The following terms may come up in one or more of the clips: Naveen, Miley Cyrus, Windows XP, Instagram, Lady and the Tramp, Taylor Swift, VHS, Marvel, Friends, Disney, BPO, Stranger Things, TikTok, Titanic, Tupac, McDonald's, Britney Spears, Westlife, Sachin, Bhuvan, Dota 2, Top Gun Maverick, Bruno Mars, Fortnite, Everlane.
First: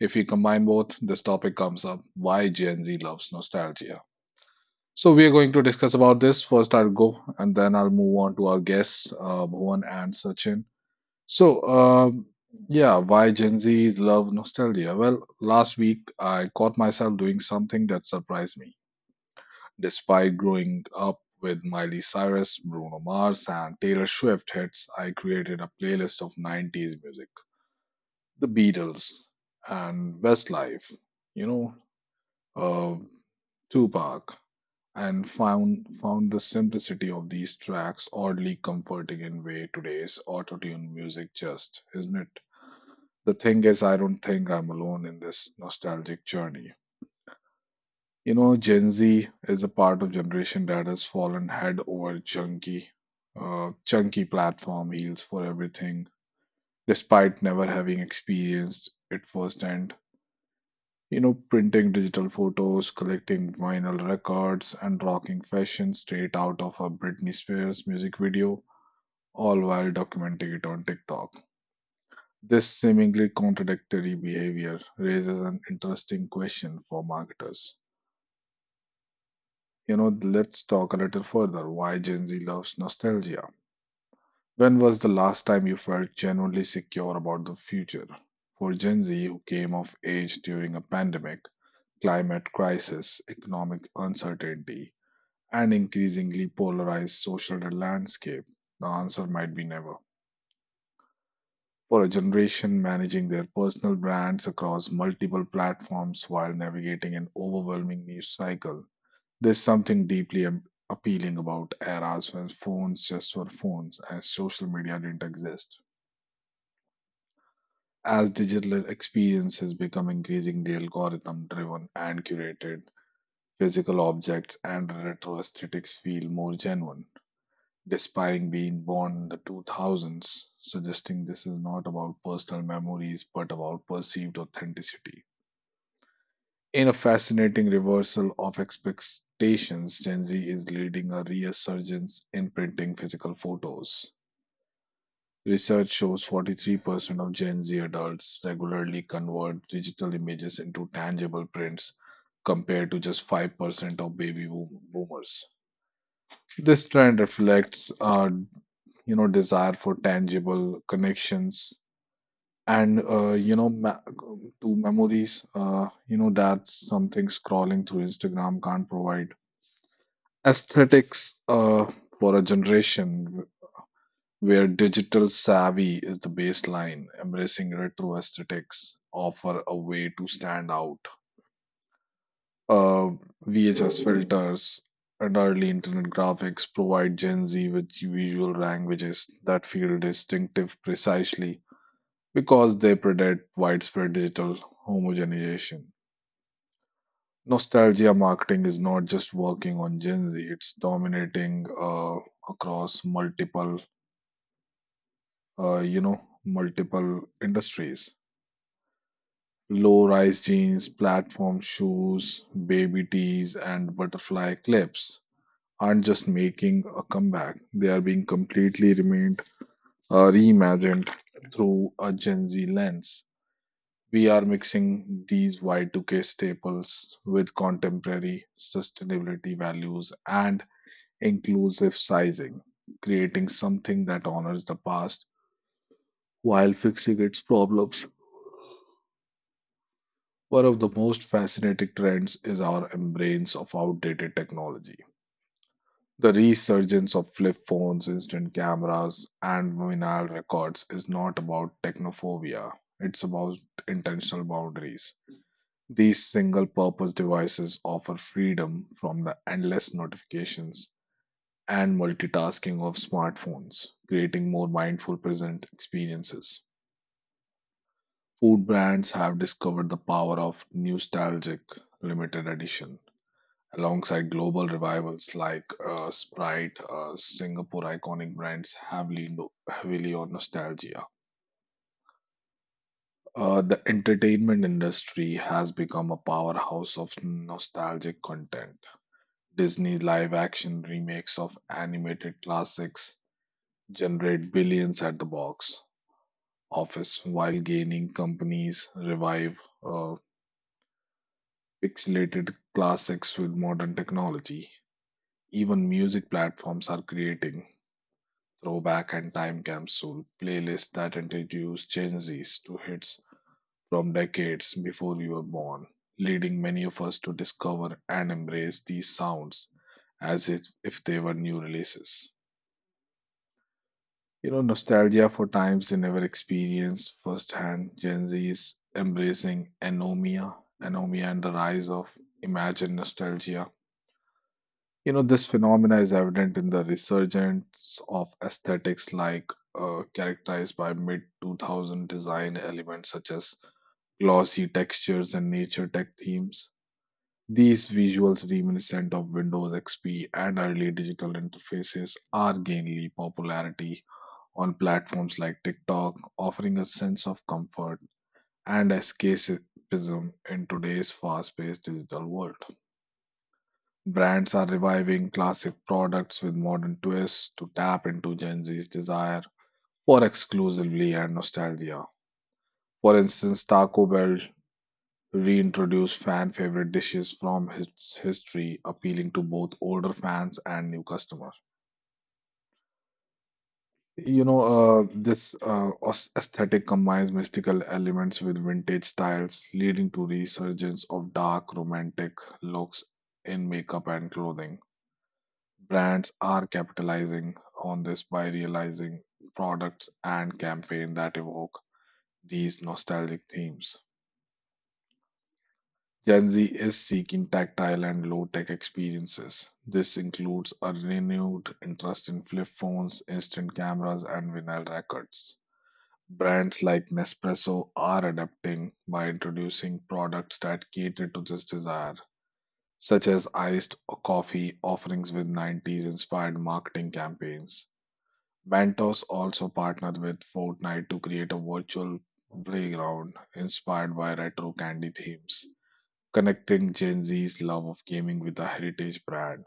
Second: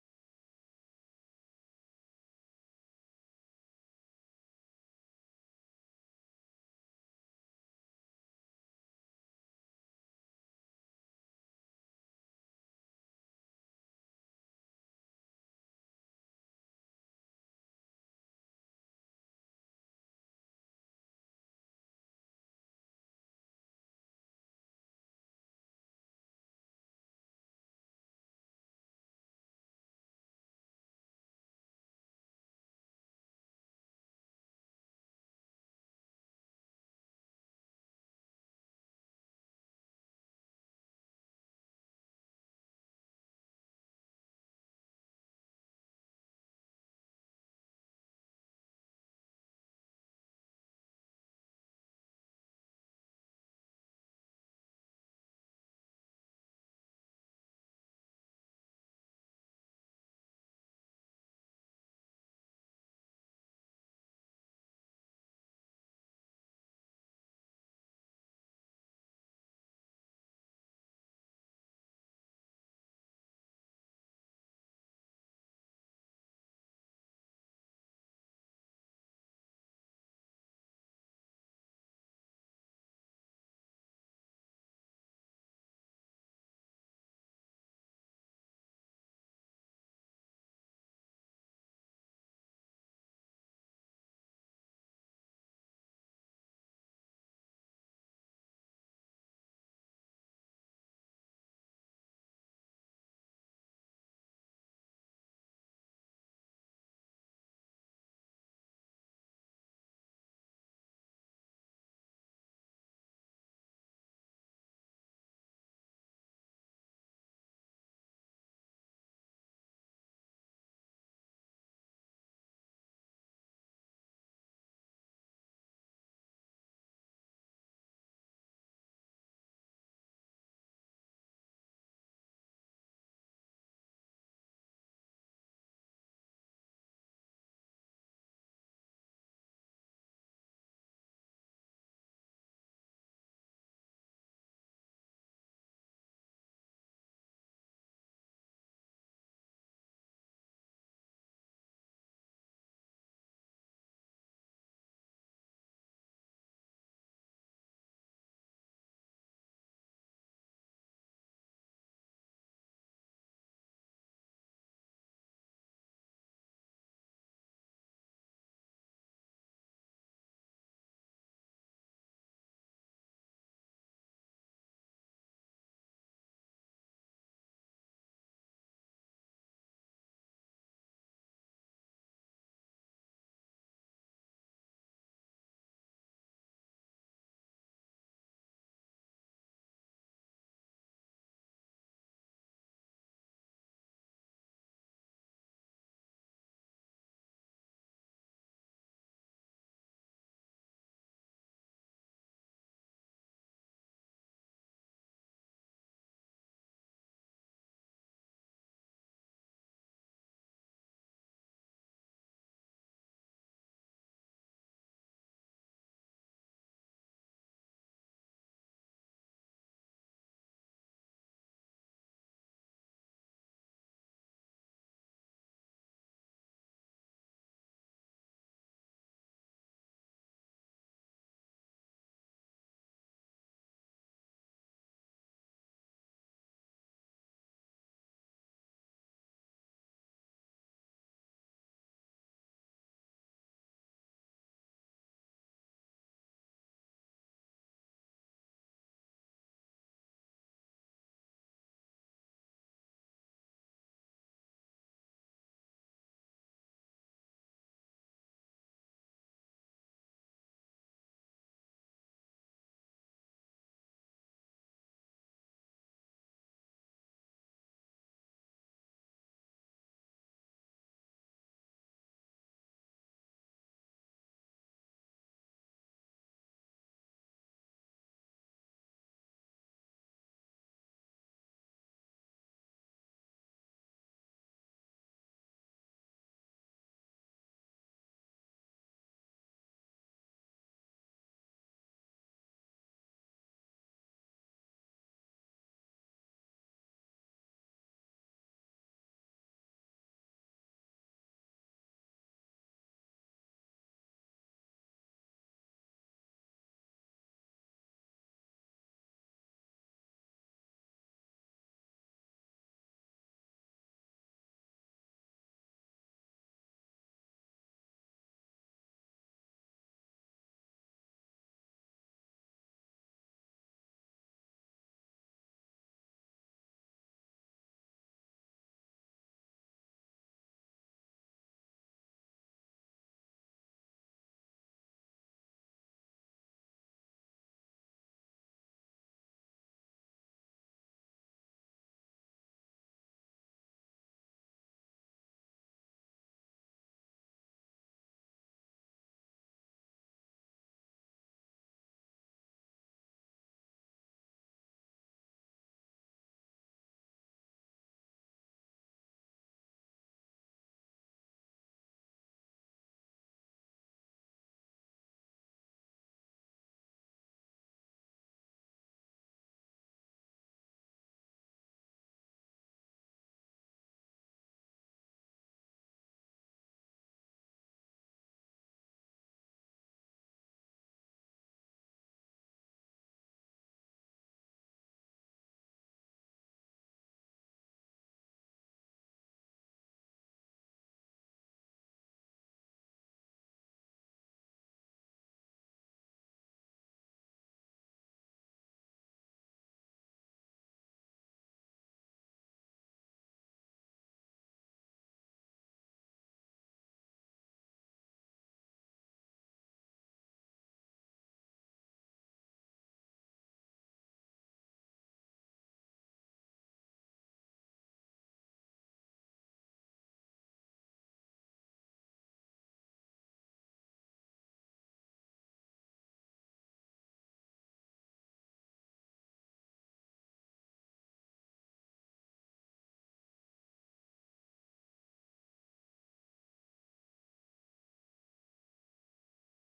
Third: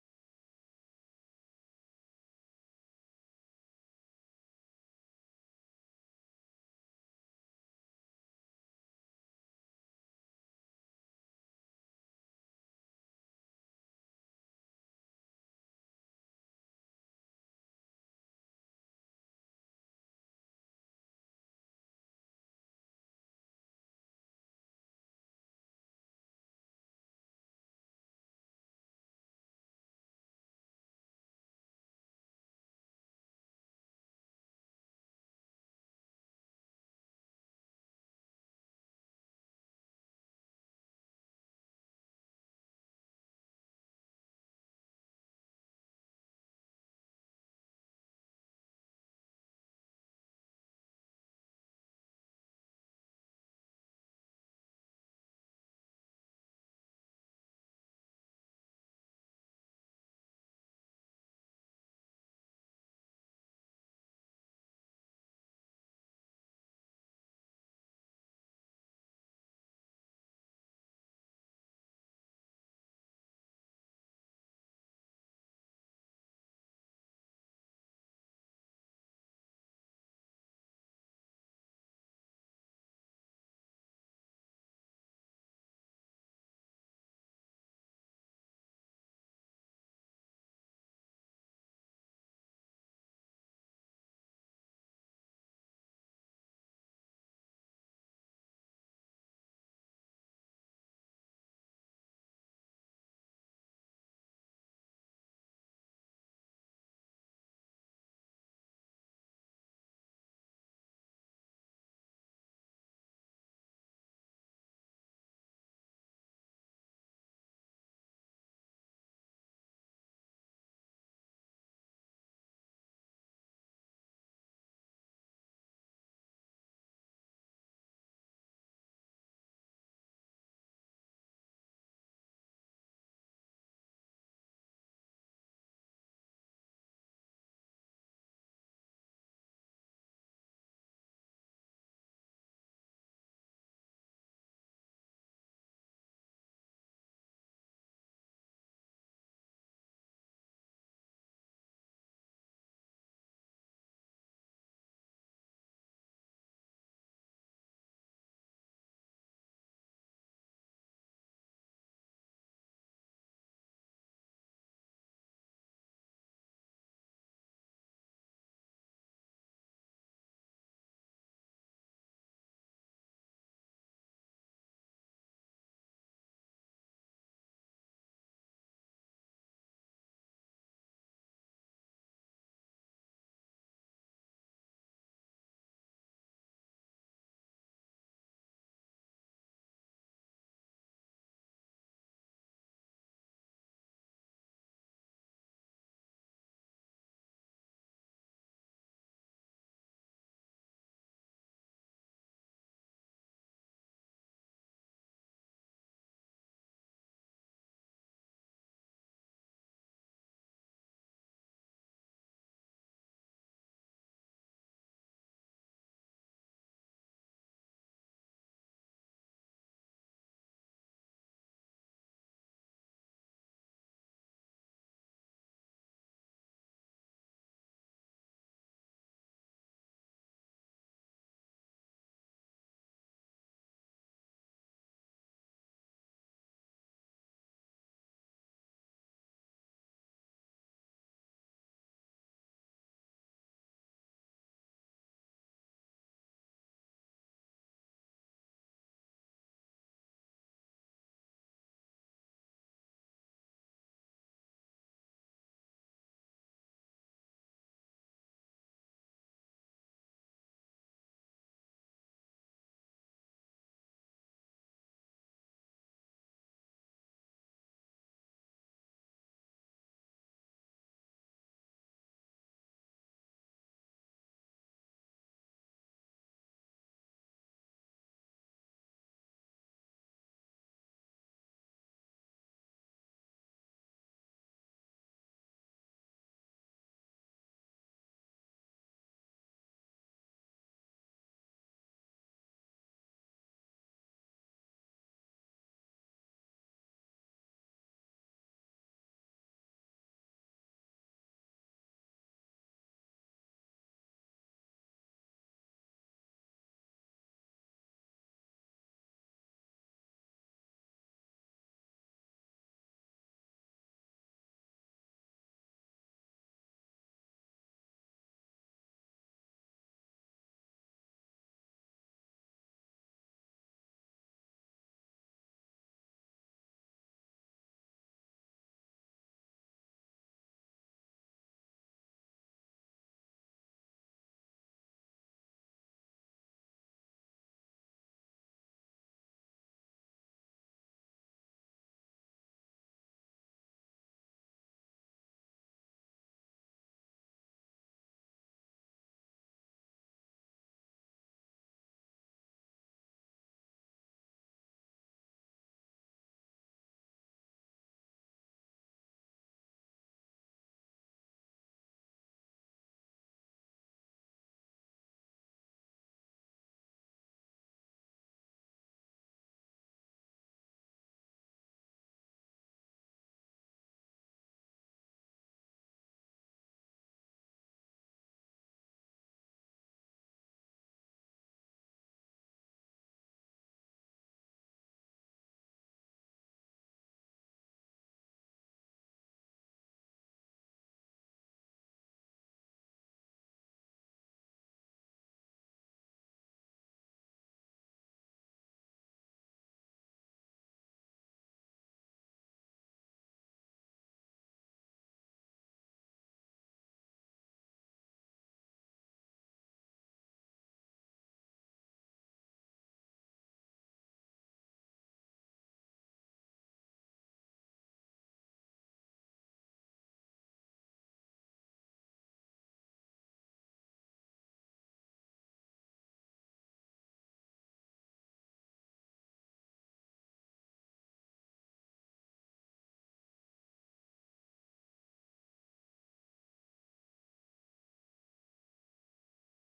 If we combine both, this topic comes up: why Gen Z loves nostalgia. So we are going to discuss about this. First, I'll go, and then I'll move on to our guests, Bhuvan and Sachin. So, um, yeah, why Gen Z love nostalgia? Well, last week I caught myself doing something that surprised me. Despite growing up with Miley Cyrus, Bruno Mars, and Taylor Swift hits, I created a playlist of 90s music. The Beatles and Westlife, you know, uh, Tupac, and found the simplicity of these tracks oddly comforting in way today's auto-tune music just, isn't it? The thing is, I don't think I'm alone in this nostalgic journey. You know, Gen Z is a part of generation that has fallen head over chunky platform heels for everything, despite never having experienced it firsthand. You know, printing digital photos, collecting vinyl records, and rocking fashion straight out of a Britney Spears music video, all while documenting it on TikTok. This seemingly contradictory behavior raises an interesting question for marketers. You know, let's talk a little further why Gen Z loves nostalgia. When was the last time you felt genuinely secure about the future? For Gen Z, who came of age during a pandemic, climate crisis, economic uncertainty, and increasingly polarized social landscape, the answer might be never. For a generation managing their personal brands across multiple platforms while navigating an overwhelming news cycle, there's something deeply appealing about eras when phones just were phones and social media didn't exist. As digital experiences become increasingly algorithm driven and curated, physical objects and retro aesthetics feel more genuine, despite being born in the 2000s, suggesting this is not about personal memories but about perceived authenticity. In a fascinating reversal of expectations, Gen Z is leading a resurgence in printing physical photos. Research shows 43% of Gen Z adults regularly convert digital images into tangible prints compared to just 5% of baby boomers. This trend reflects our, desire for tangible connections and, to memories. That's something scrolling through Instagram can't provide. Aesthetics, uh, for a generation where digital savvy is the baseline, embracing retro aesthetics offer a way to stand out. Uh, VHS filters and early internet graphics provide Gen Z with visual languages that feel distinctive precisely because they predate widespread digital homogenization. Nostalgia marketing is not just working on Gen Z, it's dominating across multiple industries. Low-rise jeans, platform shoes, baby tees, and butterfly clips aren't just making a comeback, they are being completely reimagined through a Gen Z lens. We are mixing these Y2K staples with contemporary sustainability values and inclusive sizing, creating something that honors the past while fixing its problems. One of the most fascinating trends is our embrace of outdated technology. The resurgence of flip phones, instant cameras, and vinyl records is not about technophobia. It's about intentional boundaries. These single purpose devices offer freedom from the endless notifications and multitasking of smartphones, creating more mindful present experiences. Food brands have discovered the power of nostalgic limited editions alongside global revivals like Sprite. Singapore iconic brands heavily heavily on nostalgia. The entertainment industry has become a powerhouse of nostalgic content. Disney live action remakes of animated classics generate billions at the box office while gaining companies revive uh, pixelated classics with modern technology. Even music platforms are creating Throwback and Time Capsule playlists that introduce Gen Zs to hits from decades before you were born, leading many of us to discover and embrace these sounds as if they were new releases. You know, nostalgia for times they never experienced firsthand. Gen Z is embracing anomia and the rise of imagined nostalgia. You know, this phenomena is evident in the resurgence of aesthetics like characterized by mid-2000 design elements such as glossy textures and nature tech themes. These visuals reminiscent of Windows XP and early digital interfaces are gaining popularity on platforms like TikTok, offering a sense of comfort and escapism in today's fast-paced digital world. Brands are reviving classic products with modern twists to tap into Gen Z's desire for exclusively and nostalgia. For instance, Taco Bell reintroduced fan favorite dishes from its history, appealing to both older fans and new customers. This aesthetic combines mystical elements with vintage styles, leading to resurgence of dark, romantic looks in makeup and clothing. Brands are capitalizing on this by realizing products and campaign that evoke these nostalgic themes. Gen Z is seeking tactile and low-tech experiences. This includes a renewed interest in flip phones, instant cameras, and vinyl records. Brands like Nespresso are adapting by introducing products that cater to this desire, such as iced coffee offerings with 90s inspired marketing campaigns. Bantos also partnered with Fortnite to create a virtual playground inspired by retro candy themes, connecting Gen Z's love of gaming with a heritage brand.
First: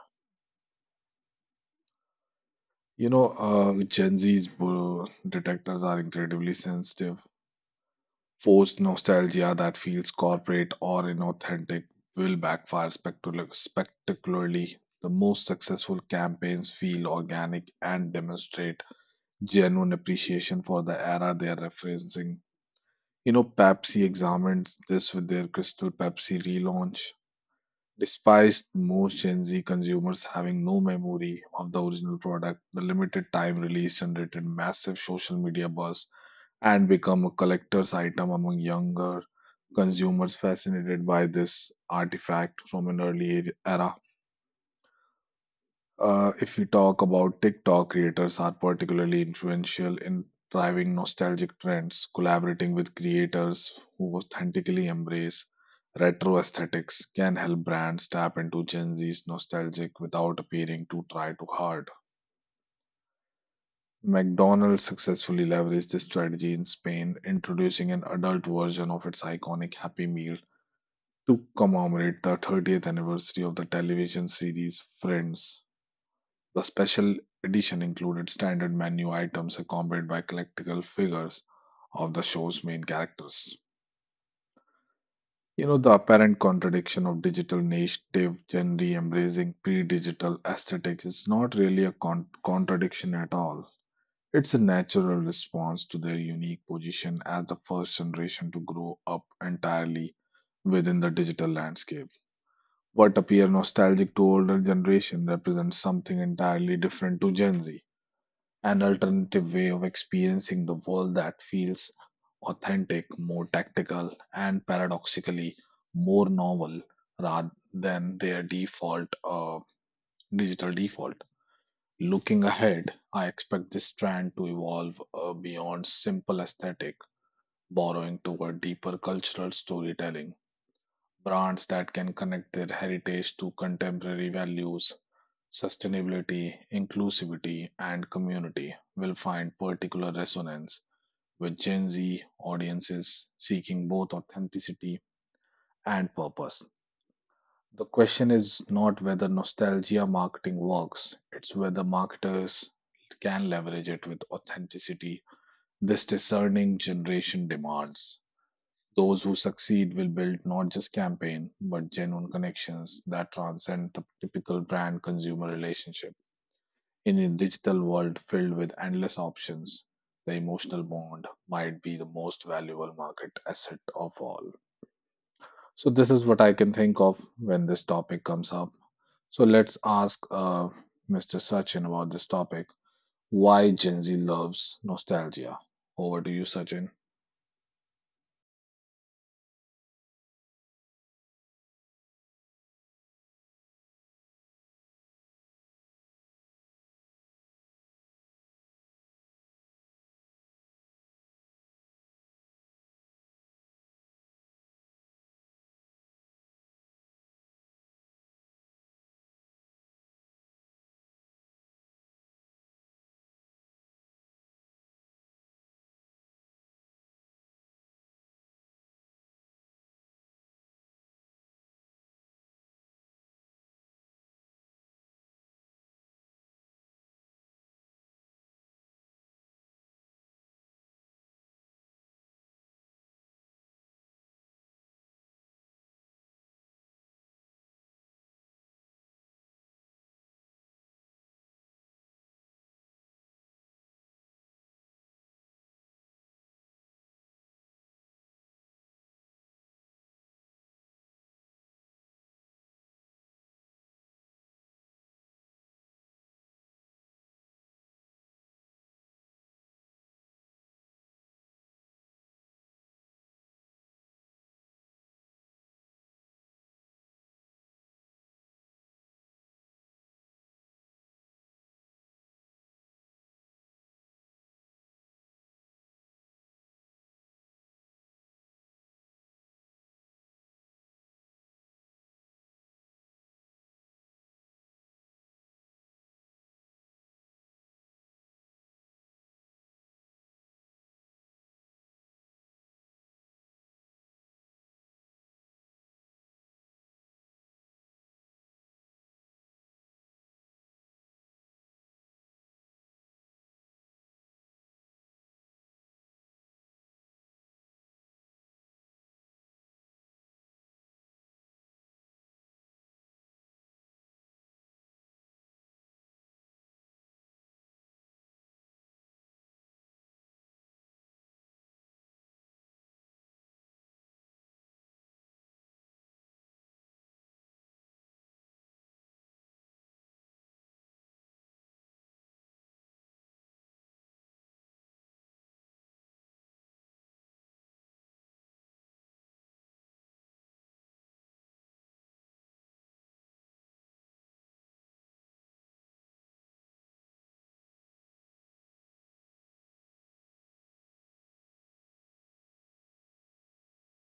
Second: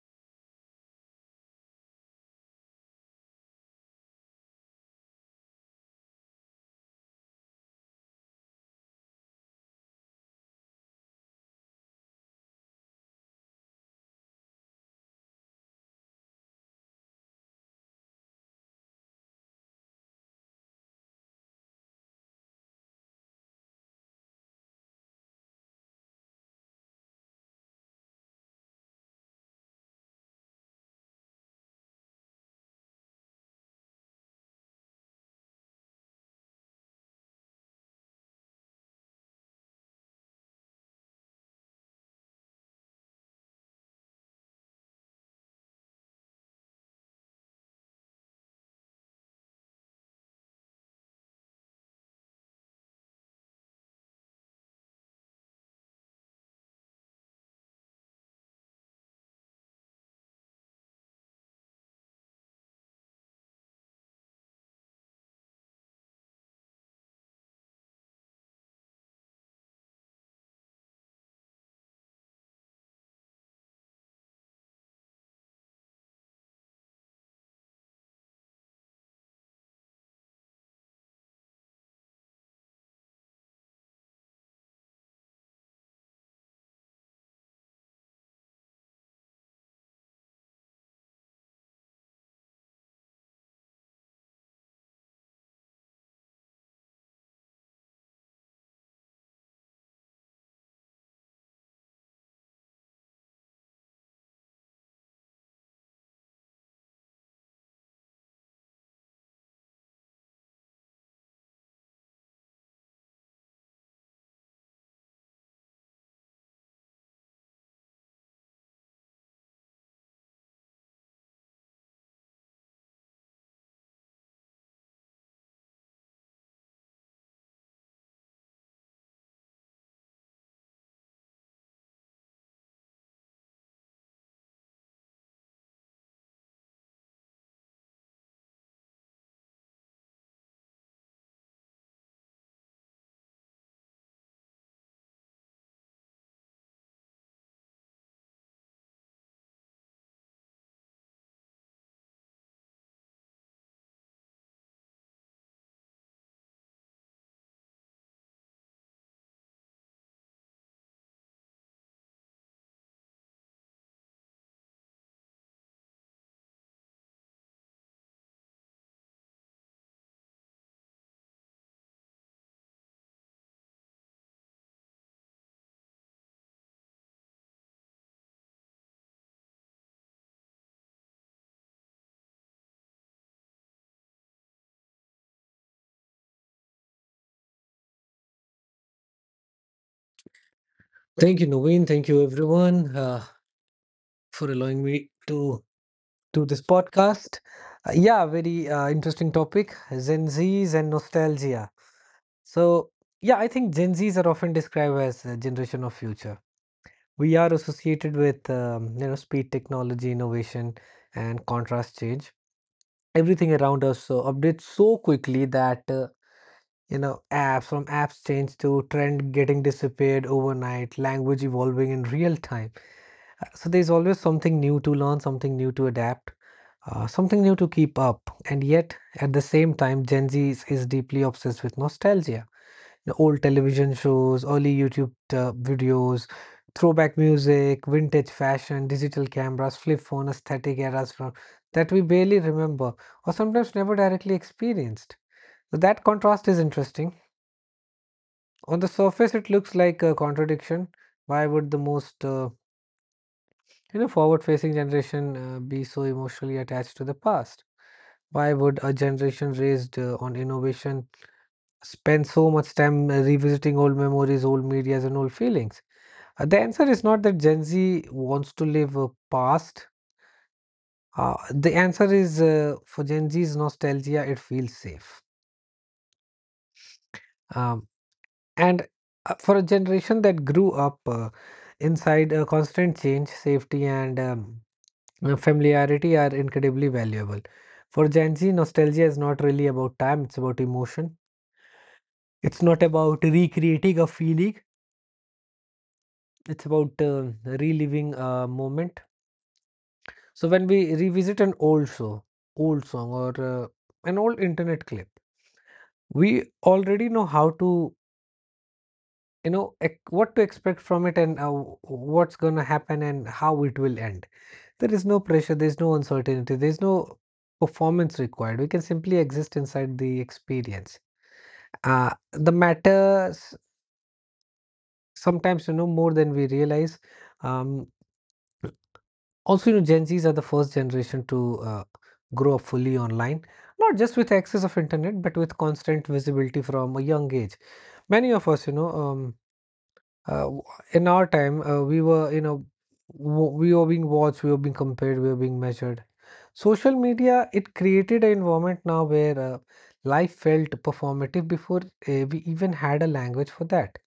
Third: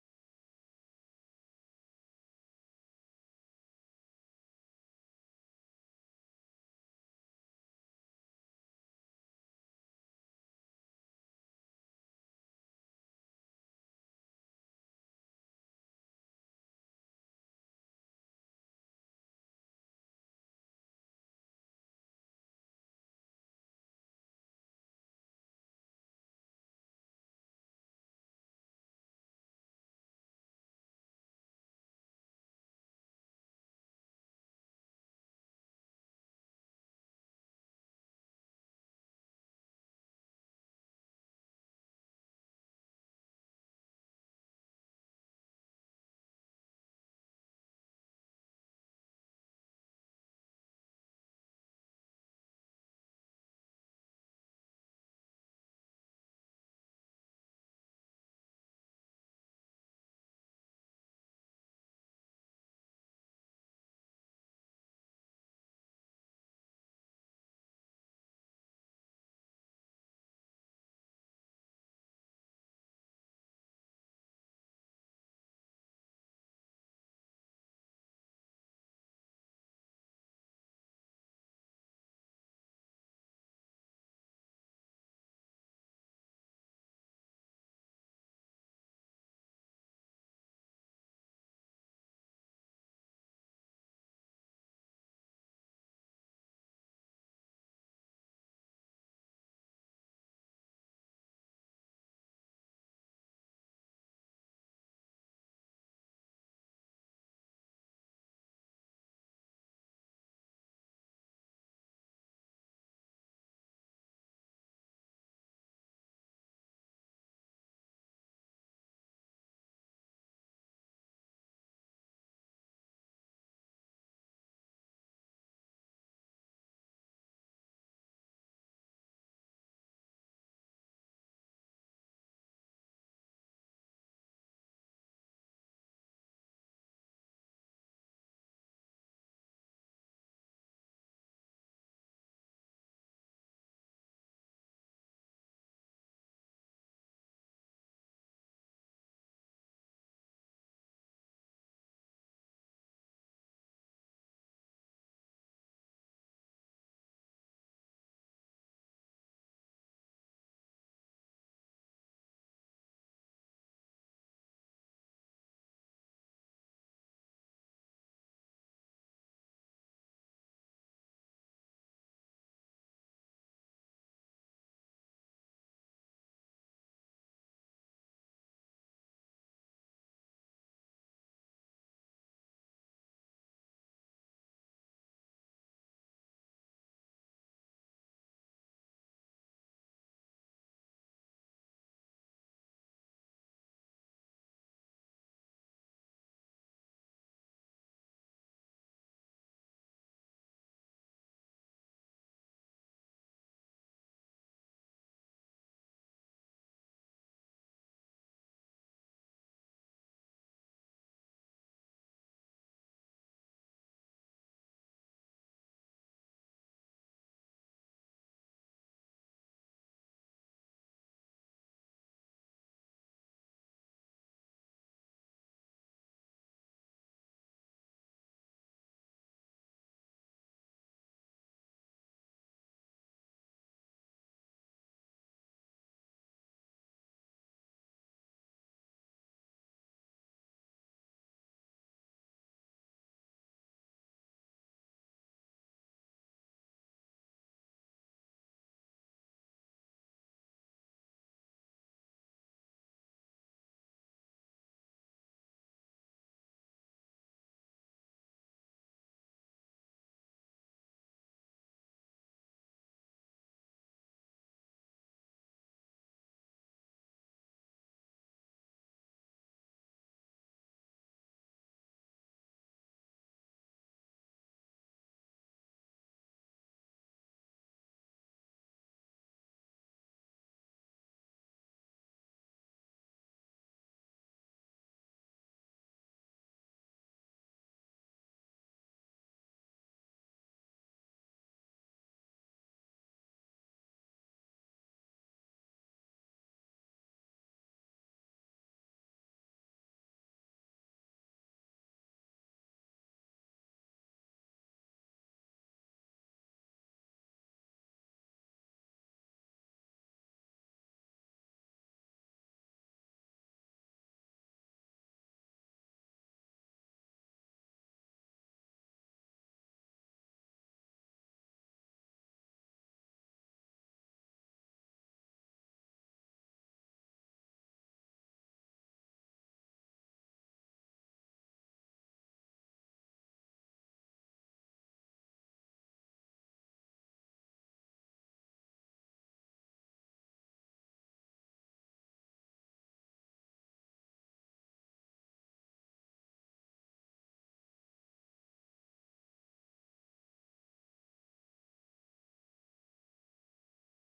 Gen Z's detectors are incredibly sensitive. Forced nostalgia that feels corporate or inauthentic will backfire spectacularly. The most successful campaigns feel organic and demonstrate genuine appreciation for the era they are referencing. You know, Pepsi examines this with their Crystal Pepsi relaunch, despite most Gen Z consumers having no memory of the original product. The limited time release generated massive social media buzz and become a collector's item among younger consumers fascinated by this artifact from an era. If we talk about TikTok, creators are particularly influential in driving nostalgic trends. Collaborating with creators who authentically embrace retro aesthetics can help brands tap into Gen Z's nostalgic without appearing to try too hard. McDonald's successfully leveraged this strategy in Spain, introducing an adult version of its iconic Happy Meal to commemorate the 30th anniversary of the television series Friends. The special edition included standard menu items accompanied by collectible figures of the show's main characters. You know, the apparent contradiction of digital native Gen Z embracing pre digital aesthetics is not really a contradiction at all. It's a natural response to their unique position as the first generation to grow up entirely within the digital landscape. What appear nostalgic to older generation represents something entirely different to Gen Z: an alternative way of experiencing the world that feels authentic, more tactical, and paradoxically more novel rather than their default digital default. Looking ahead, I expect this trend to evolve beyond simple aesthetic, borrowing toward deeper cultural storytelling. Brands that can connect their heritage to contemporary values, sustainability, inclusivity, and community will find particular resonance with Gen Z audiences seeking both authenticity and purpose. The question is not whether nostalgia marketing works, it's whether marketers can leverage it with authenticity this discerning generation demands. Those who succeed will build not just campaign, but genuine connections that transcend the typical brand consumer relationship. In a digital world filled with endless options, the emotional bond might be the most valuable market asset of all. So, this is what I can think of when this topic comes up. So, let's ask Mr. Sachin about this topic, why Gen Z loves nostalgia. Over to you, Sachin. Thank you, Naveen. Thank you, everyone, for allowing me to do this podcast. Yeah, very interesting topic, Gen Zs and nostalgia. So, yeah, I think Gen Zs are often described as a generation of future. We are associated with you know, speed, technology, innovation, and contrast change. Everything around us updates so quickly that you know, apps from apps change to trend getting disappeared overnight, language evolving in real time. So there's always something new to learn, something new to adapt, something new to keep up. And yet, at the same time, Gen Z is deeply obsessed with nostalgia. The old television shows, early YouTube videos, throwback music, vintage fashion, digital cameras, flip phone aesthetic eras from that we barely remember or sometimes never directly experienced. So that contrast is interesting. On the surface, it looks like a contradiction. Why would the most you know, forward-facing generation be so emotionally attached to the past? Why would a generation raised on innovation spend so much time revisiting old memories, old medias, and old feelings? The answer is not that Gen Z wants to live a past. The answer is, for Gen Z's nostalgia, it feels safe. Um, And for a generation that grew up inside a constant change, safety and familiarity are incredibly valuable. For Gen Z, nostalgia is not really about time, it's about emotion. It's not about recreating a feeling, it's about reliving a moment. So when we revisit an old show, old song, or an old internet clip, we already know how to what to expect from it, and what's going to happen and how it will end. There is no pressure, there's no uncertainty, there's no performance required. We can simply exist inside the experience. The matters sometimes, you know, more than we realize. um, also, you know, Gen Zs are the first generation to grow up fully online, not just with access of internet but with constant visibility from a young age. Many of us, you know, uh, w- in our time, we were, you know, we were being watched, we were being compared, we were being measured. Social media, it created an environment now where life felt performative before we even had a language for that.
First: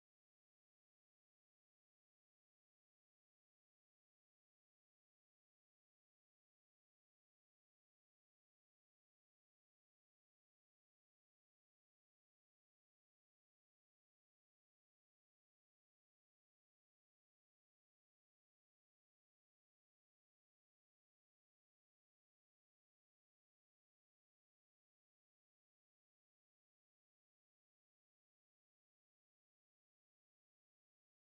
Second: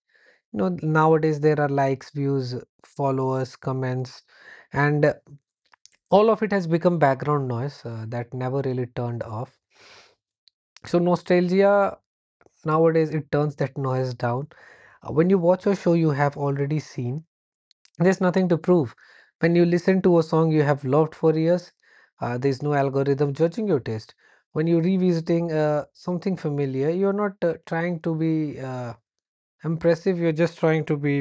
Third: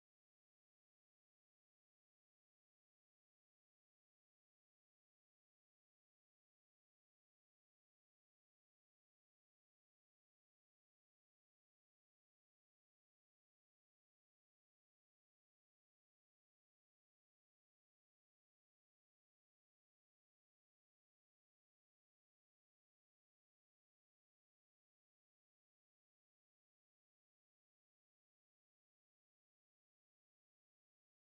You know, nowadays there are likes, views, followers, comments, and all of it has become background noise that never really turned off. So nostalgia nowadays, it turns that noise down. When you watch a show you have already seen, there's nothing to prove. When you listen to a song you have loved for years, there's no algorithm judging your taste. When you're revisiting something familiar, you're not trying to be impressive, you're just trying to be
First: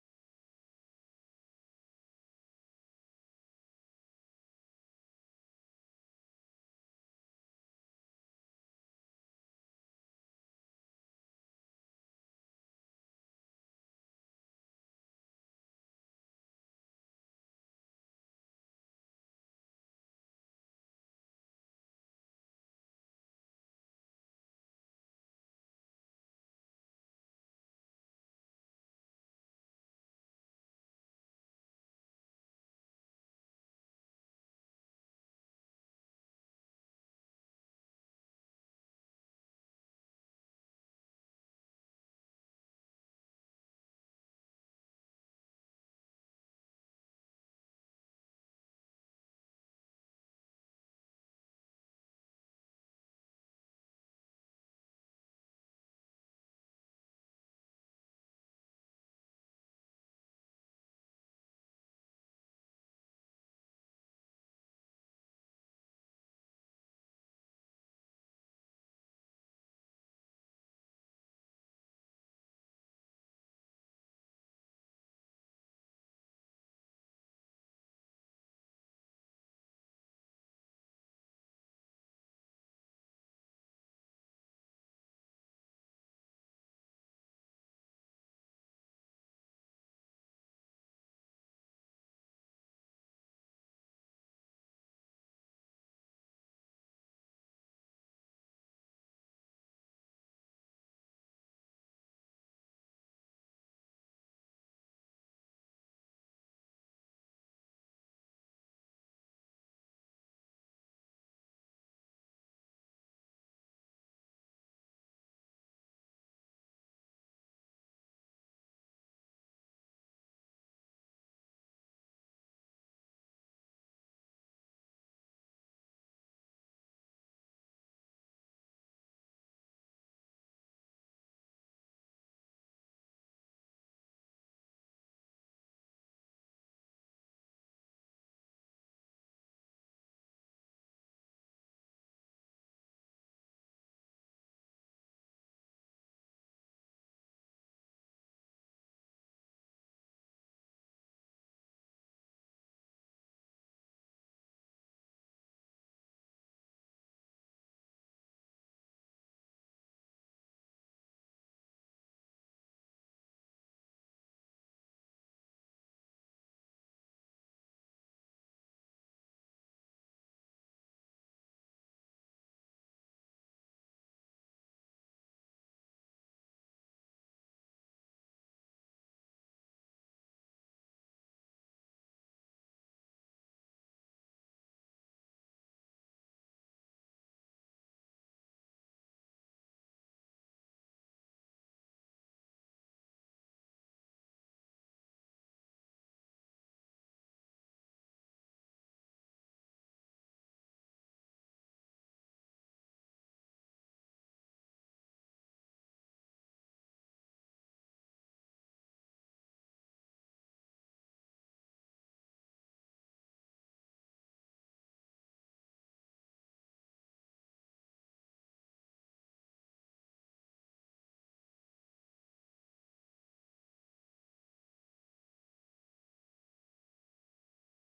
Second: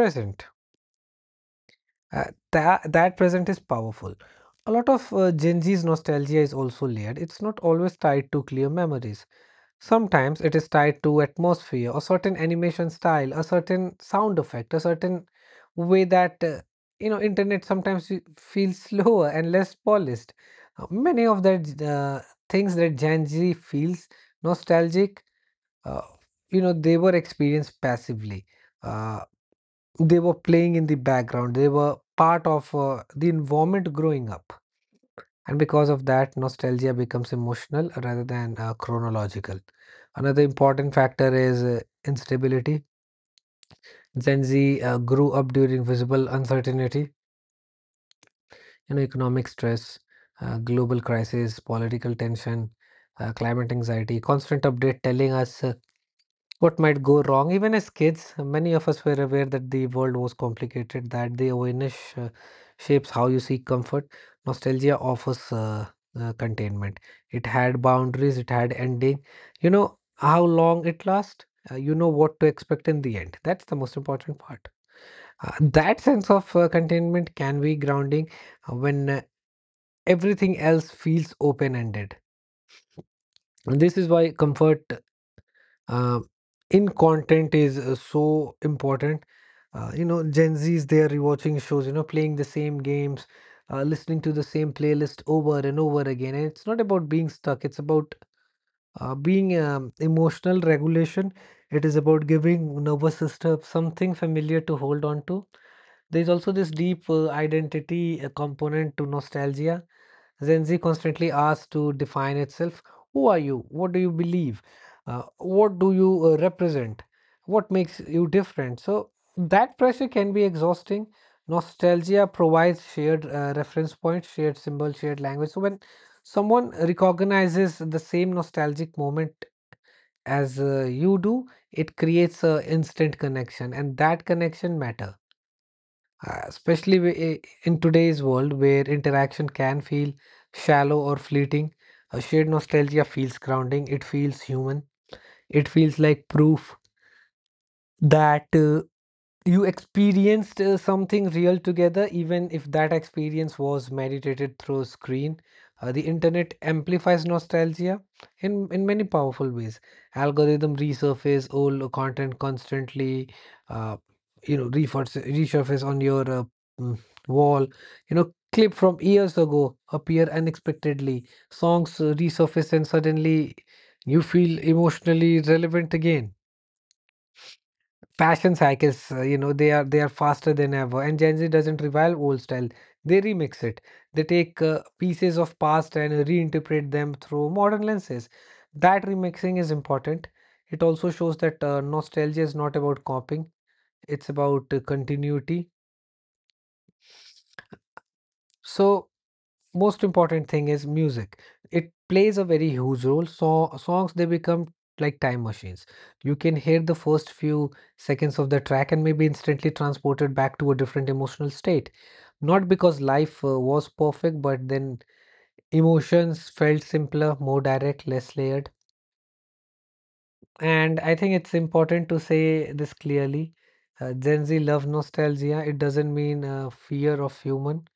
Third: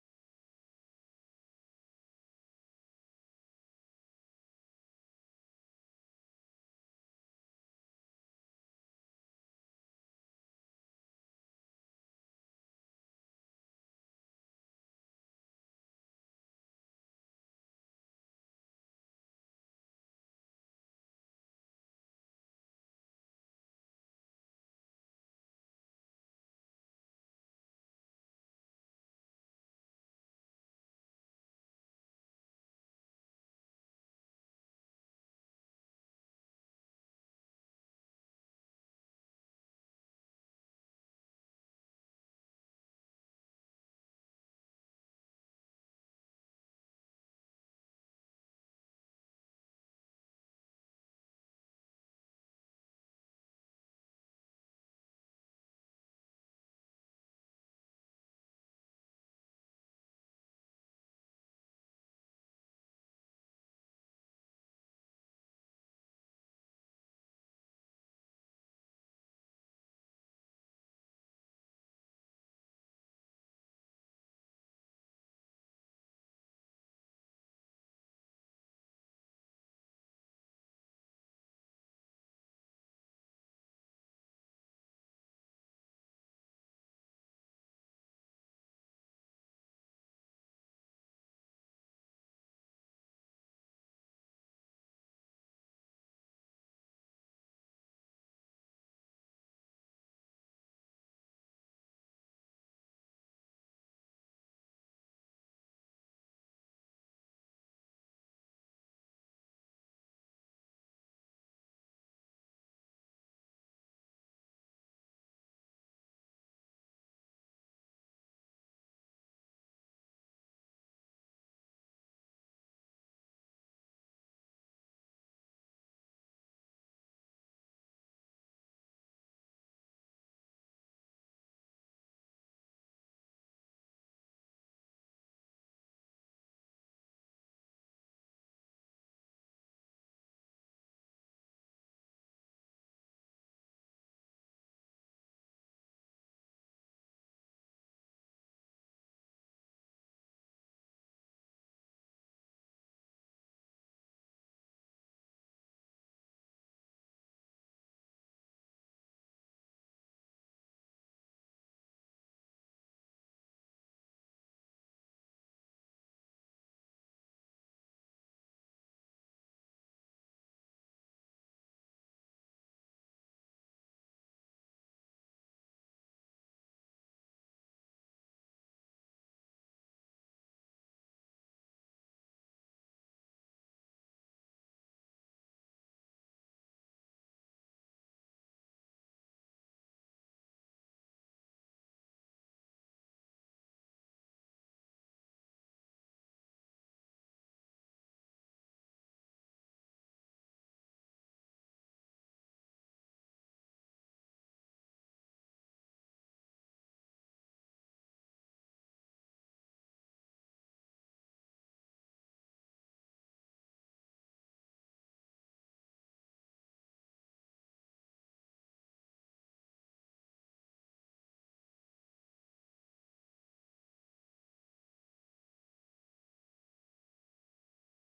present. Uh, that present is powerful. A lot of Gen Z's nostalgia is also layered. It's not always tied to clear memories. Sometimes it is tied to atmosphere, a certain animation style, a certain sound effect, a certain way that you know, internet sometimes you feel slower and less polished. Many of that things that Gen Z feels nostalgic, uh, you know, they were experienced passively. Uh, they were playing in the background. They were part of the environment growing up. And because of that, nostalgia becomes emotional rather than chronological. Another important factor is instability. Gen Z grew up during visible uncertainty, you know, economic stress, global crisis, political tension, climate anxiety, constant update telling us what might go wrong. Even as kids, many of us were aware that the world was complicated, that the awareness shapes how you seek comfort. Nostalgia offers containment. It had boundaries, it had ending. You know how long it lasts, you know what to expect in the end. That's the most important part. That sense of containment can be grounding when everything else feels open ended. This is why comfort uh, in content is so important. You know, Gen Zs, they are rewatching shows, you know, playing the same games, listening to the same playlist over and over again. And it's not about being stuck, it's about being emotional regulation. It is about giving nervous system something familiar to hold on to. There's also this deep identity component to nostalgia. Gen Z constantly asks to define itself. Who are you? What do you believe? What do you represent? What makes you different? So that pressure can be exhausting. Nostalgia provides shared reference points, shared symbols, shared language. So when someone recognizes the same nostalgic moment as you do, it creates an instant connection, and that connection matters. Especially in today's world where interaction can feel shallow or fleeting, a shared nostalgia feels grounding. It feels human. It feels like proof that you experienced something real together, even if that experience was meditated through screen. The internet amplifies nostalgia in many powerful ways. Algorithm resurface old content constantly, uh, you know, resurface on your mm, wall. You know, clip from years ago appear unexpectedly. Songs resurface and suddenly you feel emotionally relevant again. Fashion cycles, you know, they are faster than ever, and Gen Z doesn't revile old style. They remix it. They take pieces of past and reinterpret them through modern lenses. That remixing is important. It also shows that nostalgia is not about copying; it's about continuity. So, most important thing is music. It plays a very huge role. So songs, they become like time machines. You can hear the first few seconds of the track and maybe instantly transported back to a different emotional state, not because life was perfect, but then emotions felt simpler, more direct, less layered. And I think it's important to say this clearly. Gen Z love nostalgia, it doesn't mean fear of human.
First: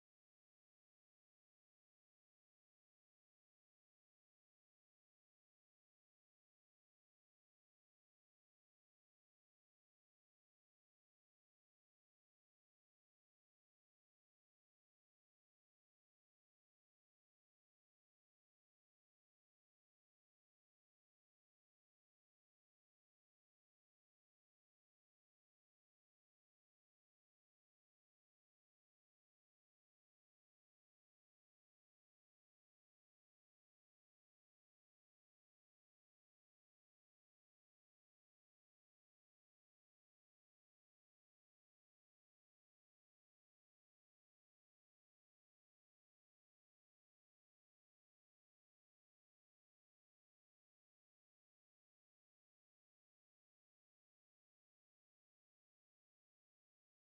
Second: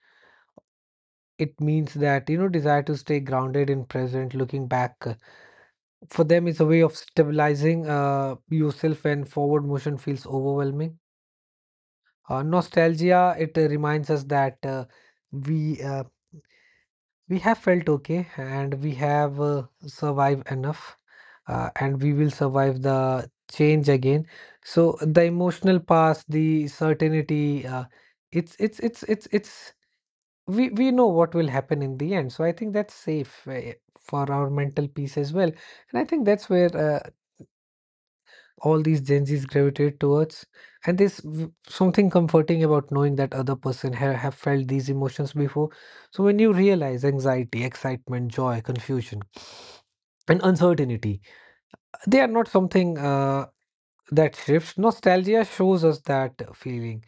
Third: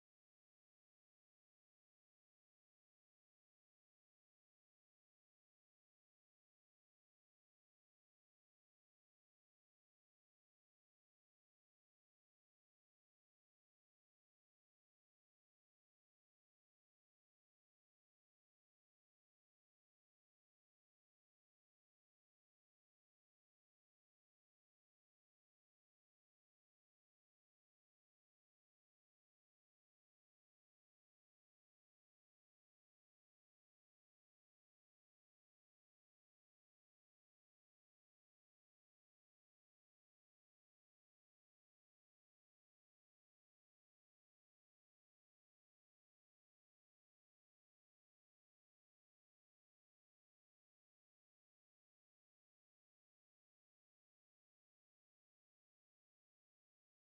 It means that, you know, desire to stay grounded in present, looking back. For them, is a way of stabilizing yourself when forward motion feels overwhelming. Nostalgia, it reminds us that we uh, we have felt okay, and we have survived enough, and we will survive the change again. So the emotional past, the certainty, it's we know what will happen in the end, so I think that's safe for our mental peace as well. And I think that's where all these Gen Zs gravitate towards. And there's something comforting about knowing that other person have felt these emotions before. So when you realize anxiety, excitement, joy, confusion, and uncertainty, they are not something that shifts. Nostalgia shows us that feeling.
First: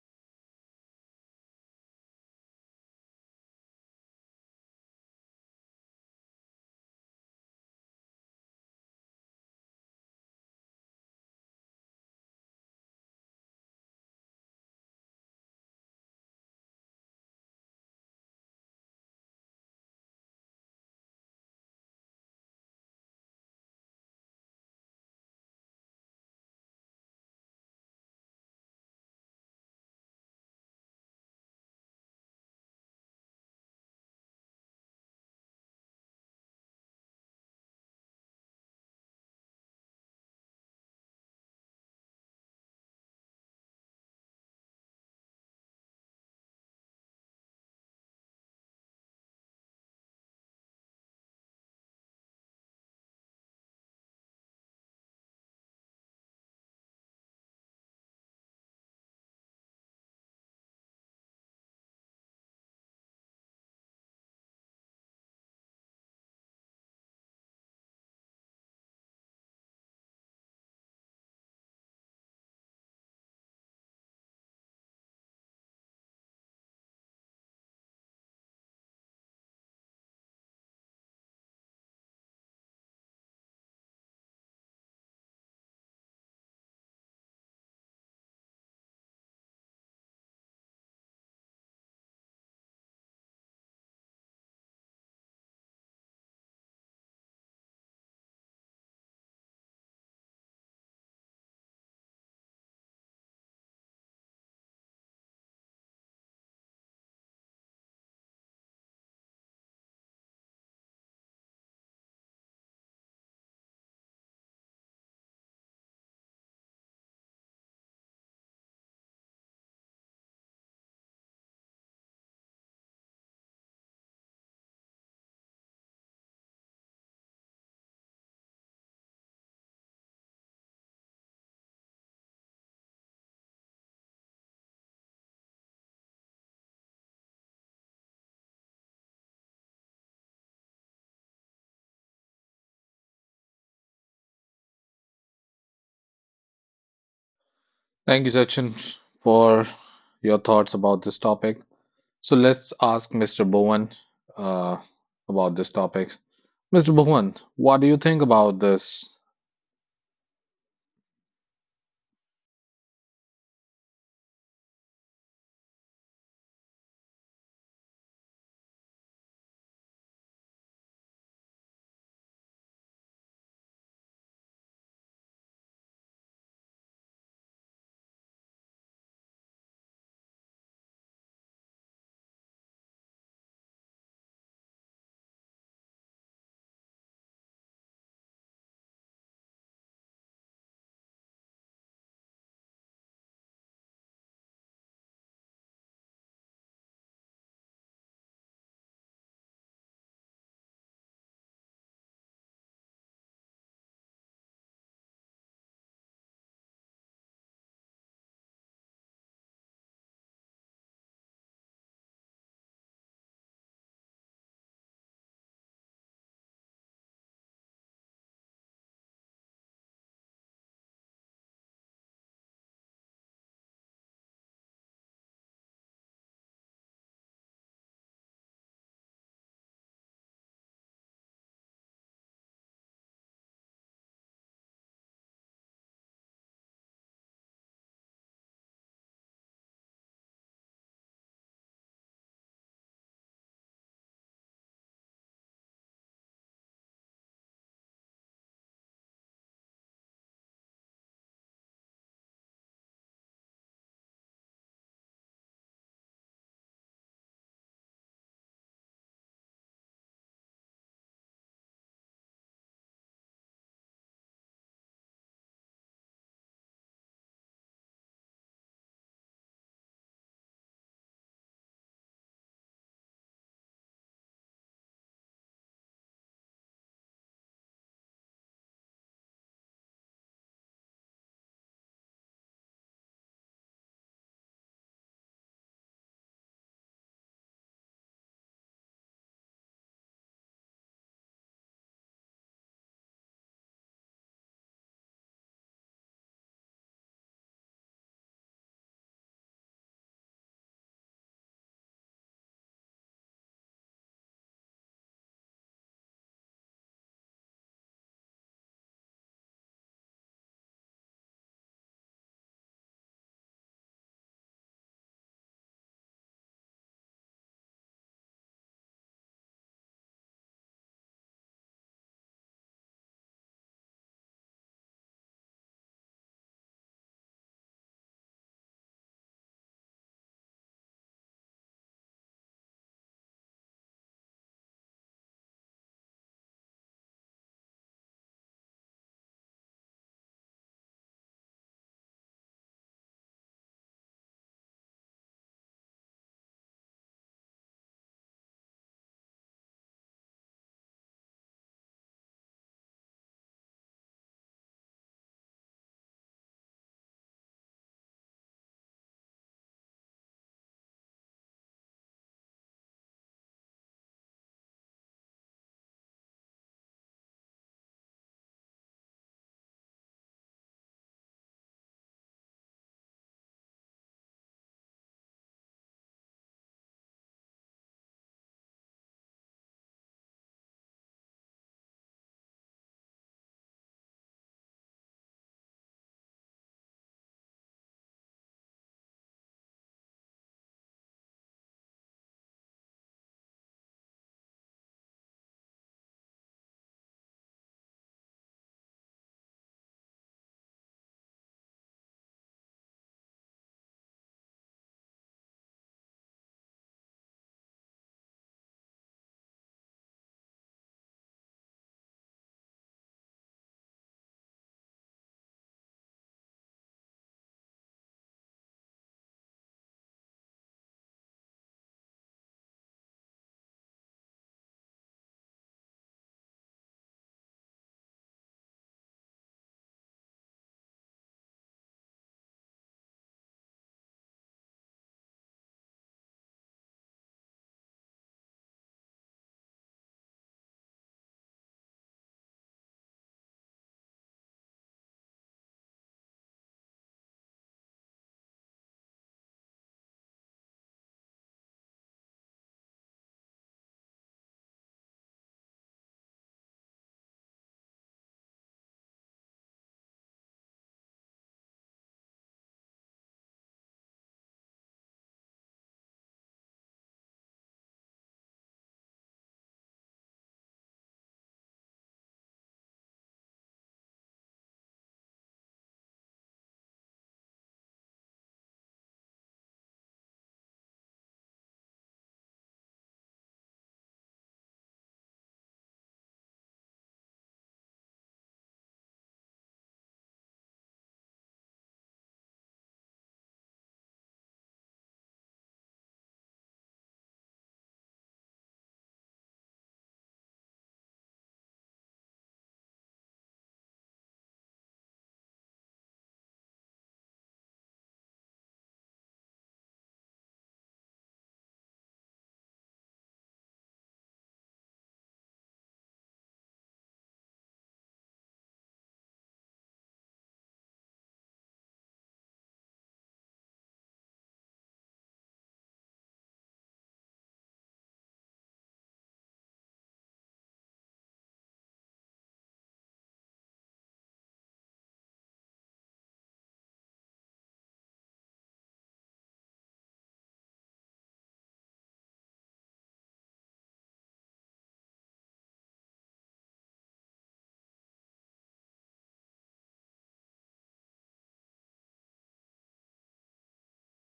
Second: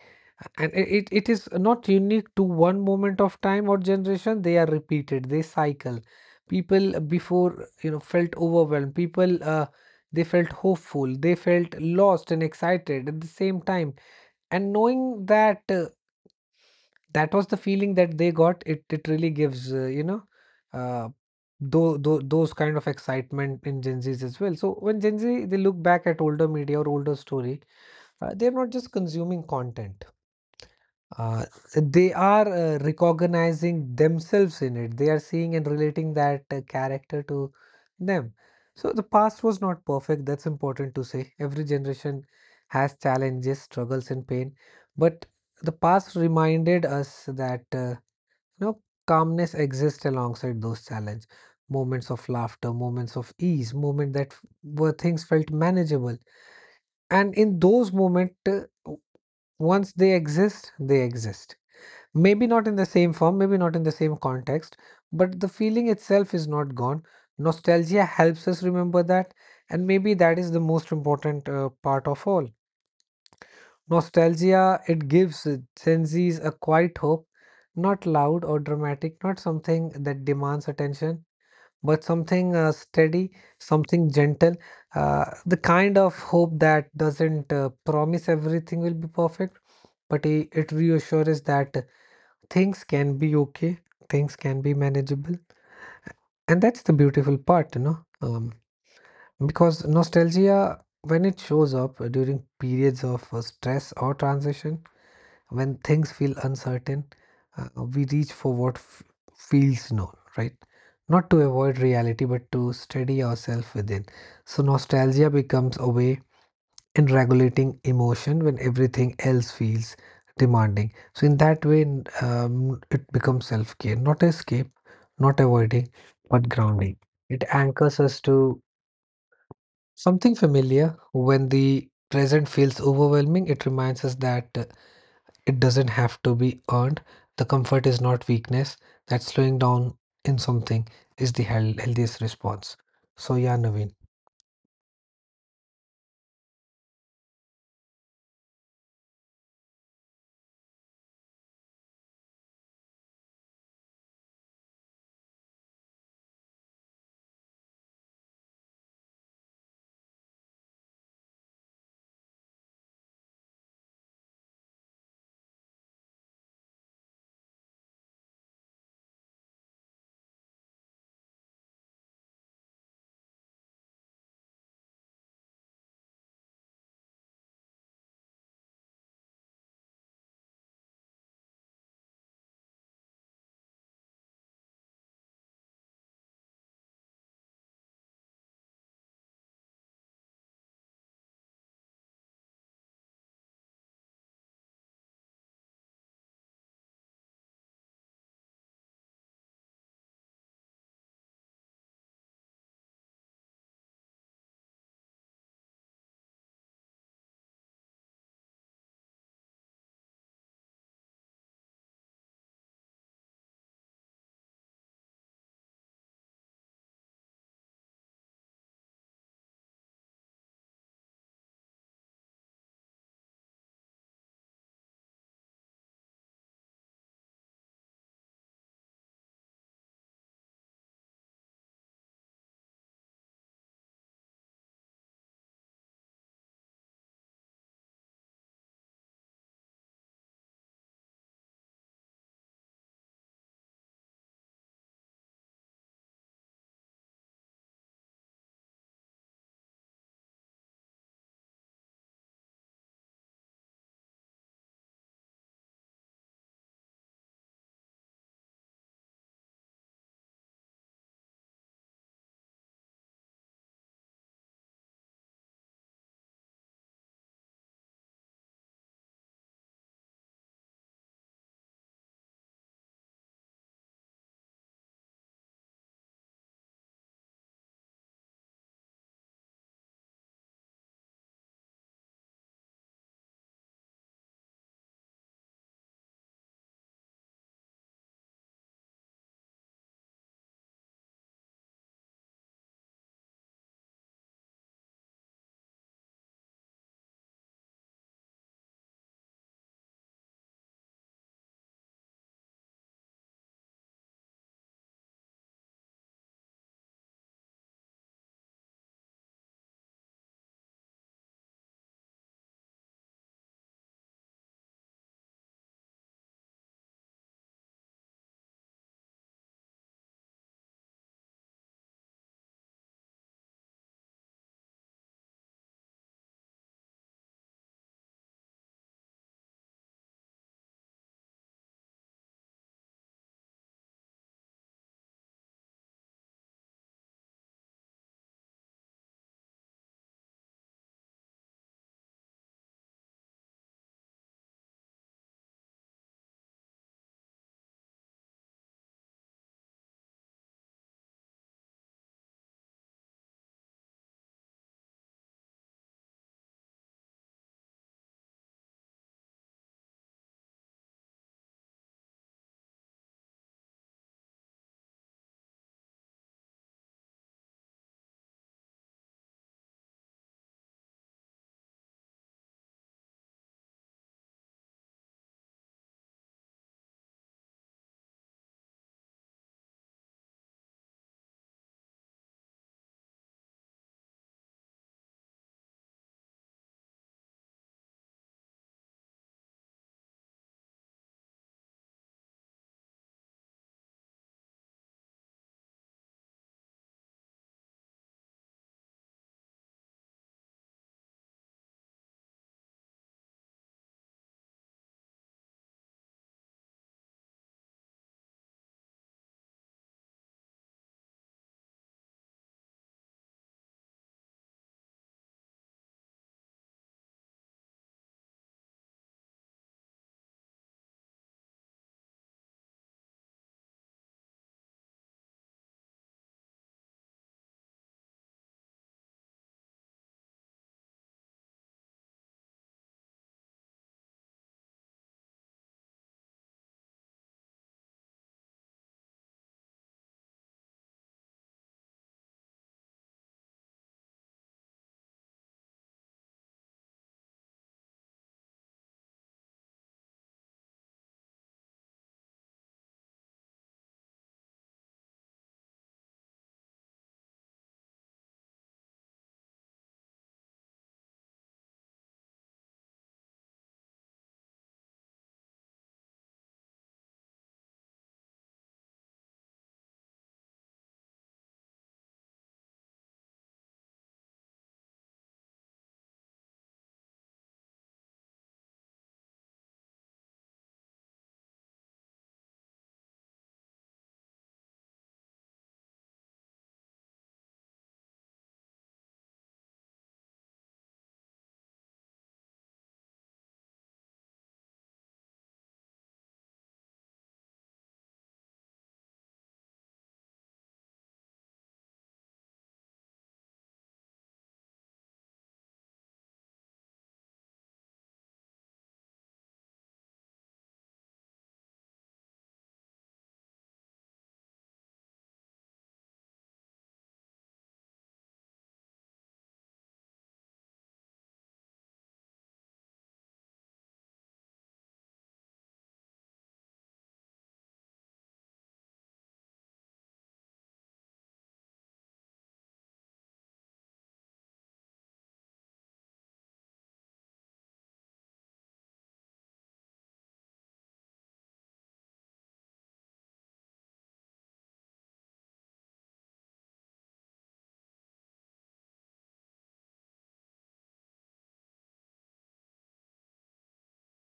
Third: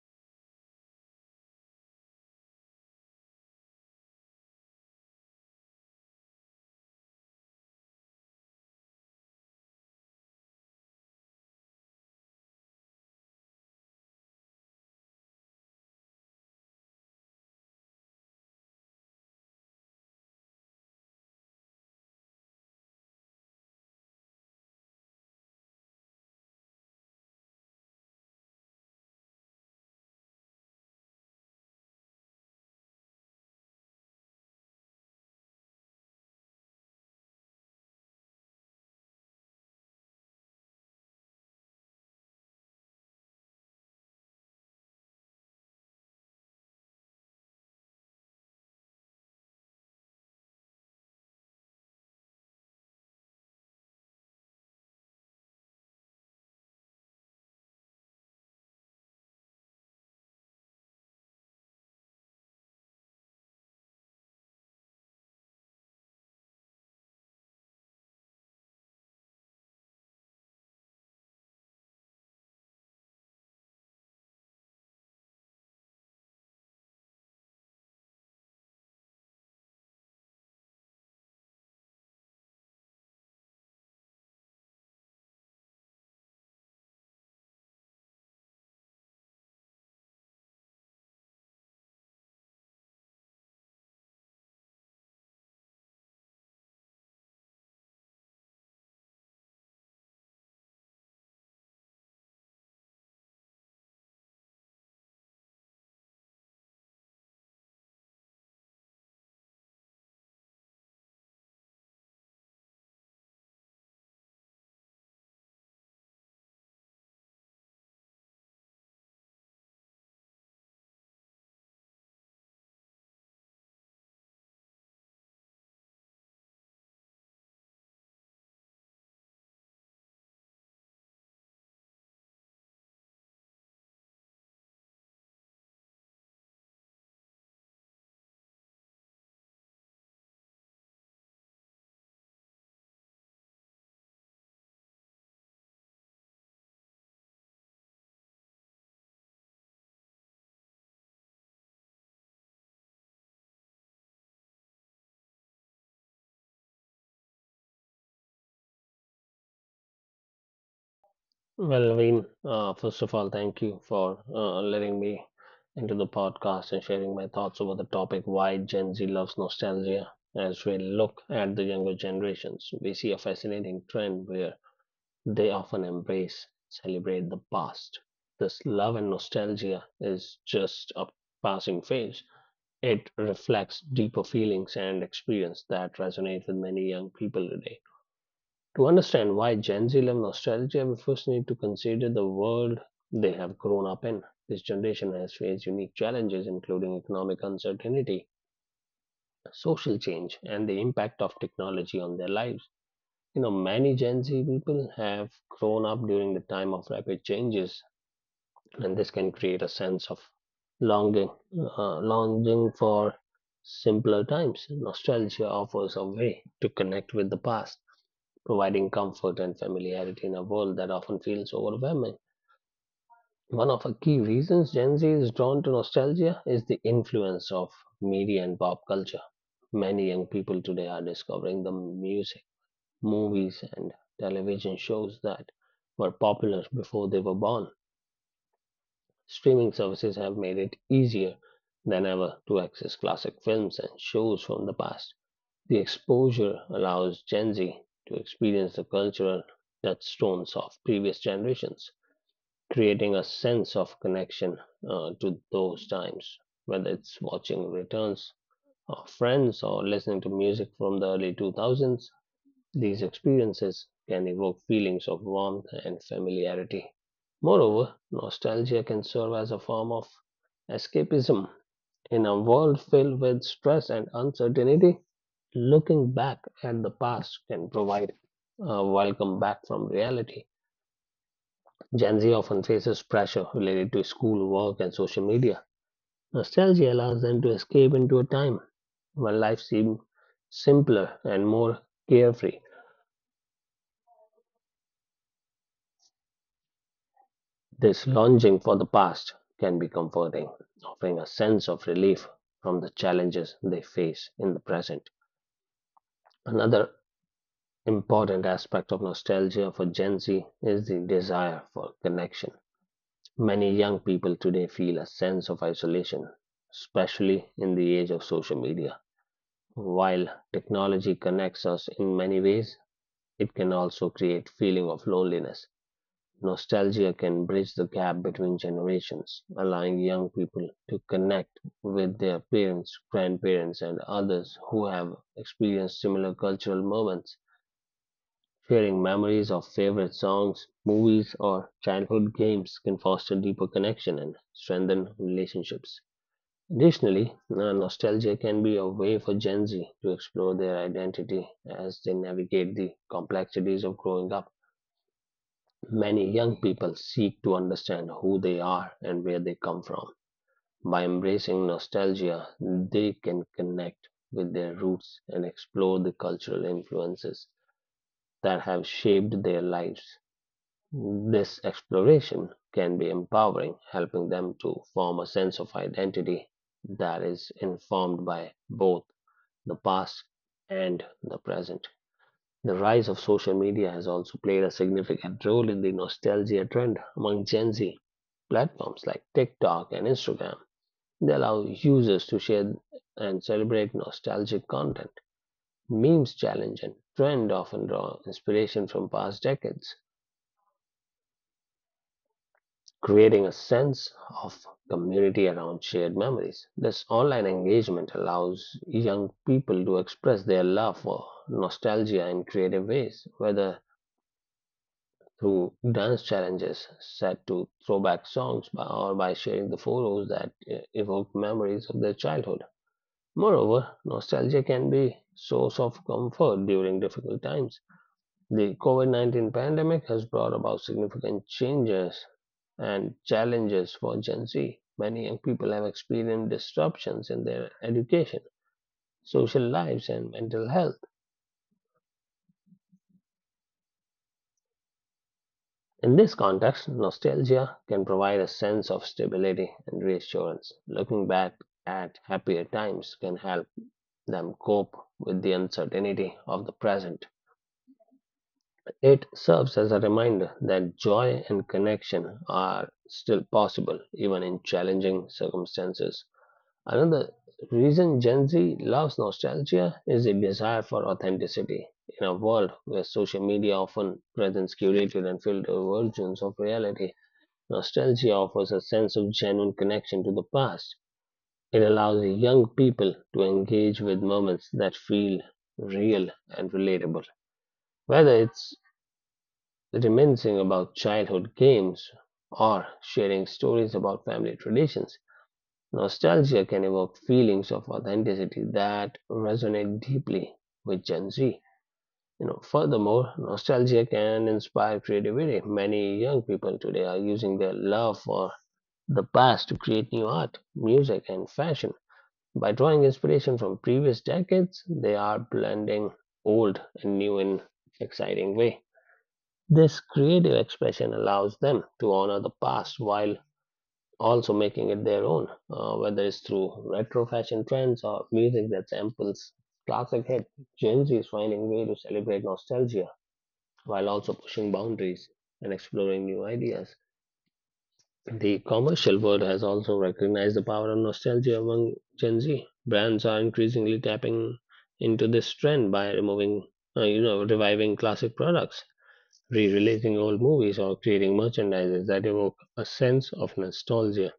And it is not unique to one moment of time or generation. They are repeated, they cycle. People before, you know, felt overwhelmed. People, they felt hopeful. They felt lost and excited at the same time. And knowing that that was the feeling that they got, it really gives, you know, uh, though, those kind of excitement in Gen Zs as well. So when Gen Z they look back at older media or older story, they're not just consuming content. Uh, they are recognizing themselves in it. They are seeing and relating that character to them. So the past was not perfect. That's important to say. Every generation has challenges, struggles, and pain, but the past reminded us that. You know, calmness exists alongside those challenges, moments of laughter, moments of ease, moments where things felt manageable. And in those moments, once they exist, they exist. Maybe not in the same form, maybe not in the same context, but the feeling itself is not gone. Nostalgia helps us remember that, and maybe that is the most important part of all. Nostalgia, it gives Gen Zs a quiet hope, not loud or dramatic, not something that demands attention, but something steady, something gentle, the kind of hope that doesn't promise everything will be perfect, but it reassures that things can be okay, things can be manageable. And that's the beautiful part, you know, because nostalgia, when it shows up during periods of stress or transition, when things feel uncertain, we reach for what feels known, right? Not to avoid reality, but to steady ourselves within. So, nostalgia becomes a way in regulating emotion when everything else feels demanding. So, in that way, it becomes self care, not escape, not avoiding, but grounding. It anchors us to something familiar when the present feels overwhelming. It reminds us that it doesn't have to be earned. The comfort is not weakness. That slowing down in something is the healthiest response. So yeah, Naveen. Thank you, Sachin, for your thoughts about this topic. So, let's ask Mr. Bowen uh, about this topic. Mr. Bhuvan, what do you think about this? Well, Naveen, first of all, thank you for letting me into the podcast and sharing my thoughts over the topic why Gen Z loves nostalgia. As we look at the younger generations, we see a fascinating trend where they often embrace, celebrate the past. This love and nostalgia is just a passing phase. It reflects deeper feelings and experience that resonate with many young people today. To understand why Gen Z love nostalgia, we first need to consider the world they have grown up in. This generation has faced unique challenges, including economic uncertainty, social change, and the impact of technology on their lives. You know, many Gen Z people have grown up during the time of rapid changes, and this can create a sense of longing, longing for simpler times. Nostalgia offers a way to connect with the past, providing comfort and familiarity in a world that often feels overwhelming. One of the key reasons Gen Z is drawn to nostalgia is the influence of media and pop culture. Many young people today are discovering the music, movies, and television shows that were popular before they were born. Streaming services have made it easier than ever to access classic films and shows from the past. The exposure allows Gen Z to experience the cultural touchstones of previous generations, creating a sense of connection to those times, whether it's watching returns of Friends or listening to music from the early 2000s. These experiences can evoke feelings of warmth and familiarity. Moreover, nostalgia can serve as a form of escapism. In a world filled with stress and uncertainty, looking back at the past can provide a welcome back from reality. Gen Z often faces pressure related to school, work, and social media. Nostalgia allows them to escape into a time when life seemed simpler and more carefree. This longing for the past can be comforting, offering a sense of relief from the challenges they face in the present. Another important aspect of nostalgia for Gen Z is the desire for connection. Many young people today feel a sense of isolation, especially in the age of social media. While technology connects us in many ways, it can also create feeling of loneliness. Nostalgia can bridge the gap between generations, allowing young people to connect with their parents, grandparents, and others who have experienced similar cultural moments. Sharing memories of favorite songs, movies, or childhood games can foster deeper connection and strengthen relationships. Additionally, nostalgia can be a way for Gen Z to explore their identity as they navigate the complexities of growing up. Many young people seek to understand who they are and where they come from. By embracing nostalgia, they can connect with their roots and explore the cultural influences that have shaped their lives. This exploration can be empowering, helping them to form a sense of identity that is informed by both the past and the present. The rise of social media has also played a significant role in the nostalgia trend among Gen Z. Platforms like TikTok and Instagram, they allow users to share and celebrate nostalgic content. Memes challenge and trend often draw inspiration from past decades, creating a sense of community around shared memories. This online engagement allows young people to express their love for nostalgia in creative ways, whether through dance challenges set to throwback songs by, or by sharing the photos that evoke memories of their childhood. Moreover, nostalgia can be source of comfort during difficult times. The COVID-19 pandemic has brought about significant changes and challenges for Gen Z. Many young people have experienced disruptions in their education, social lives, and mental health. In this context, nostalgia can provide a sense of stability and reassurance. Looking back at happier times can help them cope with the uncertainty of the present. It serves as a reminder that joy and connection are still possible, even in challenging circumstances. Another reason Gen Z loves nostalgia is a desire for authenticity. In a world where social media often presents curated and filtered versions of reality, nostalgia offers a sense of genuine connection to the past. It allows young people to engage with moments that feel real and relatable. Whether it's reminiscing about childhood games or sharing stories about family traditions, nostalgia can evoke feelings of authenticity that resonate deeply with Gen Z. You know, furthermore, nostalgia can inspire creativity. Many young people today are using their love for the past to create new art, music, and fashion. By drawing inspiration from previous decades, they are blending old and new in exciting way. This creative expression allows them to honor the past while also making it their own, whether it's through retro fashion trends or music that samples classic hits. Gen Z is finding a way to celebrate nostalgia while also pushing boundaries and exploring new ideas. The commercial world has also recognized the power of nostalgia among Gen Z. Brands are increasingly tapping into this trend by removing, reviving classic products, re-releasing old movies, or creating merchandises that evoke a sense of nostalgia.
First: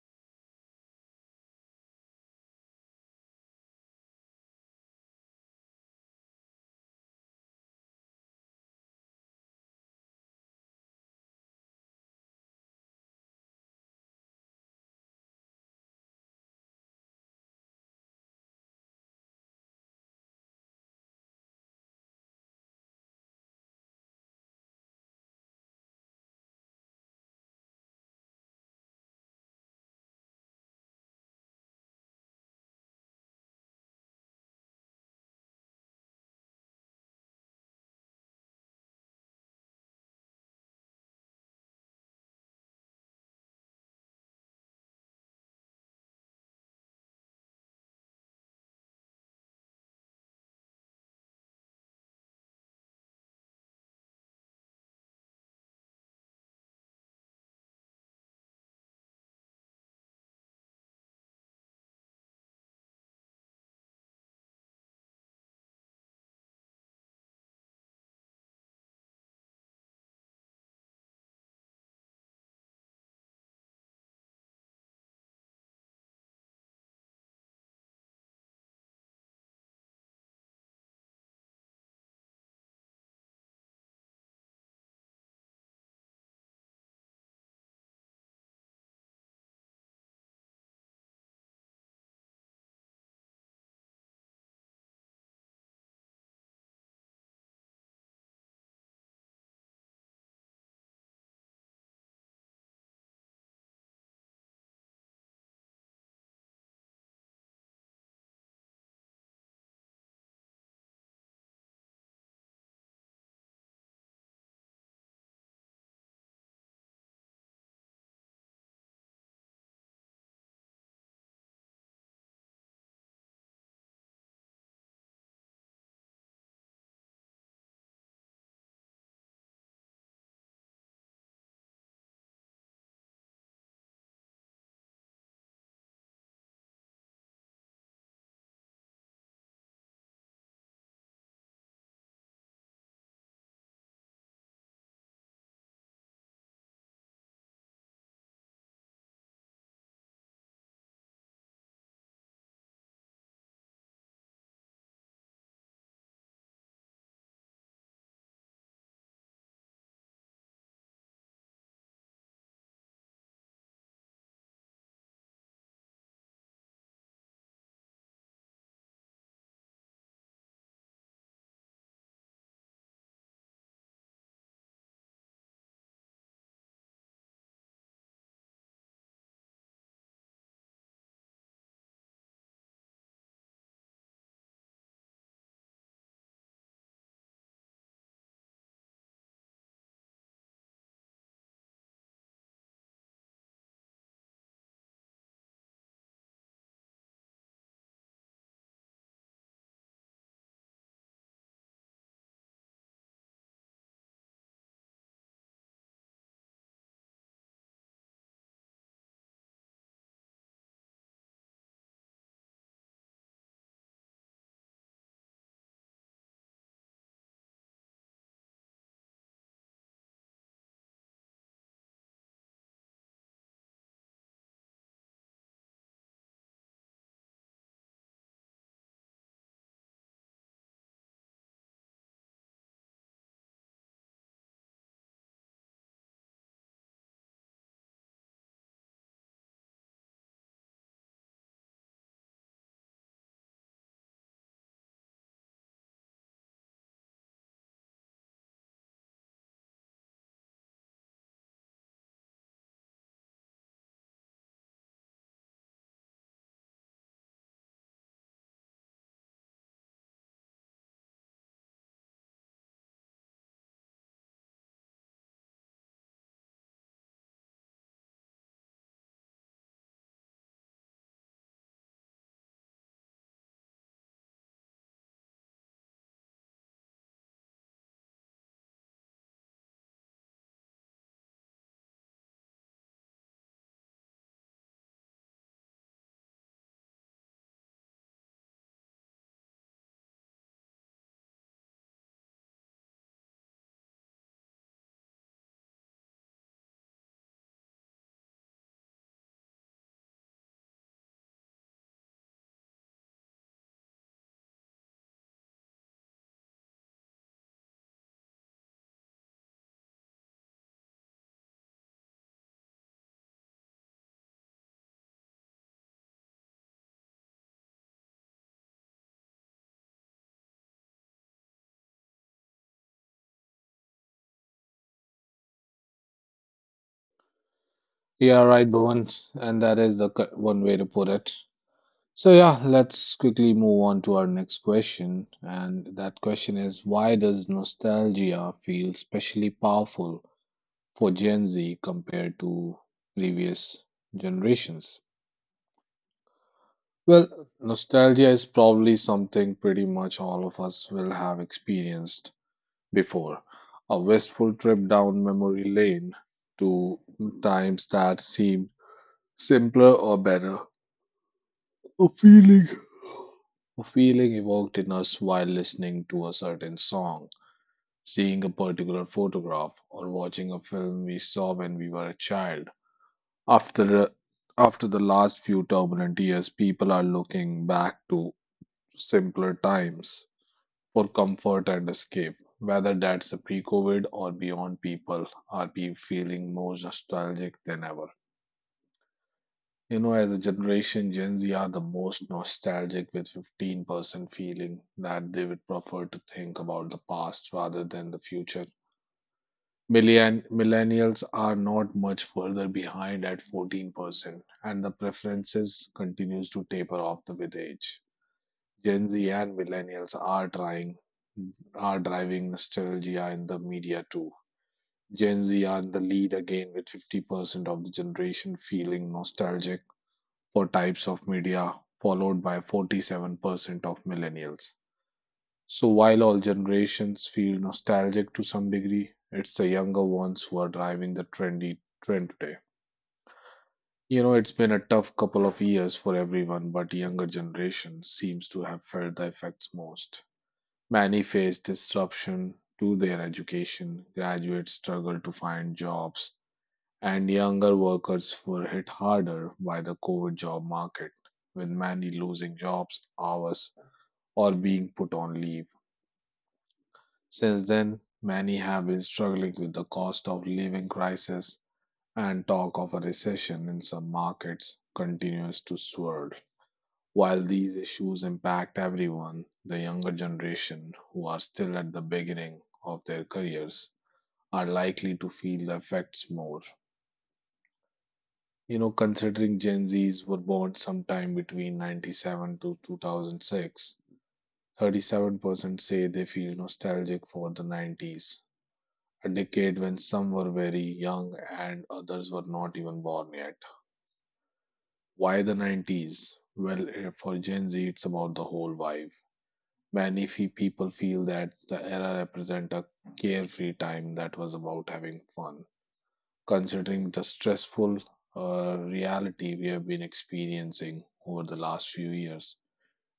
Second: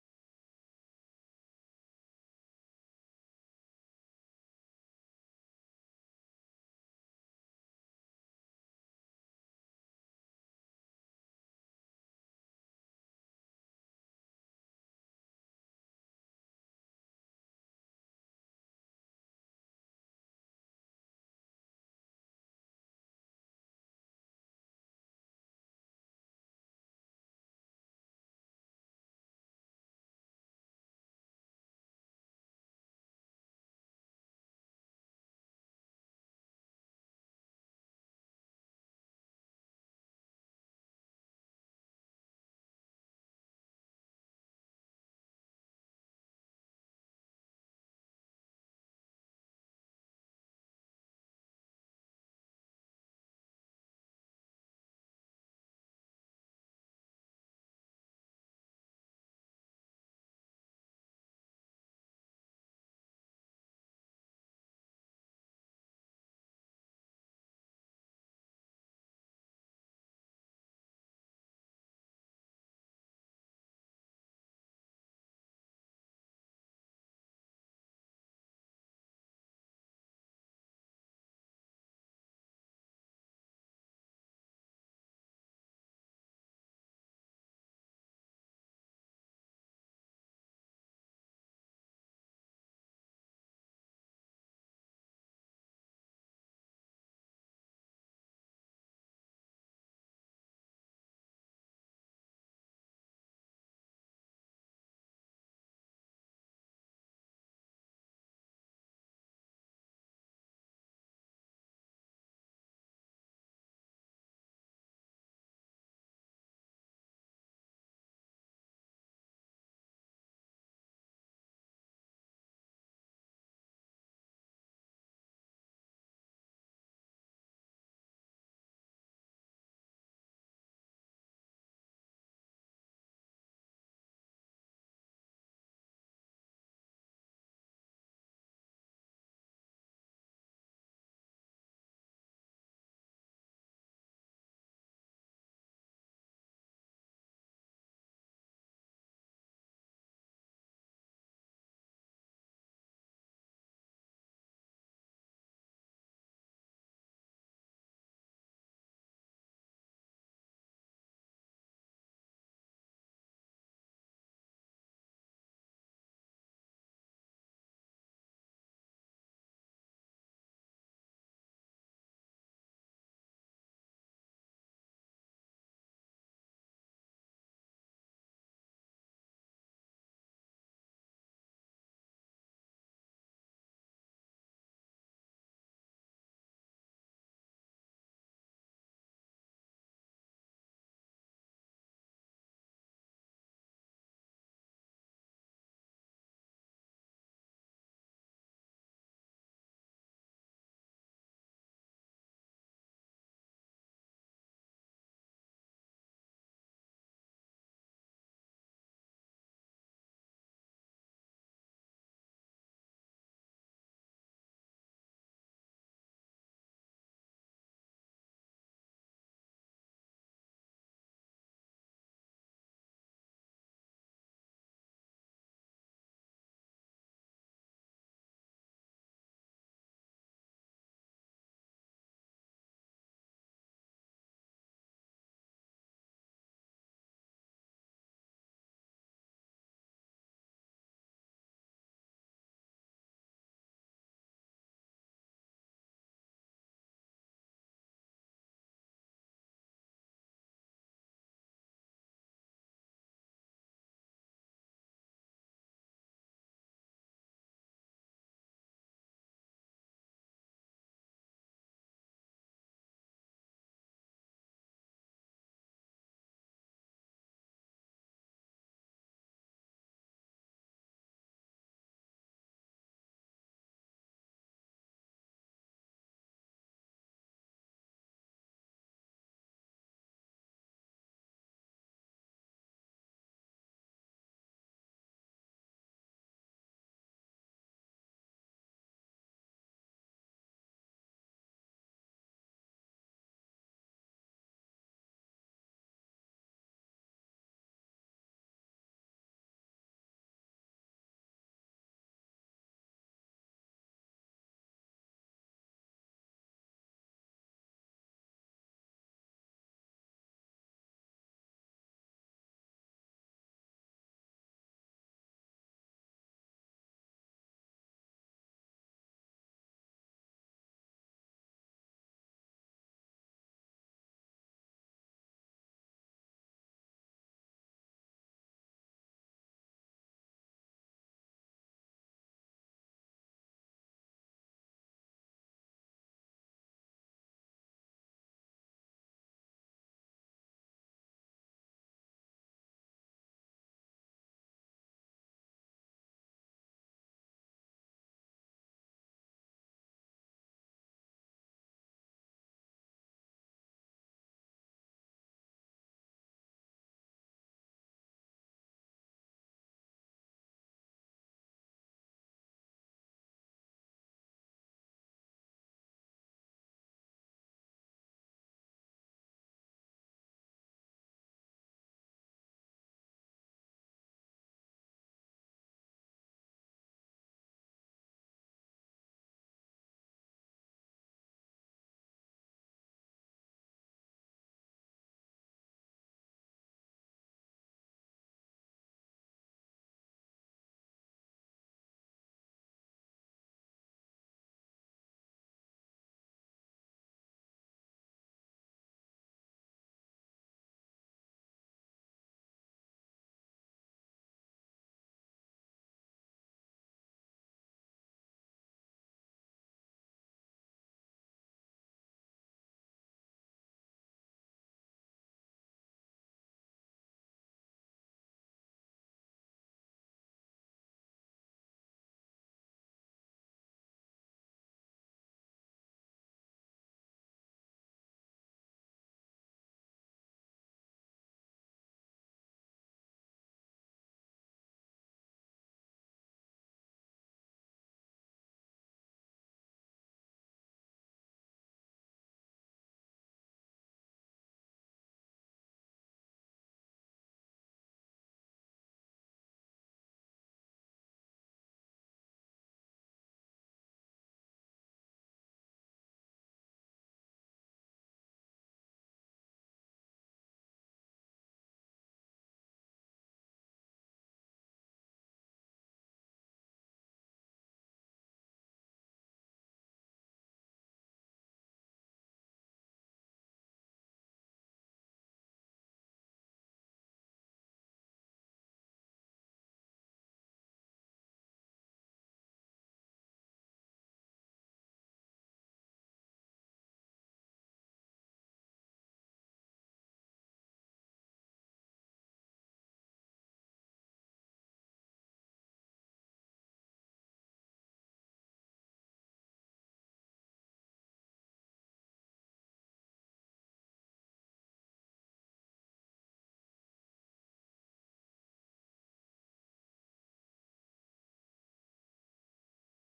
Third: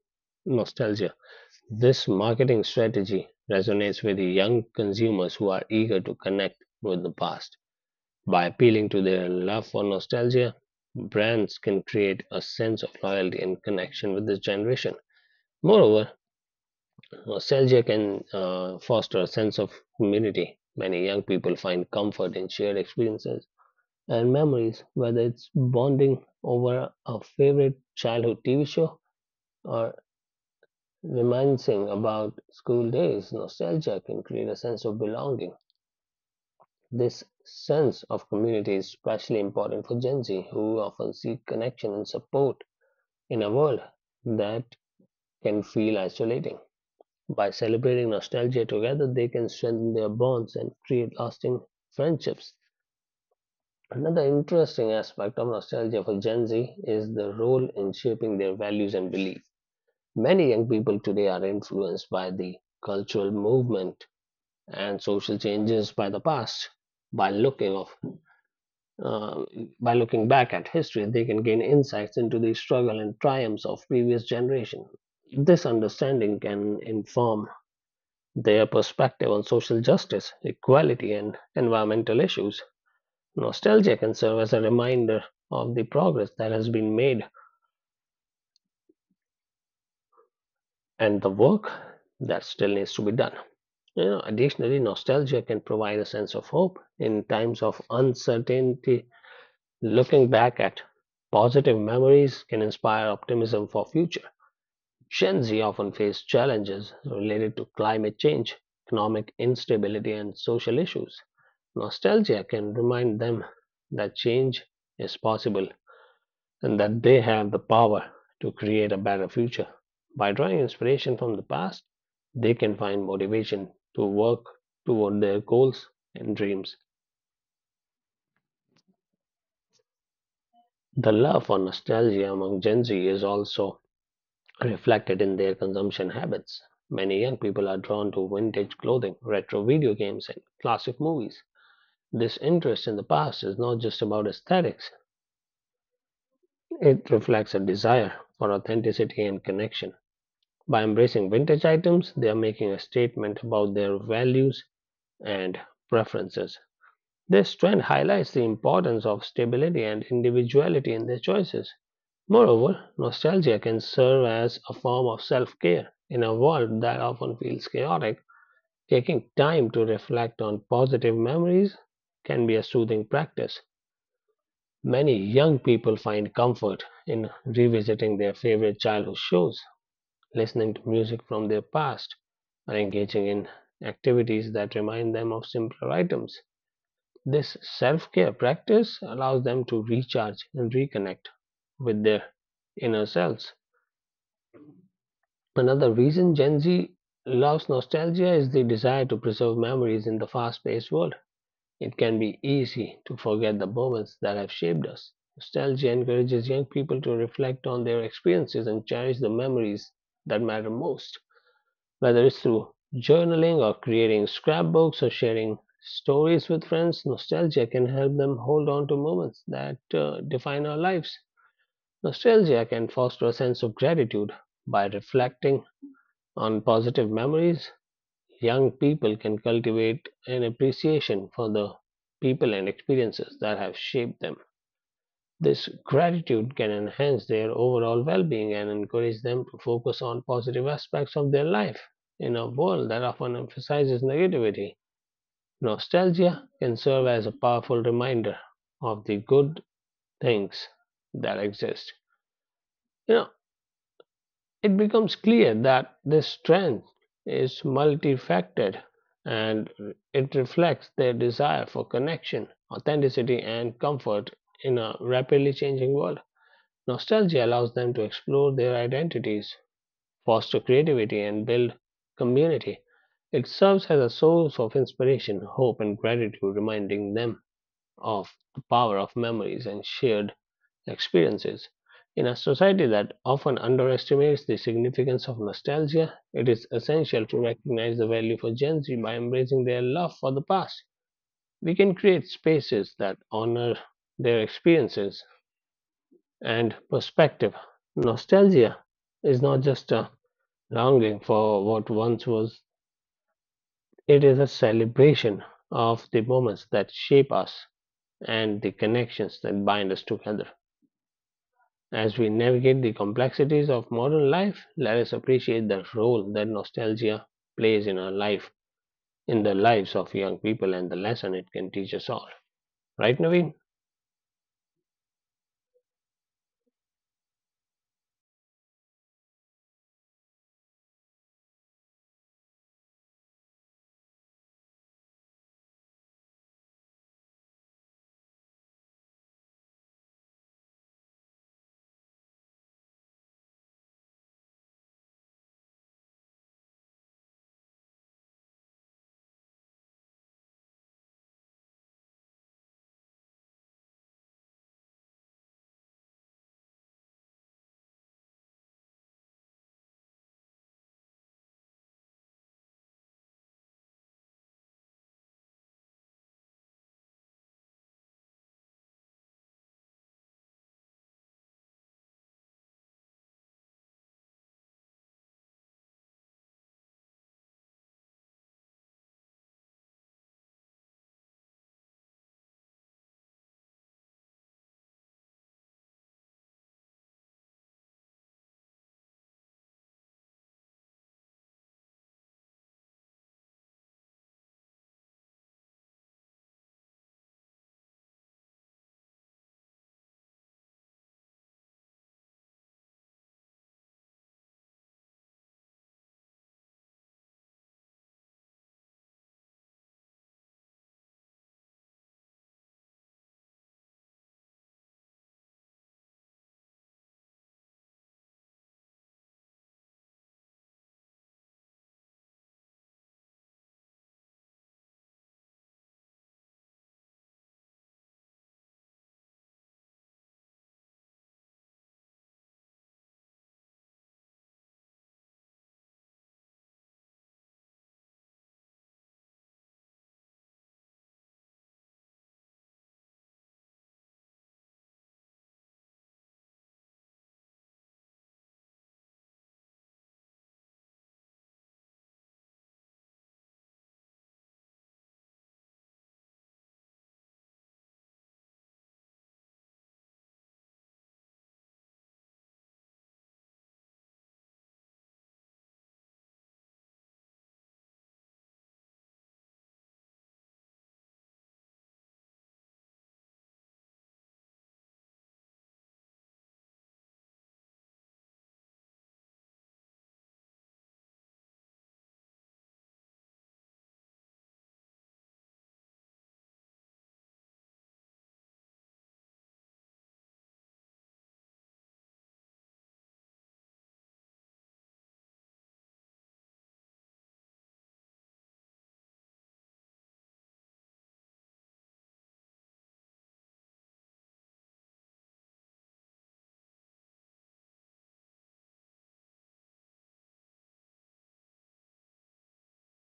Nostalgia. This marketing strategy resonates with the young consumers who are eager to connect with the past. By appealing to their love for nostalgia, brands can create a sense of loyalty and connection with this generation. Moreover, nostalgia can foster a sense of community. Many young people find comfort in shared experiences and memories, whether it's bonding over a favorite childhood TV show or reminiscing about school days. Nostalgia can create a sense of belonging. This sense of community is especially important for Gen Z, who often seek connection and support in a world that can feel isolating. By celebrating nostalgia together, they can strengthen their bonds and create lasting friendships. Another interesting aspect of nostalgia for Gen Z is the role in shaping their values and beliefs. Many young people today are influenced by the cultural movement and social changes by the past. By looking of, uh, by looking back at history, they can gain insights into the struggle and triumphs of previous generation. This understanding can inform their perspective on social justice, equality, and environmental issues. Nostalgia can serve as a reminder of the progress that has been made and the work that still needs to be done. You know, additionally, nostalgia can provide a sense of hope in times of uncertainty. Looking back at positive memories can inspire optimism for future. Gen Z often face challenges related to climate change, economic instability, and social issues. Nostalgia can remind them that change is possible and that they have the power to create a better future. By drawing inspiration from the past, they can find motivation to work toward their goals and dreams. The love for nostalgia among Gen Z is also reflected in their consumption habits. Many young people are drawn to vintage clothing, retro video games, and classic movies. This interest in the past is not just about aesthetics, it reflects a desire for authenticity and connection. By embracing vintage items, they are making a statement about their values and preferences. This trend highlights the importance of stability and individuality in their choices. Moreover, nostalgia can serve as a form of self care in a world that often feels chaotic. Taking time to reflect on positive memories can be a soothing practice. Many young people find comfort in revisiting their favorite childhood shows, listening to music from their past, or engaging in activities that remind them of simpler items. This self care practice allows them to recharge and reconnect with their inner selves. Another reason Gen Z loves nostalgia is the desire to preserve memories in the fast paced world. It can be easy to forget the moments that have shaped us. Nostalgia encourages young people to reflect on their experiences and cherish the memories that matter most. Whether it's through journaling or creating scrapbooks or sharing stories with friends, nostalgia can help them hold on to moments that define our lives. Nostalgia can foster a sense of gratitude. By reflecting on positive memories, young people can cultivate an appreciation for the people and experiences that have shaped them. This gratitude can enhance their overall well being and encourage them to focus on positive aspects of their life. In a world that often emphasizes negativity, nostalgia can serve as a powerful reminder of the good things that exist. You know, it becomes clear that this strength is multifaceted and it reflects their desire for connection, authenticity, and comfort in a rapidly changing world. Nostalgia allows them to explore their identities, foster creativity, and build community. It serves as a source of inspiration, hope, and gratitude, reminding them of the power of memories and shared experiences. In a society that often underestimates the significance of nostalgia, it is essential to recognize the value for Gen Z by embracing their love for the past. We can create spaces that honor their experiences and perspective. Nostalgia is not just a longing for what once was, it is a celebration of the moments that shape us and the connections that bind us together. As we navigate the complexities of modern life, let us appreciate the role that nostalgia plays in our life, in the lives of young people, and the lesson it can teach us all. Right, Naveen? Yeah, right, Bhuvan. And that is the one way to put it. So, yeah, let's quickly move on to our next question. And that question is, why does nostalgia feel especially powerful for Gen Z compared to previous generations? Well, nostalgia is probably something pretty much all of us will have experienced before. A wistful trip down memory lane to times that seemed simpler or better. A feeling. A feeling evoked in us while listening to a certain song, seeing a particular photograph, or watching a film we saw when we were a child. After, after the last few turbulent years, people are looking back to simpler times for comfort and escape. Whether that's a pre COVID or beyond, people are be feeling more nostalgic than ever. You know, as a generation, Gen Z are the most nostalgic, with 15% feeling that they would prefer to think about the past rather than the future. Millennials are not much further behind at 14%, and the preferences continues to taper off with age. Gen Z and millennials are driving nostalgia in the media too. Gen Z are in the lead again with 50% of the generation feeling nostalgic for types of media, followed by 47% of millennials. So, while all generations feel nostalgic to some degree, it's the younger ones who are driving the trend today. You know, it's been a tough couple of years for everyone, but younger generation seems to have felt the effects most. Many face disruption to their education, graduates struggle to find jobs, and younger workers were hit harder by the COVID job market, with many losing jobs, hours, or being put on leave. Since then, many have been struggling with the cost of living crisis, and talk of a recession in some markets continues to swirl. While these issues impact everyone, the younger generation, who are still at the beginning of their careers, are likely to feel the effects more. You know, considering Gen Zs were born sometime between 97 to 2006, 37% say they feel nostalgic for the 90s, a decade when some were very young and others were not even born yet. Why the 90s? Well, for Gen Z, it's about the whole vibe. People feel that the era represents a carefree time that was about having fun. Considering the stressful reality we have been experiencing over the last few years.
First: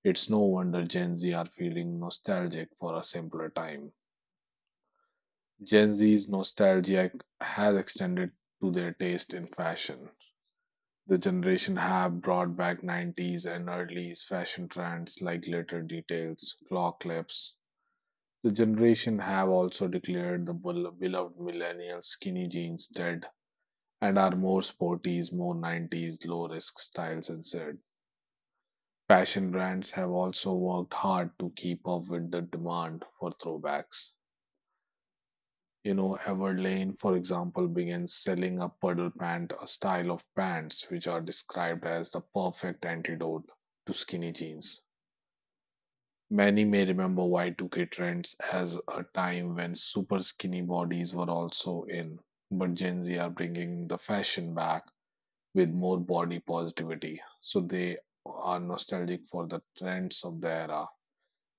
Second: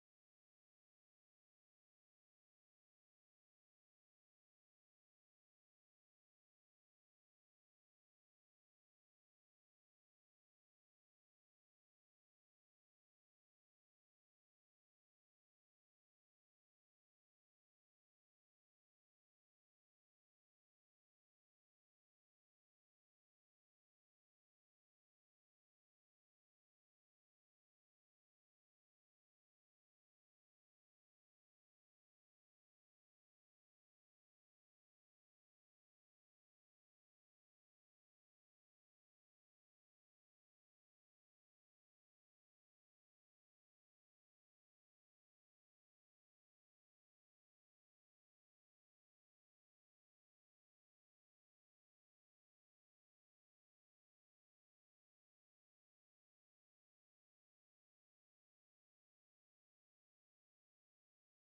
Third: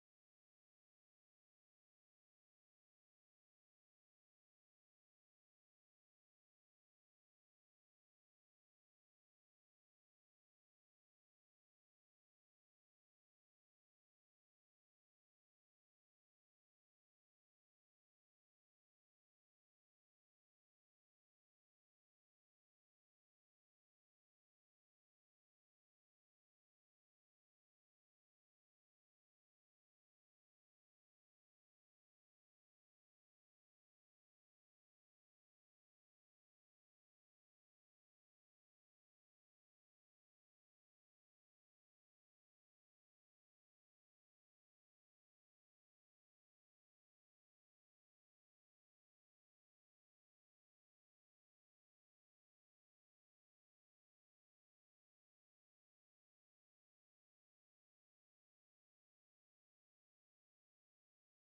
It's no wonder Gen Z are feeling nostalgic for a simpler time. Gen Z's nostalgia has extended to their taste in fashion. The generation have brought back 90s and early's fashion trends like glitter details, claw clips. The generation have also declared the beloved millennial skinny jeans dead and are more sporties, more 90s, low risk styles instead. Fashion brands have also worked hard to keep up with the demand for throwbacks. You know, Everlane, for example, began selling a puddle pant, a style of pants which are described as the perfect antidote to skinny jeans. Many may remember Y2K trends as a time when super skinny bodies were also in, but Gen Z are bringing the fashion back with more body positivity. So they are nostalgic for the trends of the era.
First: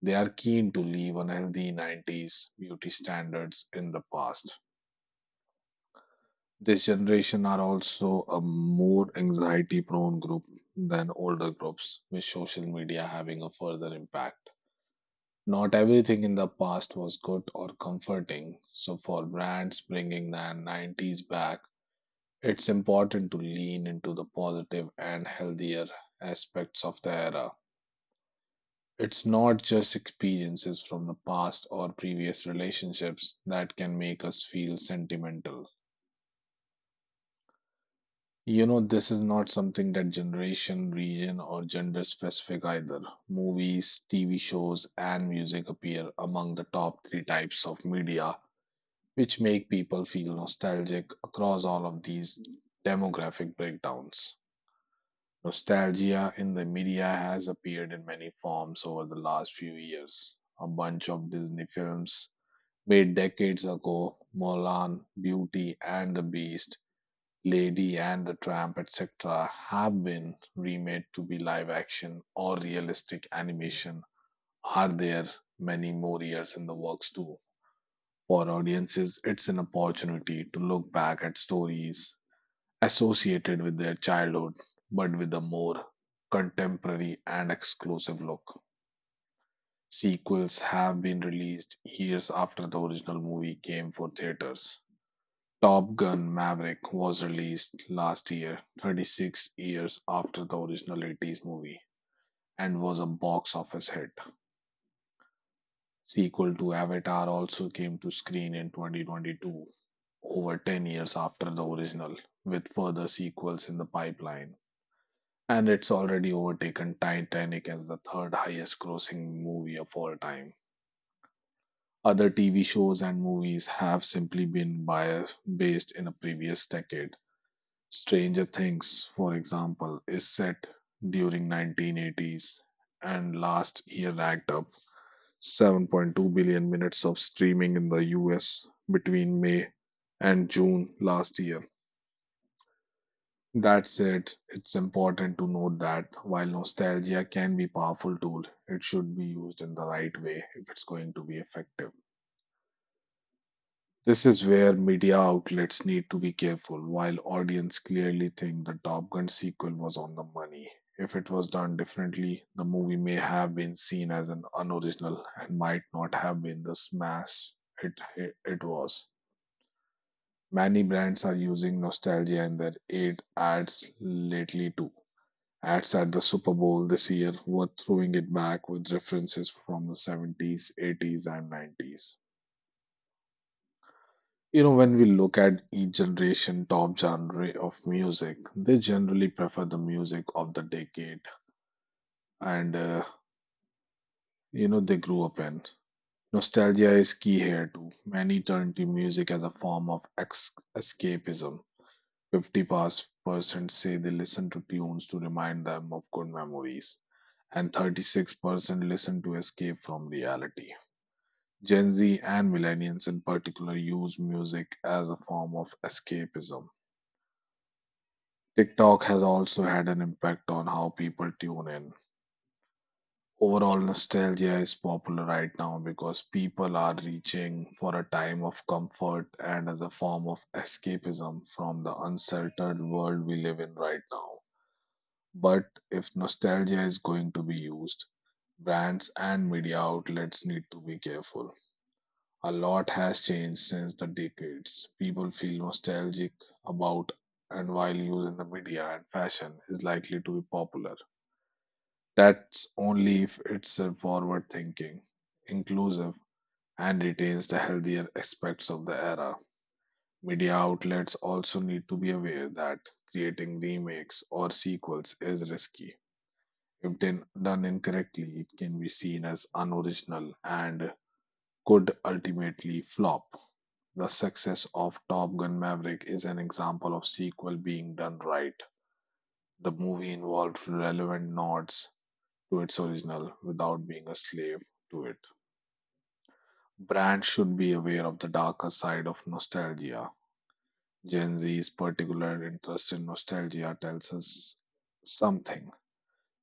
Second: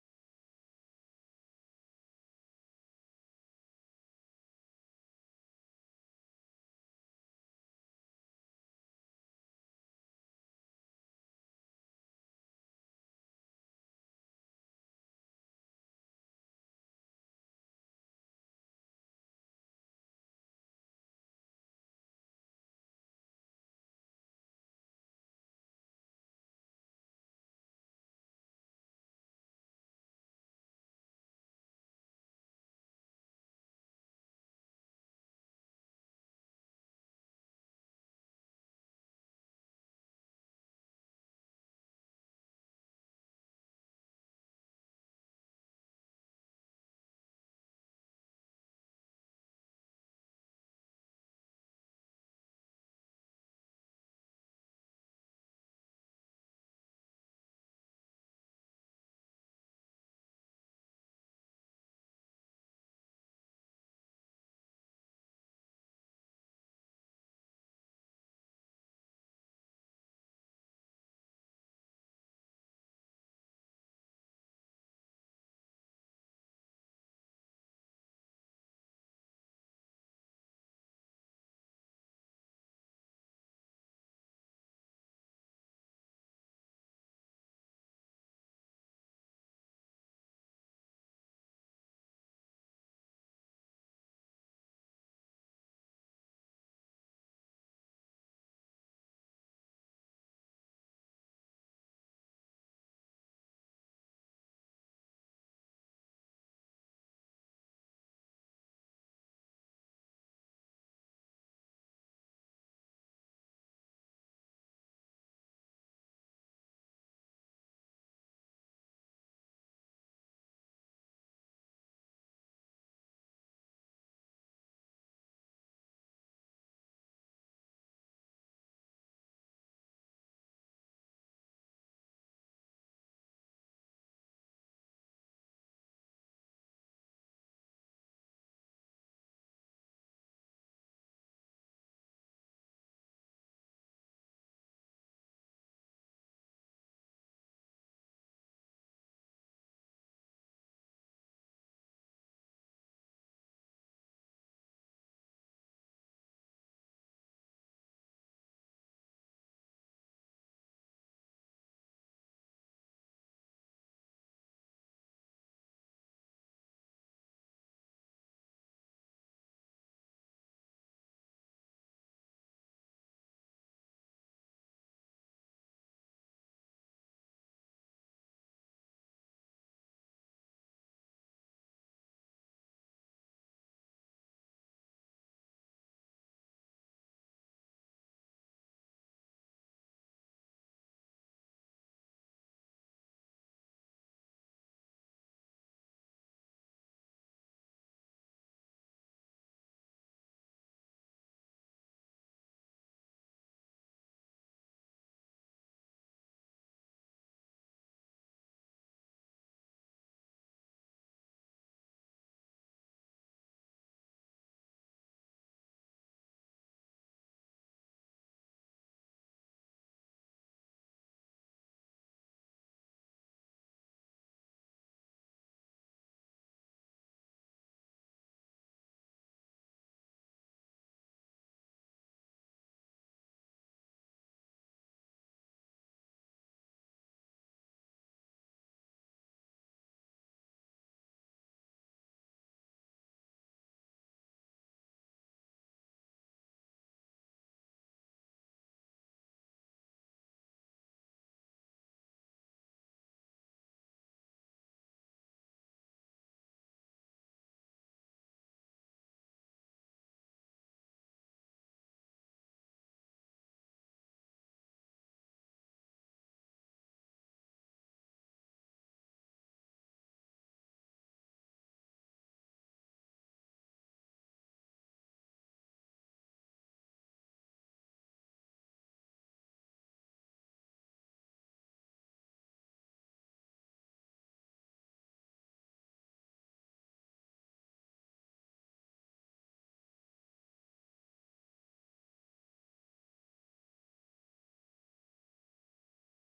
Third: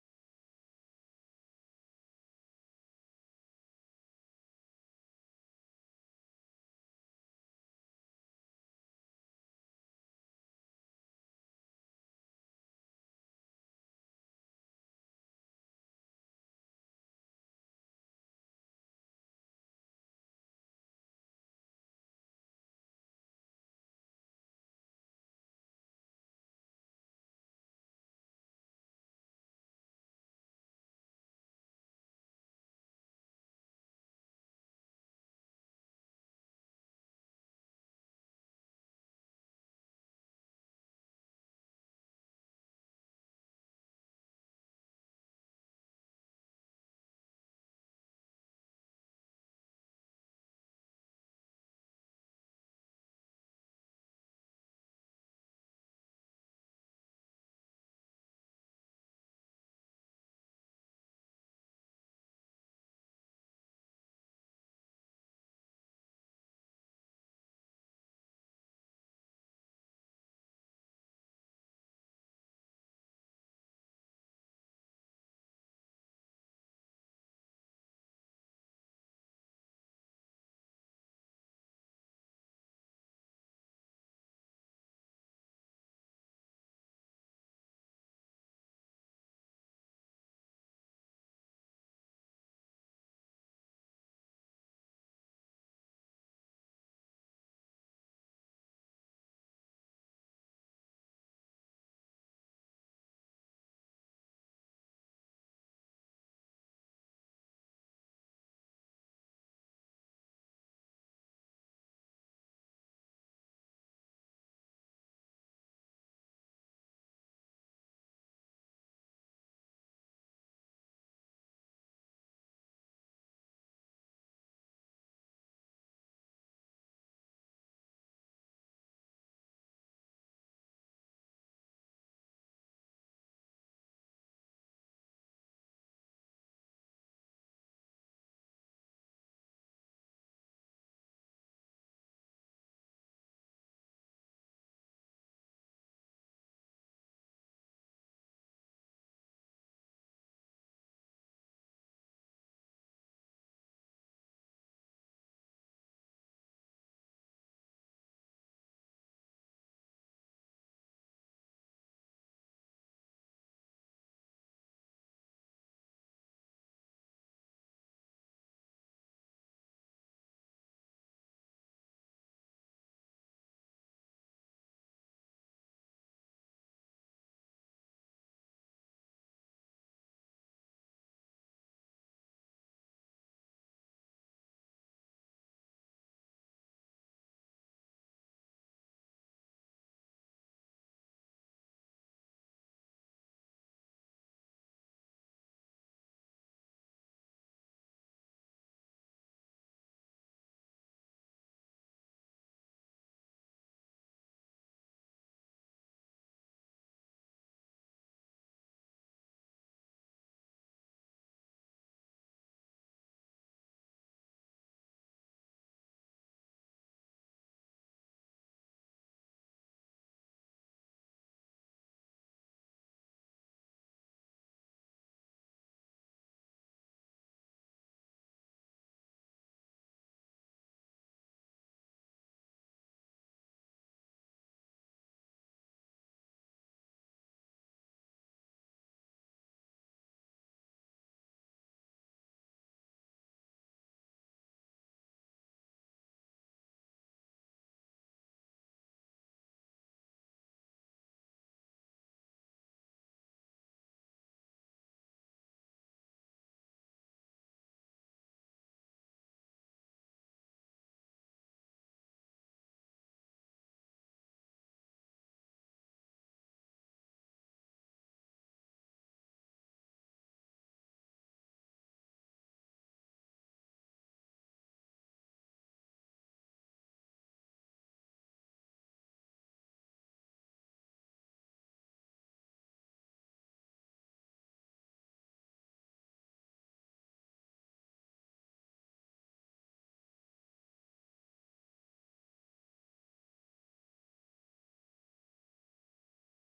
They are keen to leave unhealthy 90s beauty standards in the past. This generation are also a more anxiety prone group than older groups, with social media having a further impact. Not everything in the past was good or comforting, so for brands bringing the 90s back, it's important to lean into the positive and healthier aspects of the era. It's not just experiences from the past or previous relationships that can make us feel sentimental. You know, this is not something that generation, region, or gender specific either. Movies, TV shows, and music appear among the top three types of media, which make people feel nostalgic across all of these demographic breakdowns. Nostalgia in the media has appeared in many forms over the last few years. A bunch of Disney films made decades ago, Mulan, Beauty and the Beast, Lady and the Tramp, etc., have been remade to be live action or realistic animation. Are there many more years in the works too? For audiences, it's an opportunity to look back at stories associated with their childhood, but with a more contemporary and exclusive look. Sequels have been released years after the original movie came for theaters. Top Gun Maverick was released last year, 36 years after the original 80s movie, and was a box office hit. Sequel to Avatar also came to screen in 2022, over 10 years after the original, with further sequels in the pipeline, and it's already overtaken Titanic as the third highest grossing movie of all time. Other TV shows and movies have simply been bias based in a previous decade. Stranger Things, for example, is set during 1980s, and last year racked up 7.2 billion minutes of streaming in the US between May and June last year. That's it. It's important to note that while nostalgia can be a powerful tool, it should be used in the right way if it's going to be effective. This is where media outlets need to be careful. While audience clearly think the Top Gun sequel was on the money, if it was done differently, the movie may have been seen as an unoriginal and might not have been the smash it was. Many brands are using nostalgia in their aid ads lately too. Ads at the Super Bowl this year were throwing it back with references from the 70s, 80s, and 90s. You know, when we look at each generation top genre of music, they generally prefer the music of the decade and they grew up in. Nostalgia is key here too. Many turn to music as a form of escapism. 50% say they listen to tunes to remind them of good memories, and 36% listen to escape from reality. Gen Z and millennials in particular use music as a form of escapism. TikTok has also had an impact on how people tune in. Overall, nostalgia is popular right now because people are reaching for a time of comfort and as a form of escapism from the unsettled world we live in right now. But if nostalgia is going to be used, brands and media outlets need to be careful. A lot has changed since the decades people feel nostalgic about, and while use in the media and fashion is likely to be popular, that's only if it's a forward thinking, inclusive, and retains the healthier aspects of the era. Media outlets also need to be aware that creating remakes or sequels is risky. If done incorrectly, it can be seen as unoriginal and could ultimately flop. The success of Top Gun Maverick is an example of sequel being done right. The movie involved relevant nods to its original without being a slave to it. Brands should be aware of the darker side of nostalgia. Gen Z's particular interest in nostalgia tells us something.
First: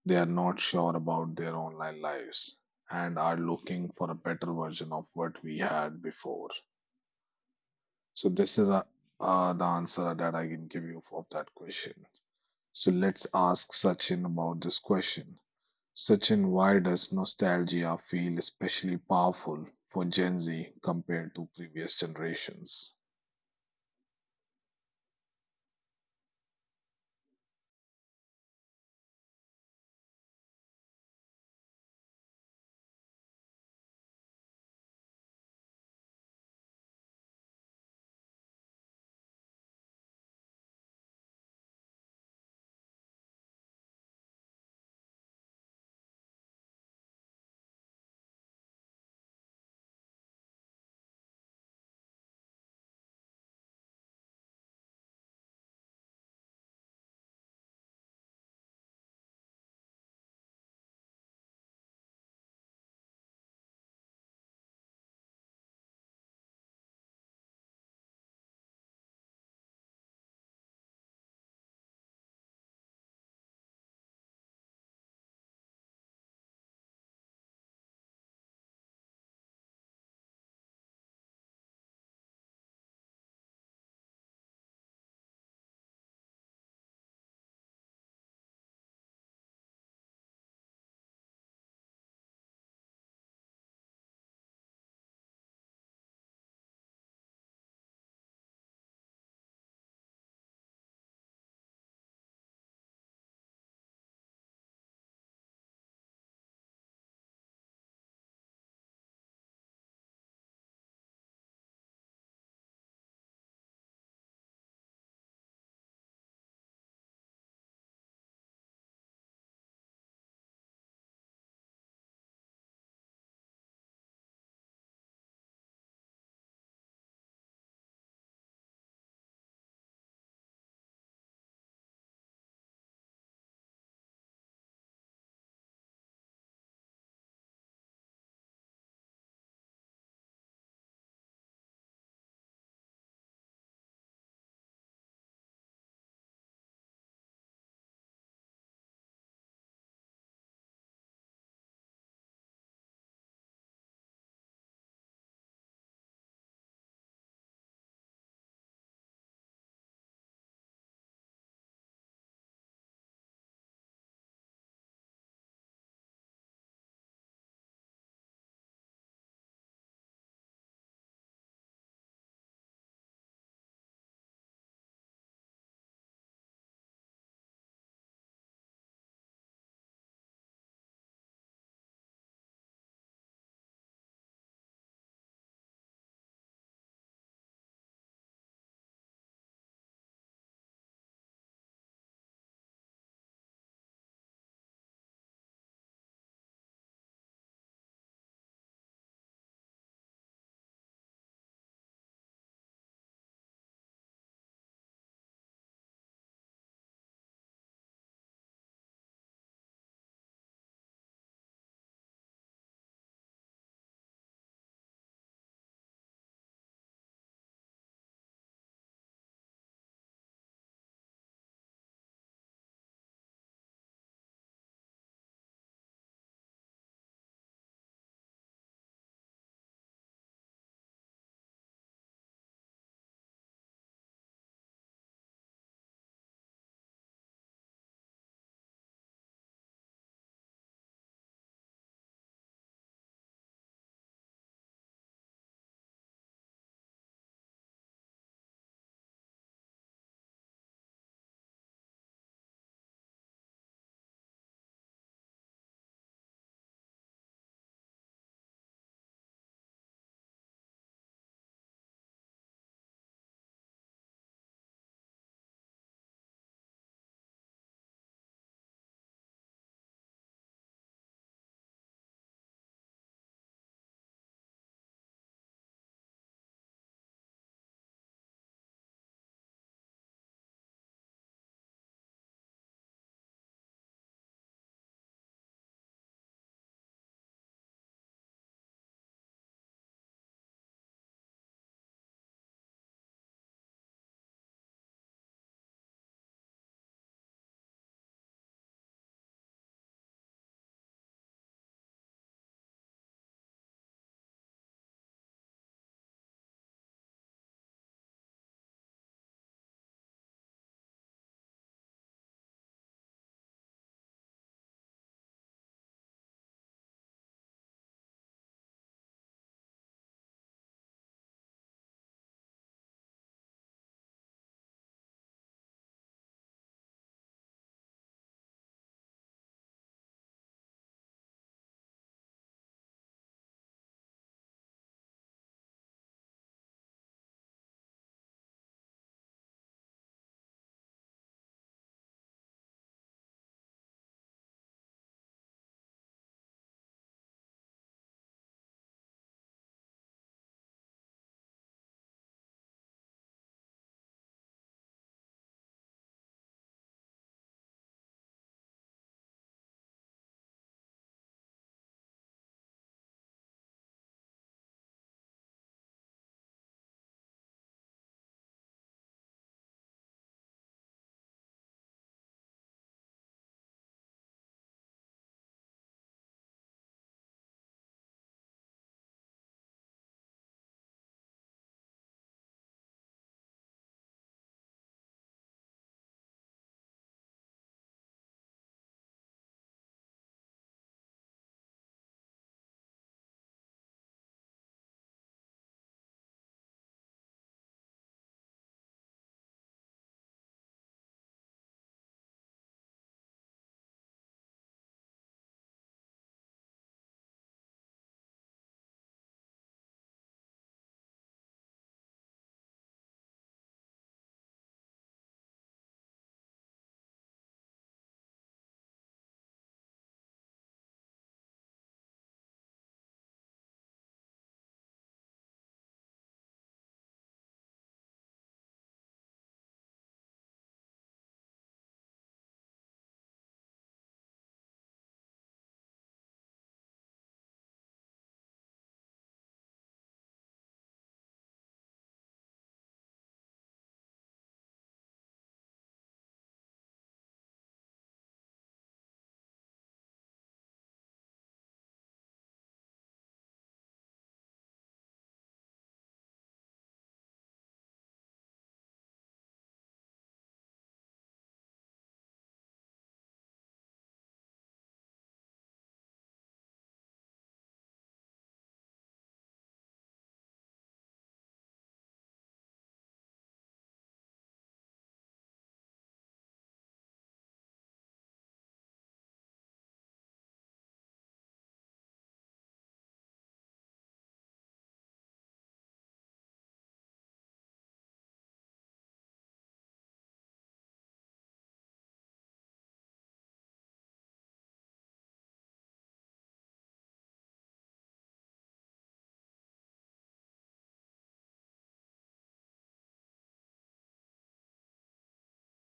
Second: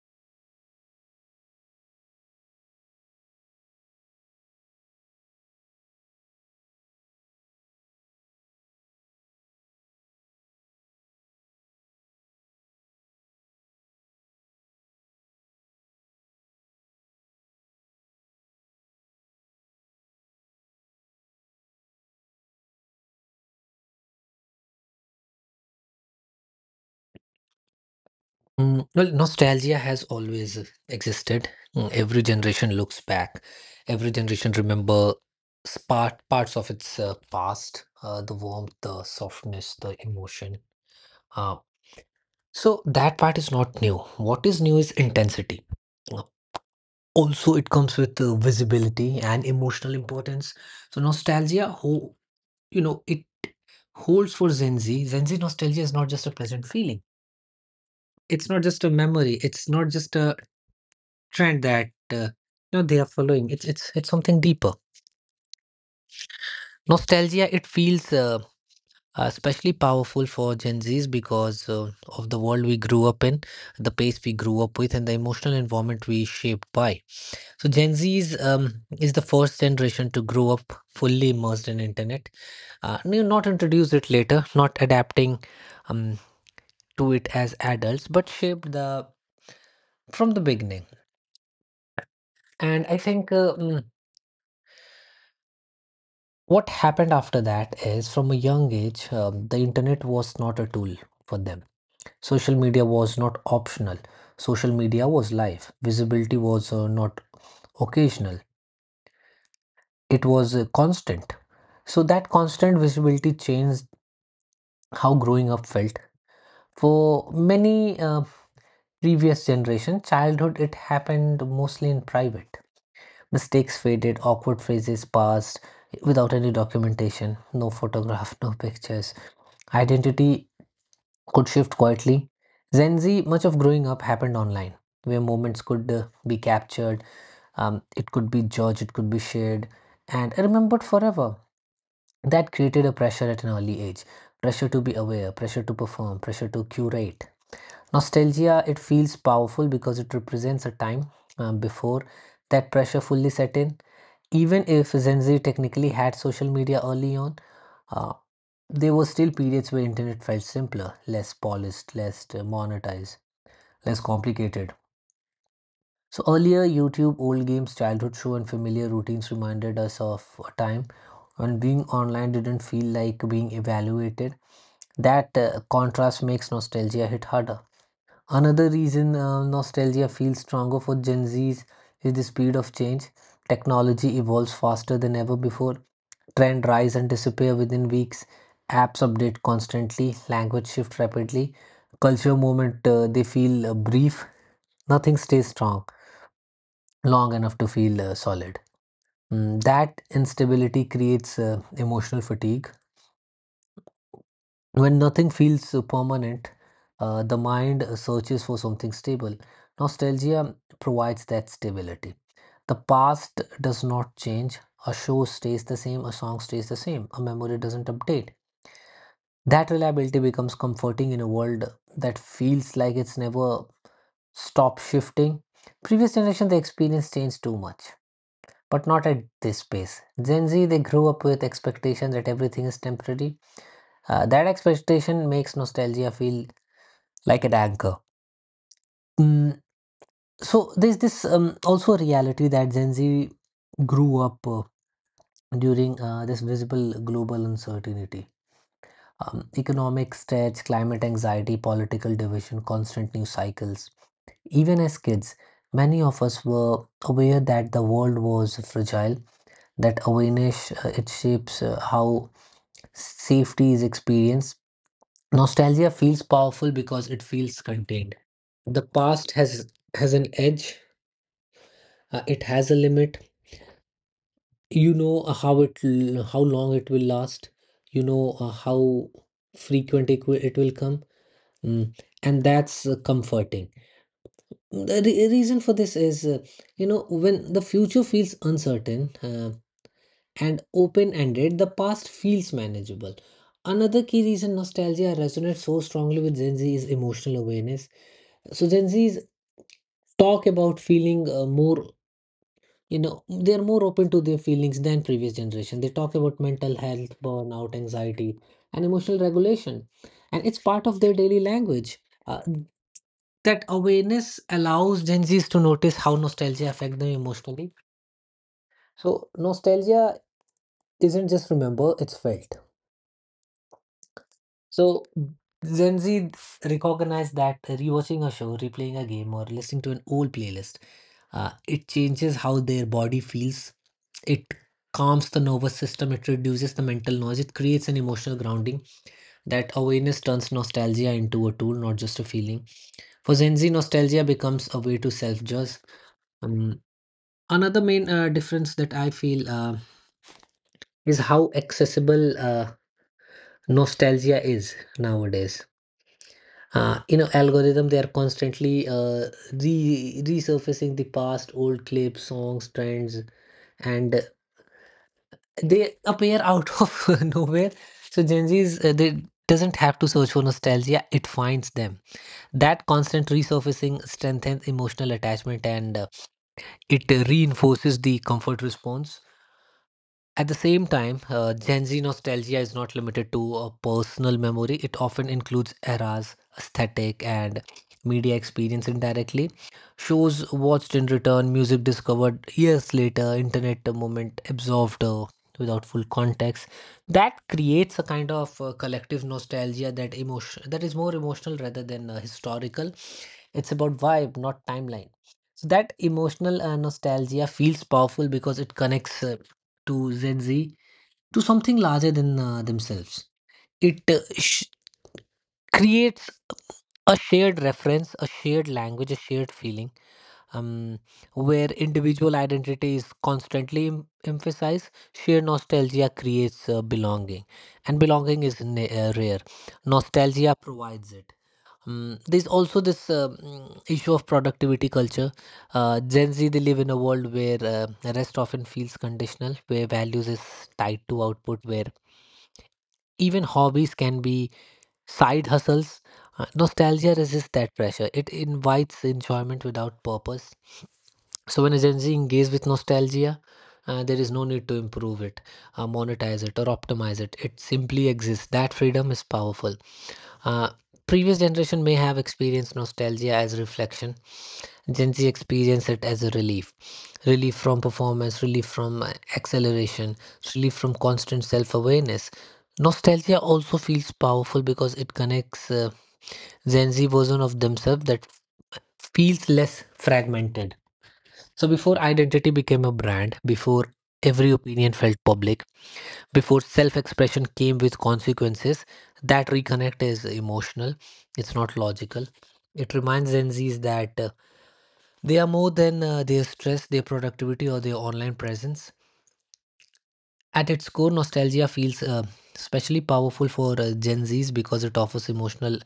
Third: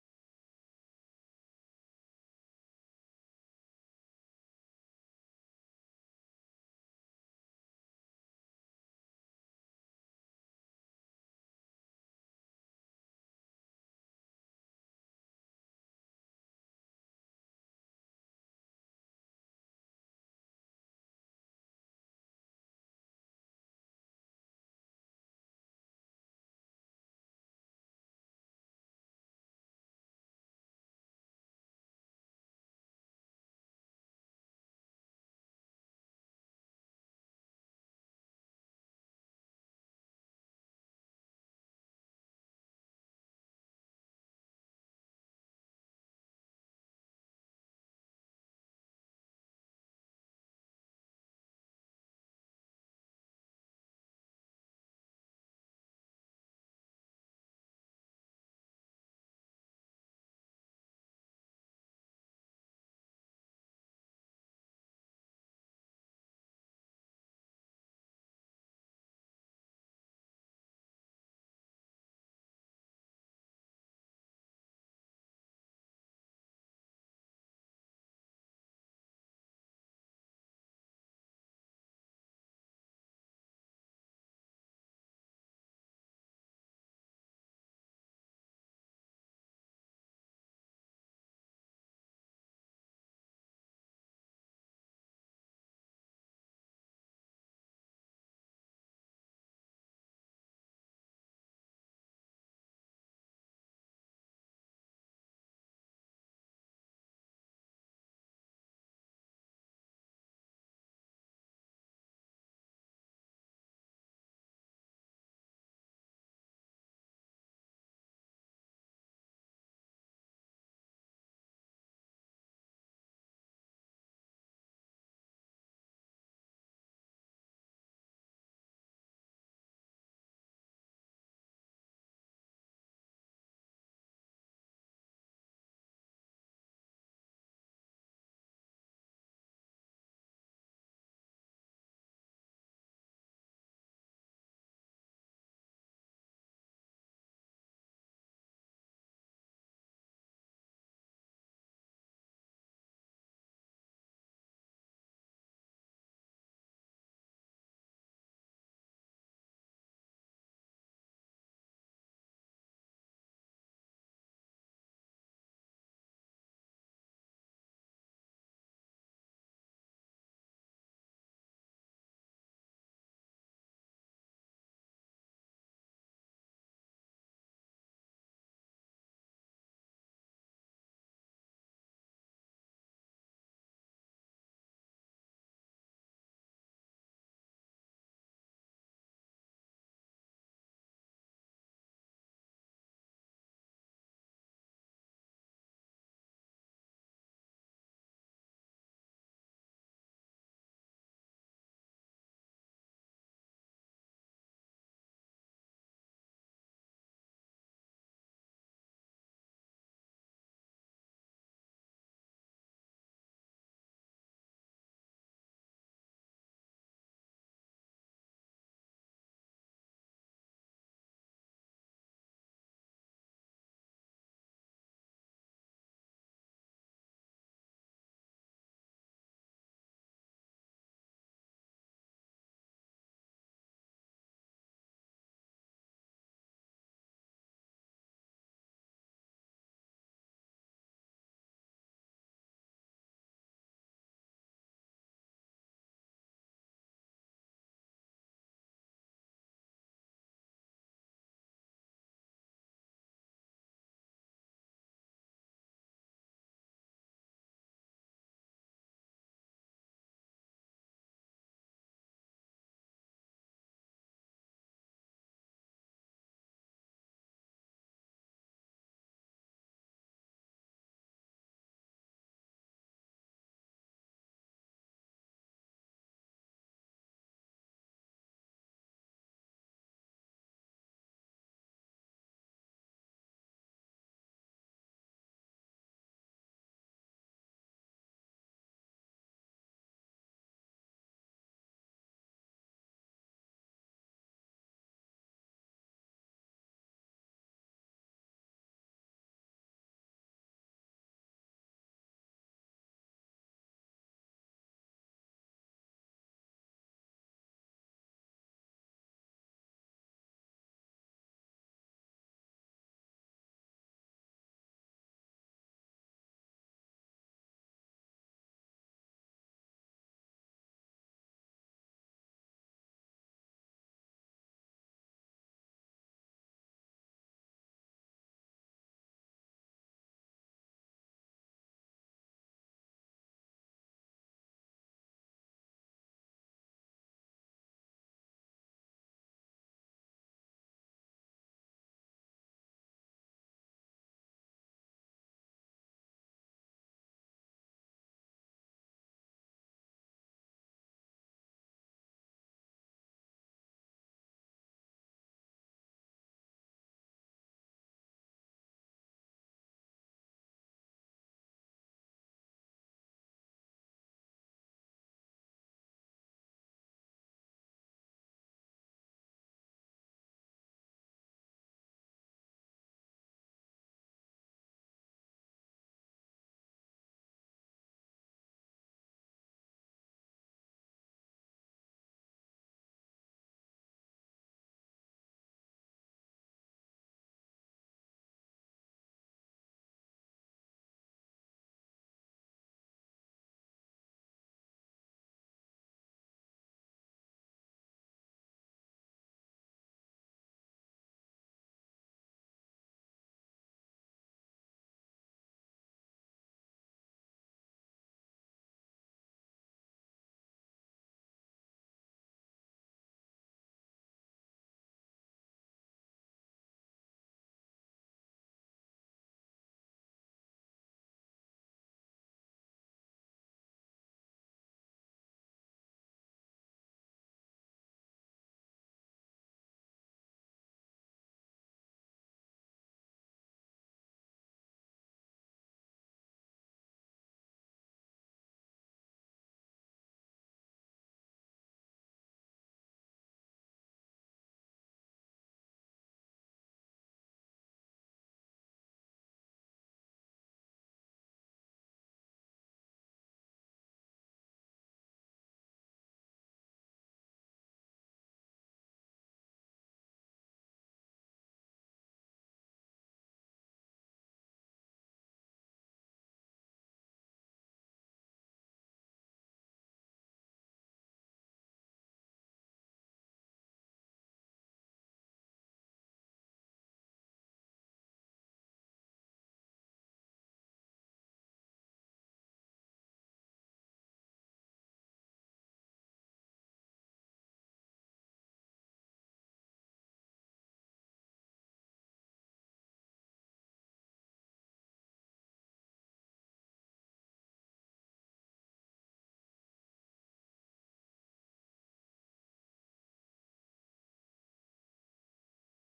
They are not sure about their online lives and are looking for a better version of what we had before. So this is the answer that I can give you of that question. So let's ask Sachin about this question. Sachin, why does nostalgia feel especially powerful for Gen Z compared to previous generations? Mm, well, nostalgia has always existed. Mm, every generation looks back. Every generation remember parts of its past, the warmth, the softness, the emotion. Uh, so that part is not new. What is new is intensity. Uh, Also, it comes with visibility and emotional importance. So nostalgia, it holds for Gen Z. Gen Z nostalgia is not just a pleasant feeling. It's not just a memory. It's not just a trend that they are following. It's something deeper. Nostalgia, it feels especially powerful for Gen Zs because of the world we grew up in, the pace we grew up with, and the emotional environment we shaped by. So Gen Z's is the first generation to grow up fully immersed in internet. Not introduce it later, not adapting um, to it as adults, but shaped the from the beginning. And I think what happened after that is from a young age, the internet was not a tool for them. Social media was not optional. Social media was life. Visibility was not occasional. It was constant. So that constant visibility changed how growing up felt for many, previous generation childhood it happened mostly in private, mistakes faded, awkward phrases passed without any documentation, no photograph no pictures. Identity could shift quietly. Gen Z, much of growing up happened online where moments could be captured, it could be judged, it could be shared and remembered forever. That created a pressure at an early age, pressure to be aware, pressure to perform, pressure to curate. Nostalgia, it feels powerful because it represents a time before that pressure fully set in. Even if Gen Z technically had social media early on, uh, there were still periods where internet felt simpler, less polished, less monetized, less complicated. So earlier, YouTube, old games, childhood show, and familiar routines reminded us of a time when being online didn't feel like being evaluated. That contrast makes nostalgia hit harder. Another reason nostalgia feels stronger for Gen Zs is the speed of change. Technology evolves faster than ever before. Trend rise and disappear within weeks. Apps update constantly. Language shift rapidly. Culture movement they feel brief. Nothing stays strong long enough to feel solid. Mm, that instability creates emotional fatigue. When nothing feels permanent, the mind searches for something stable. Nostalgia provides that stability. The past does not change. A show stays the same, a song stays the same, a memory doesn't update. That reliability becomes comforting in a world that feels like it's never stopped shifting. Previous generation, the experience changed too much but not at this pace. Gen Z, they grew up with expectations that everything is temporary. That expectation makes nostalgia feel like an anchor. Mm, so there's this also a reality that Gen Z grew up during this visible global uncertainty. Economic stretch, climate anxiety, political division, constant news cycles. Even as kids, many of us were aware that the world was fragile. That awareness it shapes how safety is experience. Nostalgia feels powerful because it feels contained. The past has an edge. It has a limit. You know how long it will last. You know how frequent it will come. Mm. And that's comforting. The reason for this is, when the future feels uncertain, and open ended, the past feels manageable. Another key reason nostalgia resonates so strongly with Gen Z is emotional awareness. So, Gen Zs talk about feeling more, they're more open to their feelings than previous generation. They talk about mental health, burnout, anxiety, and emotional regulation. And it's part of their daily language. Uh, that awareness allows Gen Zs to notice how nostalgia affects them emotionally. So, nostalgia isn't just remember, it's felt. So Gen Z recognize that rewatching a show, replaying a game, or listening to an old playlist, it changes how their body feels. It calms the nervous system. It reduces the mental noise. It creates an emotional grounding. That awareness turns nostalgia into a tool, not just a feeling. For Gen Z, nostalgia becomes a way to self-judge. Um, another main difference that I feel is how accessible nostalgia is nowadays. Algorithm they are constantly, resurfacing the past, old clips, songs, trends, and they appear out of nowhere. So Gen Z's they doesn't have to search for nostalgia, it finds them. That constant resurfacing strengthens emotional attachment, and it reinforces the comfort response. At the same time, Gen Z nostalgia is not limited to a personal memory. It often includes eras, aesthetic, and media experience indirectly. Shows watched in return, music discovered years later, internet moment absorbed without full context. That creates a kind of collective nostalgia, that emotion that is more emotional rather than historical. It's about vibe, not timeline. So that emotional nostalgia feels powerful because it connects to Gen Z to something larger than themselves. It creates a shared reference, a shared language, a shared feeling, um, where individual identity is constantly emphasized. Shared nostalgia creates belonging, and belonging is rare. Nostalgia provides it. There's also this issue of productivity culture. Gen Z, they live in a world where rest often feels conditional, where values is tied to output, where even hobbies can be side hustles. Nostalgia resists that pressure. It invites enjoyment without purpose. So when a Gen Z engages with nostalgia, there is no need to improve it, monetize it, or optimize it. It simply exists. That freedom is powerful. Uh, Previous generation may have experienced nostalgia as reflection. Gen Z experience it as a relief. Relief from performance, relief from acceleration, relief from constant self awareness. Nostalgia also feels powerful because it connects Gen Z version of themselves that feels less fragmented. So, before identity became a brand, before every opinion felt public, before self expression came with consequences. That reconnect is emotional, it's not logical. It reminds Gen Zs that they are more than their stress, their productivity, or their online presence. At its core, nostalgia feels especially powerful for Gen Zs because it offers emotional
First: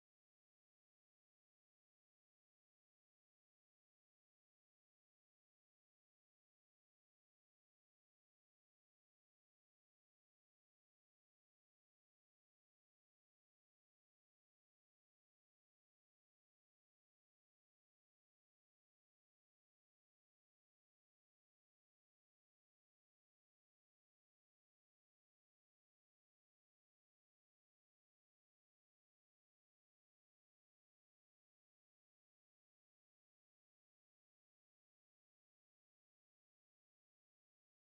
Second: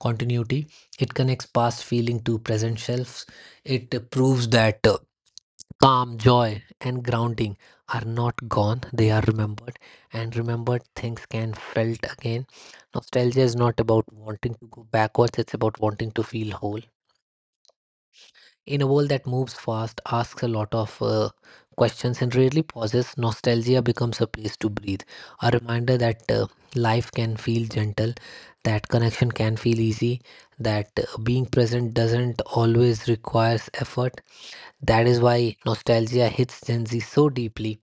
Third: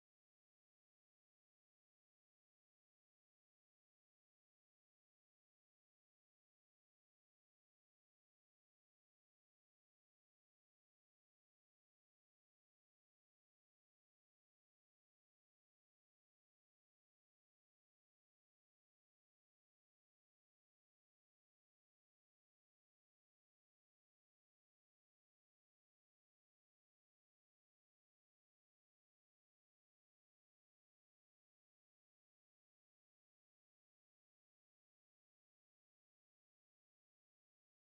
continuity. It connects past feeling to present selves. It proves that calm, joy, and grounding are not gone, they are remembered, and remembered things can felt again. Nostalgia is not about wanting to go backwards, it's about wanting to feel whole. In a world that moves fast, asks a lot of questions, and rarely pauses, nostalgia becomes a place to breathe. A reminder that life can feel gentle, that connection can feel easy, that being present doesn't always requires effort. That is why nostalgia hits Gen Z so deeply,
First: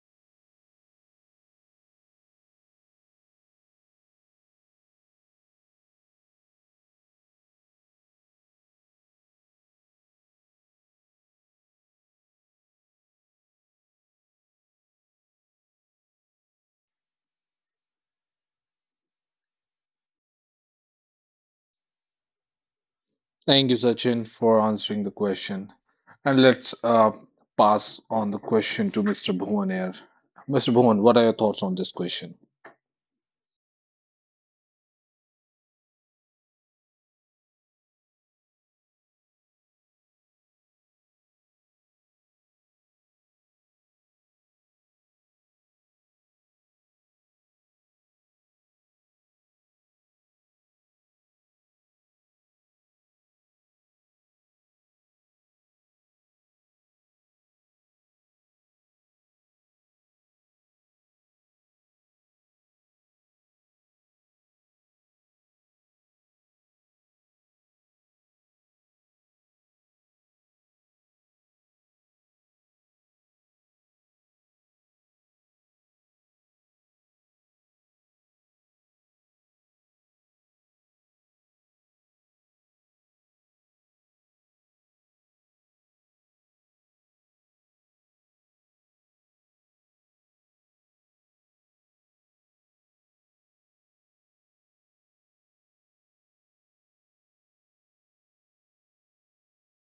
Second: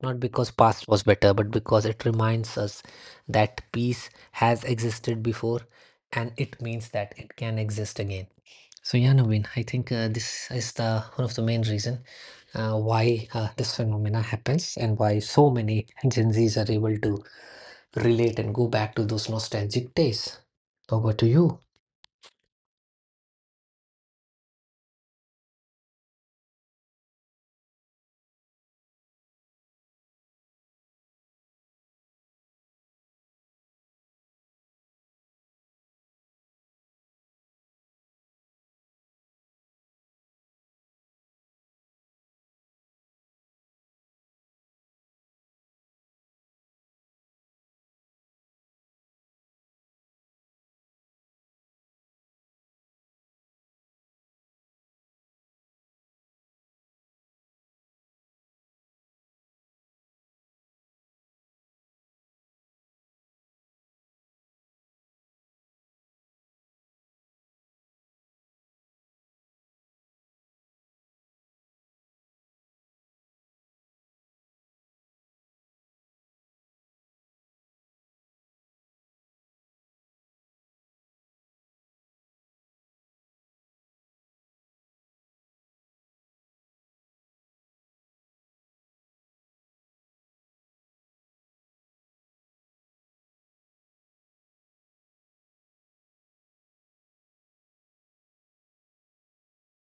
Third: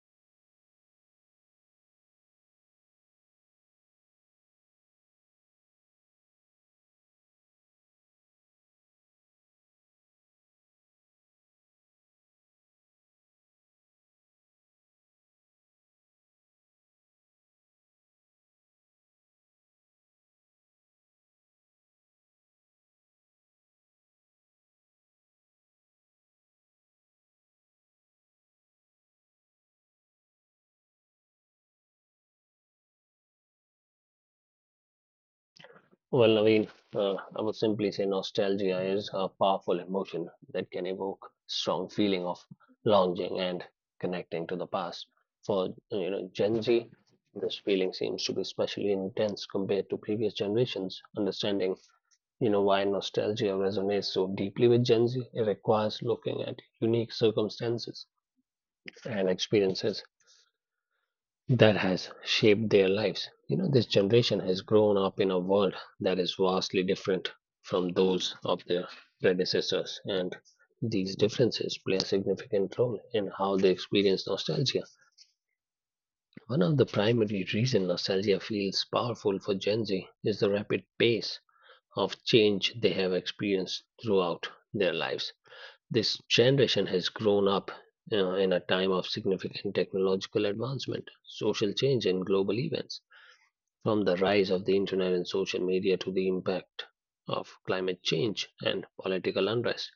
not because past was better, but because it reminds us that peace has existed before and it means that it can exist again. So yeah, Naveen, I think this is the one of the main reason why this phenomena happens and why so many Gen Zs are able to relate and go back to those nostalgic days. Over to you. Thank you, Sachin, for answering the question. And let's pass on the question to Mr. Bhuvan here. Mr. Bhuvan, what are your thoughts on this question? Well, Naveen, I would simply say nostalgia is a powerful emotion that can evoke strong feeling of longing and connecting to the past. For you know Gen Z, this feeling seems to be especially intense compared to previous generations. Understanding you know why nostalgia resonates so deeply with Gen Z? It requires looking at unique circumstances and experiences that has shaped their lives. You know, this generation has grown up in a world that is vastly different from those of their predecessors, and these differences play a significant role in how they experience nostalgia. One of the primary reasons nostalgia feels powerful for Gen Z is the rapid pace of change they have experienced throughout their lives. This generation has grown up in a time of significant technological advancement, social change, and global events. From the rise of the internet and social media to the impact of climate change and political unrest,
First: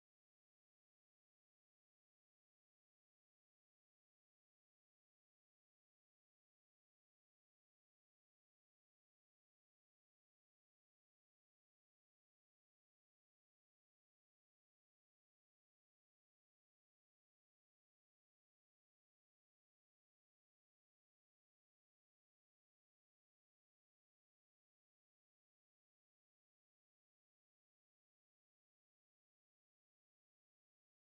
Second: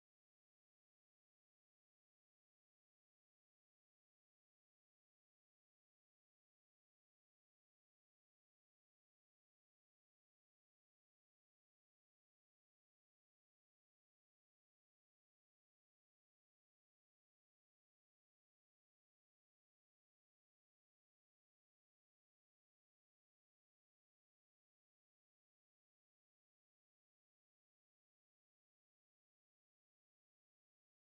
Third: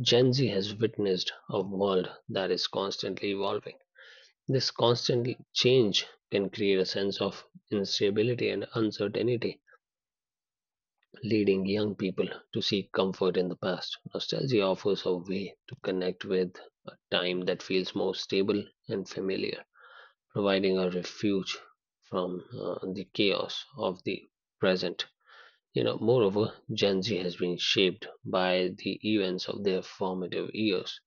Gen Z has witnessed a world that is constantly evolving. This constant change can create a sense of instability and uncertainty leading young people to seek comfort in the past. Nostalgia offers a way to connect with a time that feels more stable and familiar, providing a refuge from the chaos of the present. You know, moreover, Gen Z has been shaped by the events of their formative years.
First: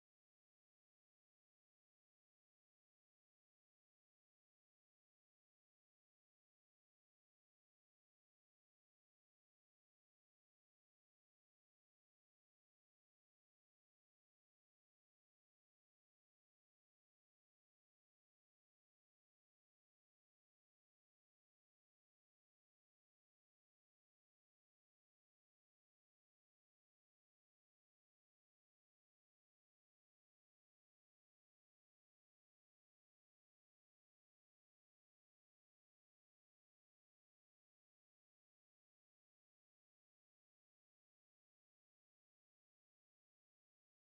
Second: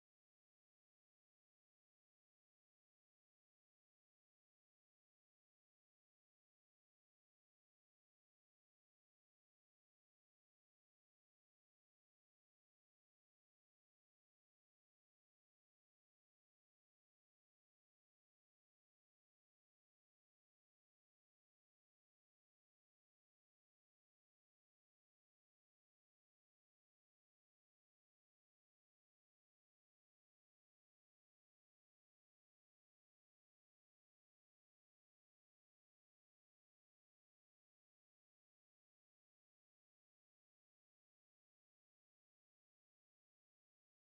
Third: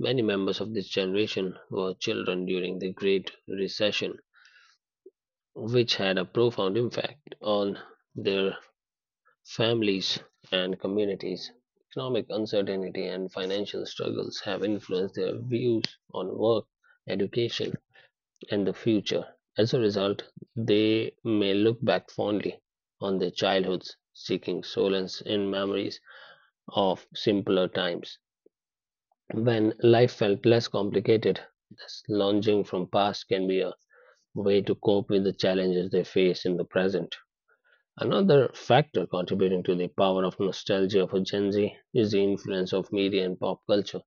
Many members of this generation were children during the Great Recession, which had a profound impact on their families and communities. Economic uncertainty and financial struggles have influenced their views on work, education, and the future. As a result, they may look back fondly on their childhoods, seeking solace in memories of simpler times when life felt less complicated. Thus, lunging from past can be a way to cope with the challenges they face in the present. Another factor contributing to the power of nostalgia for Gen Z is the influence of media and pop culture.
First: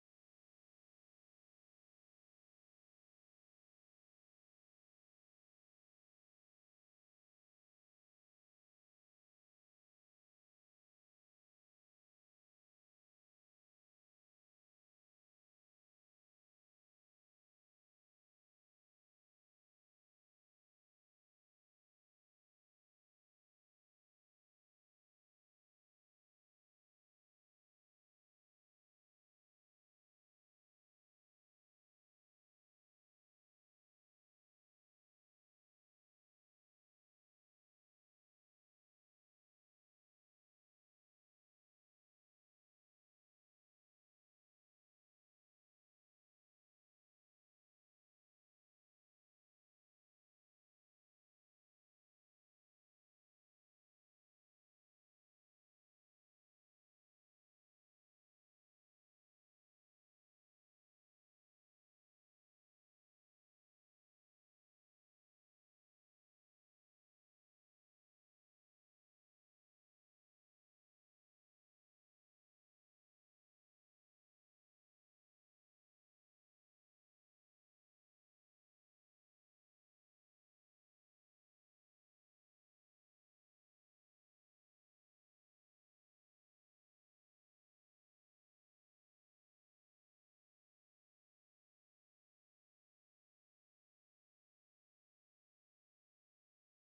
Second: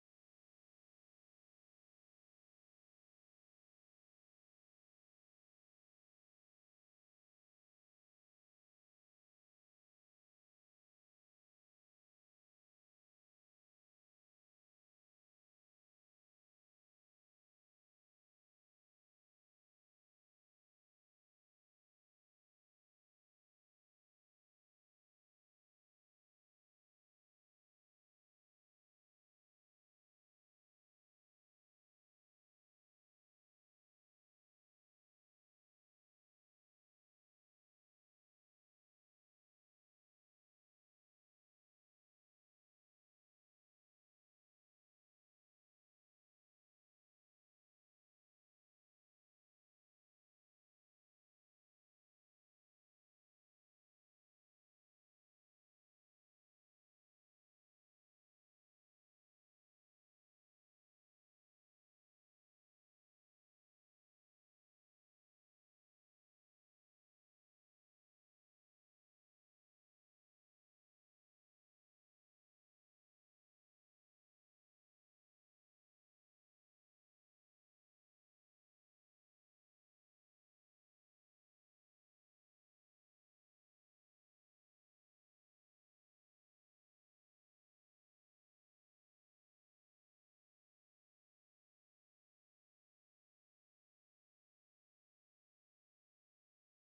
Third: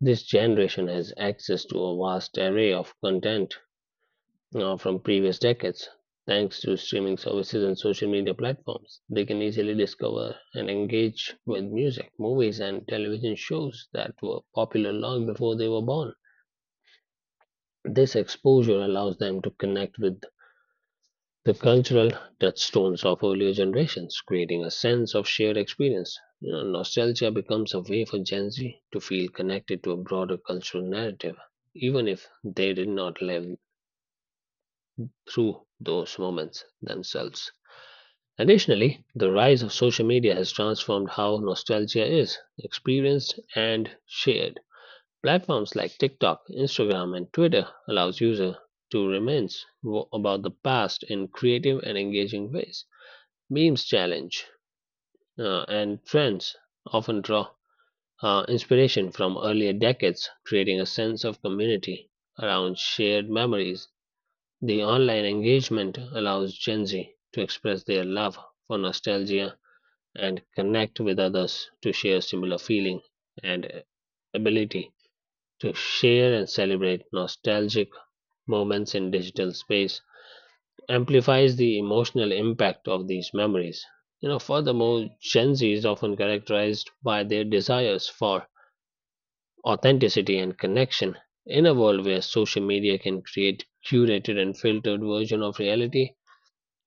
This generation has access to a vast array of content from previous decades. Thanks to streaming services and social media platforms, they can easily discover and engage with music, movies, and television shows that were popular long before they were born. This exposure allows them to connect with the cultural touchstones of earlier generations, creating a sense of shared experience. You know, nostalgia becomes a way for Gen Z to feel connected to a broader cultural narrative, even if they did not live through those moments themselves. Additionally, the rise of social media has transformed how nostalgia is experienced and shared. Platforms like TikTok, Instagram, and Twitter allows users to reminisce about the past in creative and engaging ways. Beam's challenge and trends often draw inspiration from earlier decades, creating a sense of community around shared memories. The online engagement allows Gen Z to express their love for nostalgia and connect with others to share similar feeling and ability to share and celebrate nostalgic moments in digital space amplifies the emotional impact of these memories. You know, furthermore, Gen Z is often characterized by their desires for authenticity and connection. In a world where social media can create curated and filtered version of reality,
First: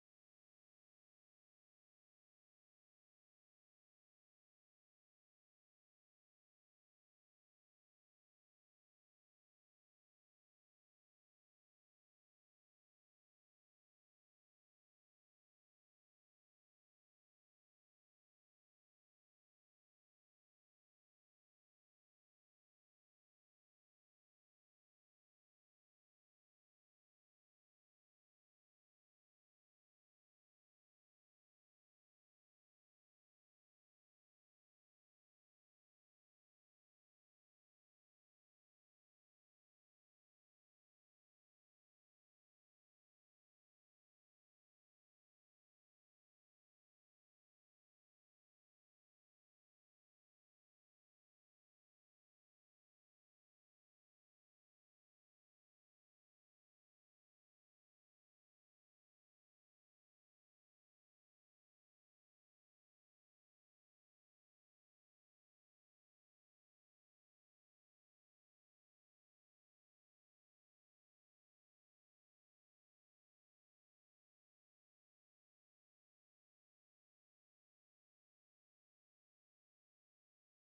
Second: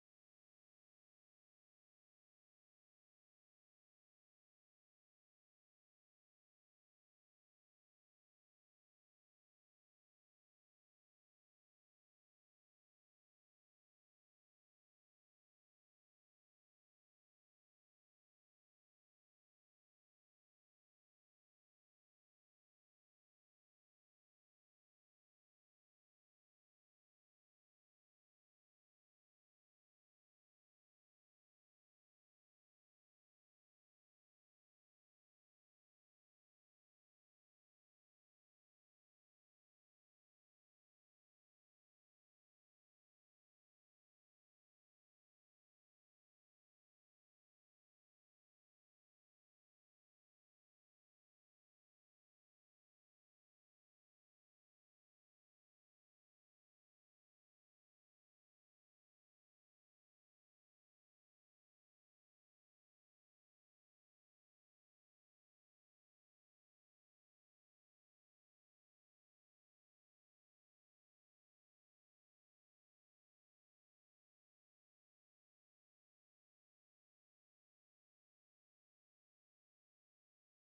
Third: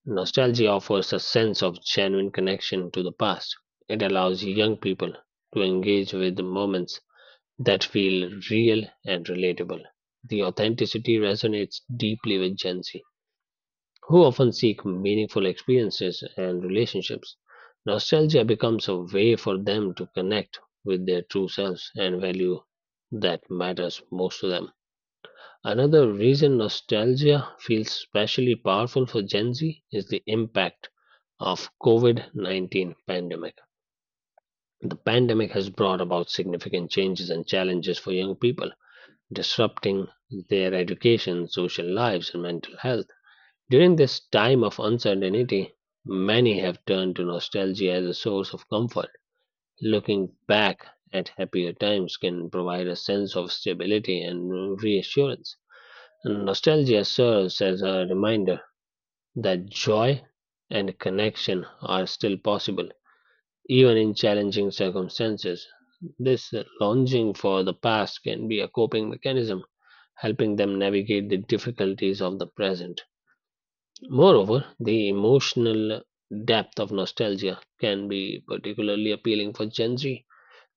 nostalgia offers a sense of genuine connection to the past. It allows young people to engage with the moments that feel real and relatable. The authenticity resonates deeply with Gen Z who often seek meaningful experiences and relationships. Nostalgia becomes a way for them to connect with their true selves and value that matters most to them. Another reason nostalgia feels especially powerful for Gen Z is the impact of COVID-19 pandemic. The pandemic has brought about significant changes and challenges for young people, disrupting their education, social lives and mental health. During this time of uncertainty, many have turned to nostalgia as a source of comfort. Looking back at happier times can provide a sense of stability and reassurance. Nostalgia serves as a reminder that joy and connection are still possible, even in challenging circumstances. This longing for the past can be a coping mechanism, helping them navigate the difficulties of the present. Moreover, the emotional depth of nostalgia can be particularly appealing for Gen Z.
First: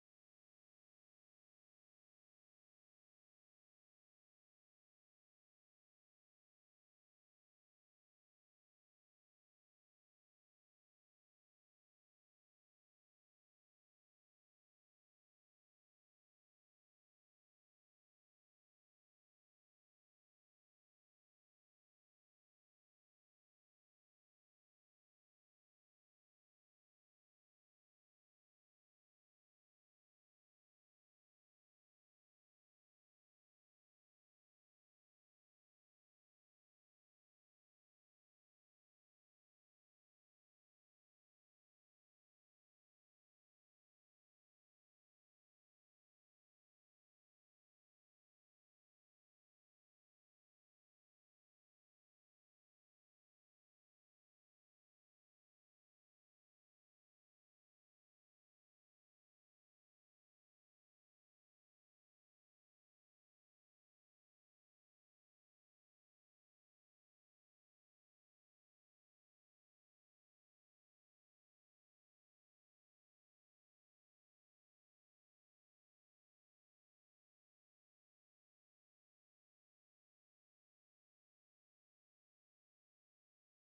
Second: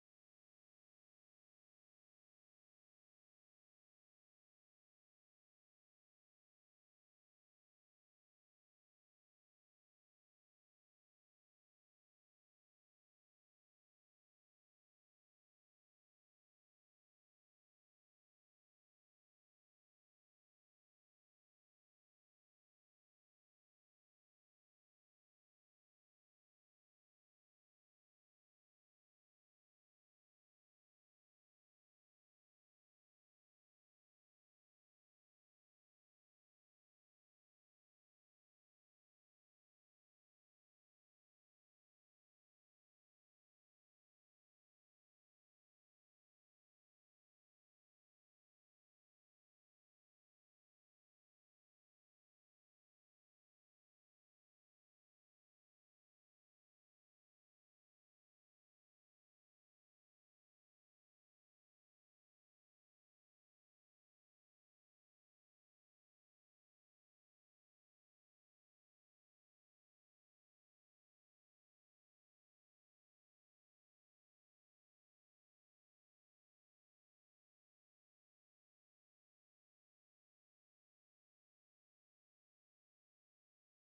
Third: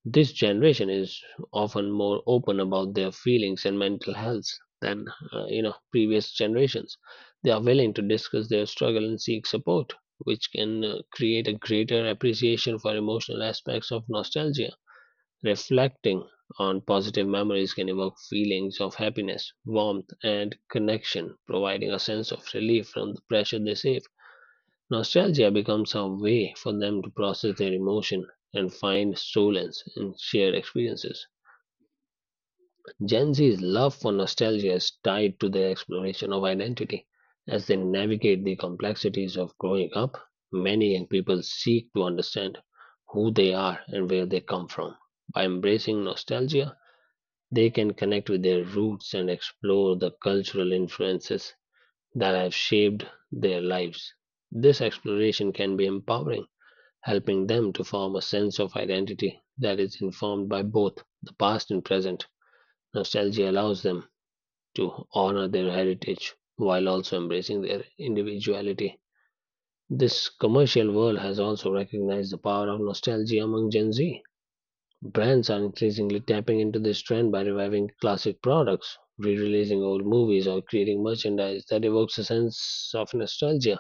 This generation is often more open about their feelings and mental health than you know previous generations. They are willing to discuss their struggle and seek support, which can create a greater appreciation for emotional aspects of nostalgia. Reflecting on positive memories can evoke feelings of happiness, warmth, and connection, providing a sense of relief from the pressure they save. Nostalgia becomes a way for them to process their emotion and find solace in shared experiences. Gen Z's love for nostalgia is tied to their exploration of identity. As they navigate the complexities of growing up, many young people seek to understand who they are and where they come from. By embracing nostalgia, they can connect with their roots and explore the cultural influences that have shaped their lives. This exploration can be empowering, helping them to form a sense of identity that is informed by both the past and present. Nostalgia allows them to honor their heritage while also embracing their individuality. This commercial world has also recognized the power of nostalgia among Gen Z. Brands are increasingly tapping into this trend by reviving classic products, re-releasing old movies, or creating merchandise that evokes a sense of nostalgia.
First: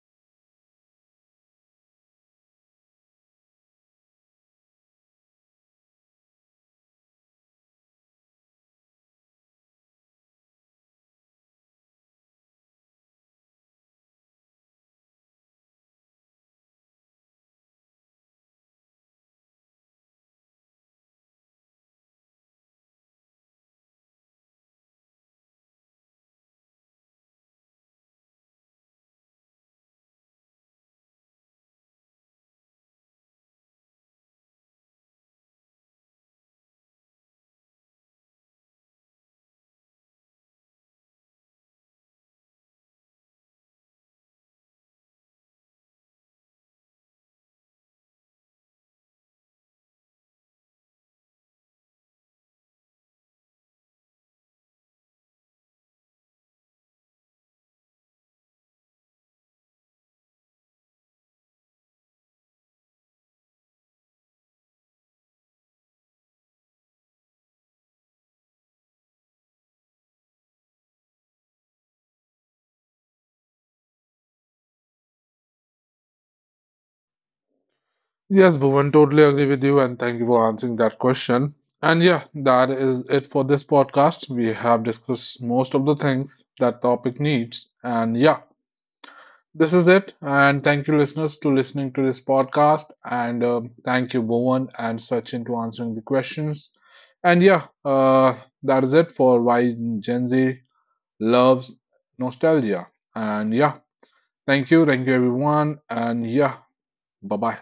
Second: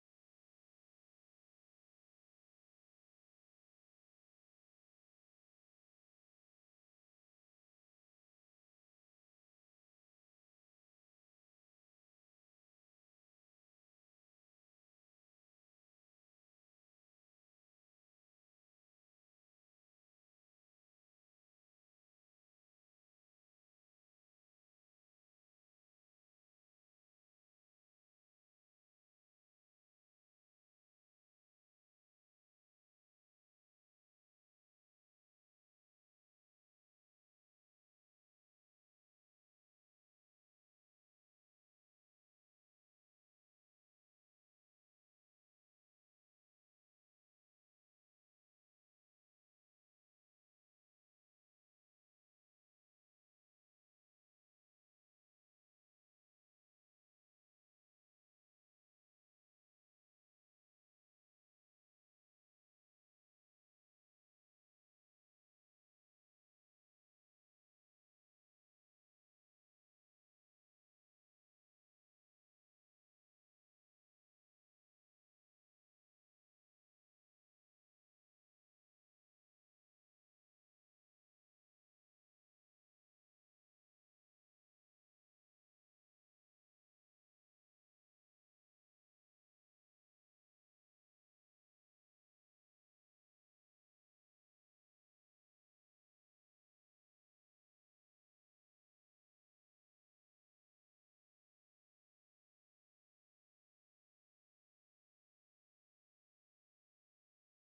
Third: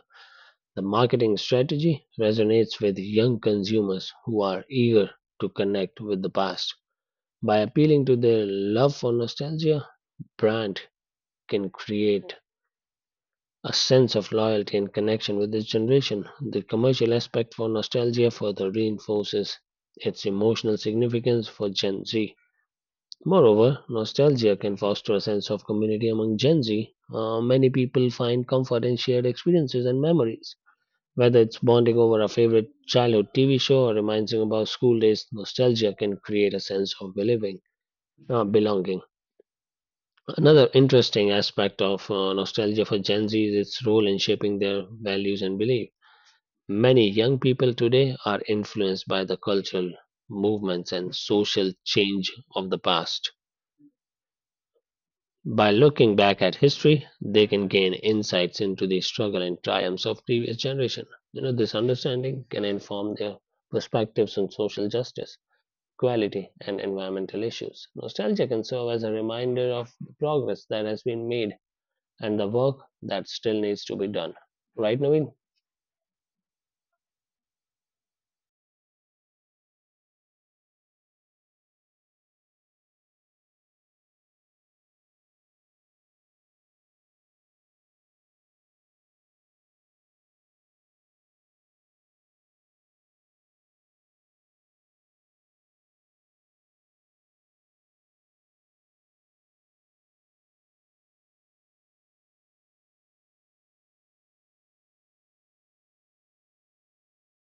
The marketing strategy resonates with young consumers who are eager to connect with the past. By appealing to their love for nostalgia, brand can create a sense of loyalty and connection with its generation. The commercial aspect for nostalgia further reinforces its emotional significance for Gen Z. Moreover, nostalgia can foster a sense of community among Gen Z. Many people find comfort in shared experiences and memories. Whether it's bonding over a favorite childhood TV show or reminding about school days, nostalgia can create a sense of belonging. Uh, belonging. Another interesting aspect of nostalgia for Gen Z is its role in shaping their values and beliefs. Many young people today are influenced by the cultural movements and social change of the past. By looking back at history, they can gain insights into the struggle and triumphs of previous generation. You know, this understanding can inform their perspectives on social justice, equality, and environmental issues. Nostalgia can serve as a reminder of the progress that has been made and the work that still needs to be done. Right, Naveen? Yes, Bhuvan, totally agree with you, and thank you for answering that question. And yeah, that is it for this podcast. We have discussed most of the things that topic needs, and yeah, this is it. And thank you, listeners, to listening to this podcast, and thank you, Bhuvan and Sachin, to answering the questions. And yeah, that is it for why Gen Z loves nostalgia. And yeah, thank you, everyone, and yeah, bye bye.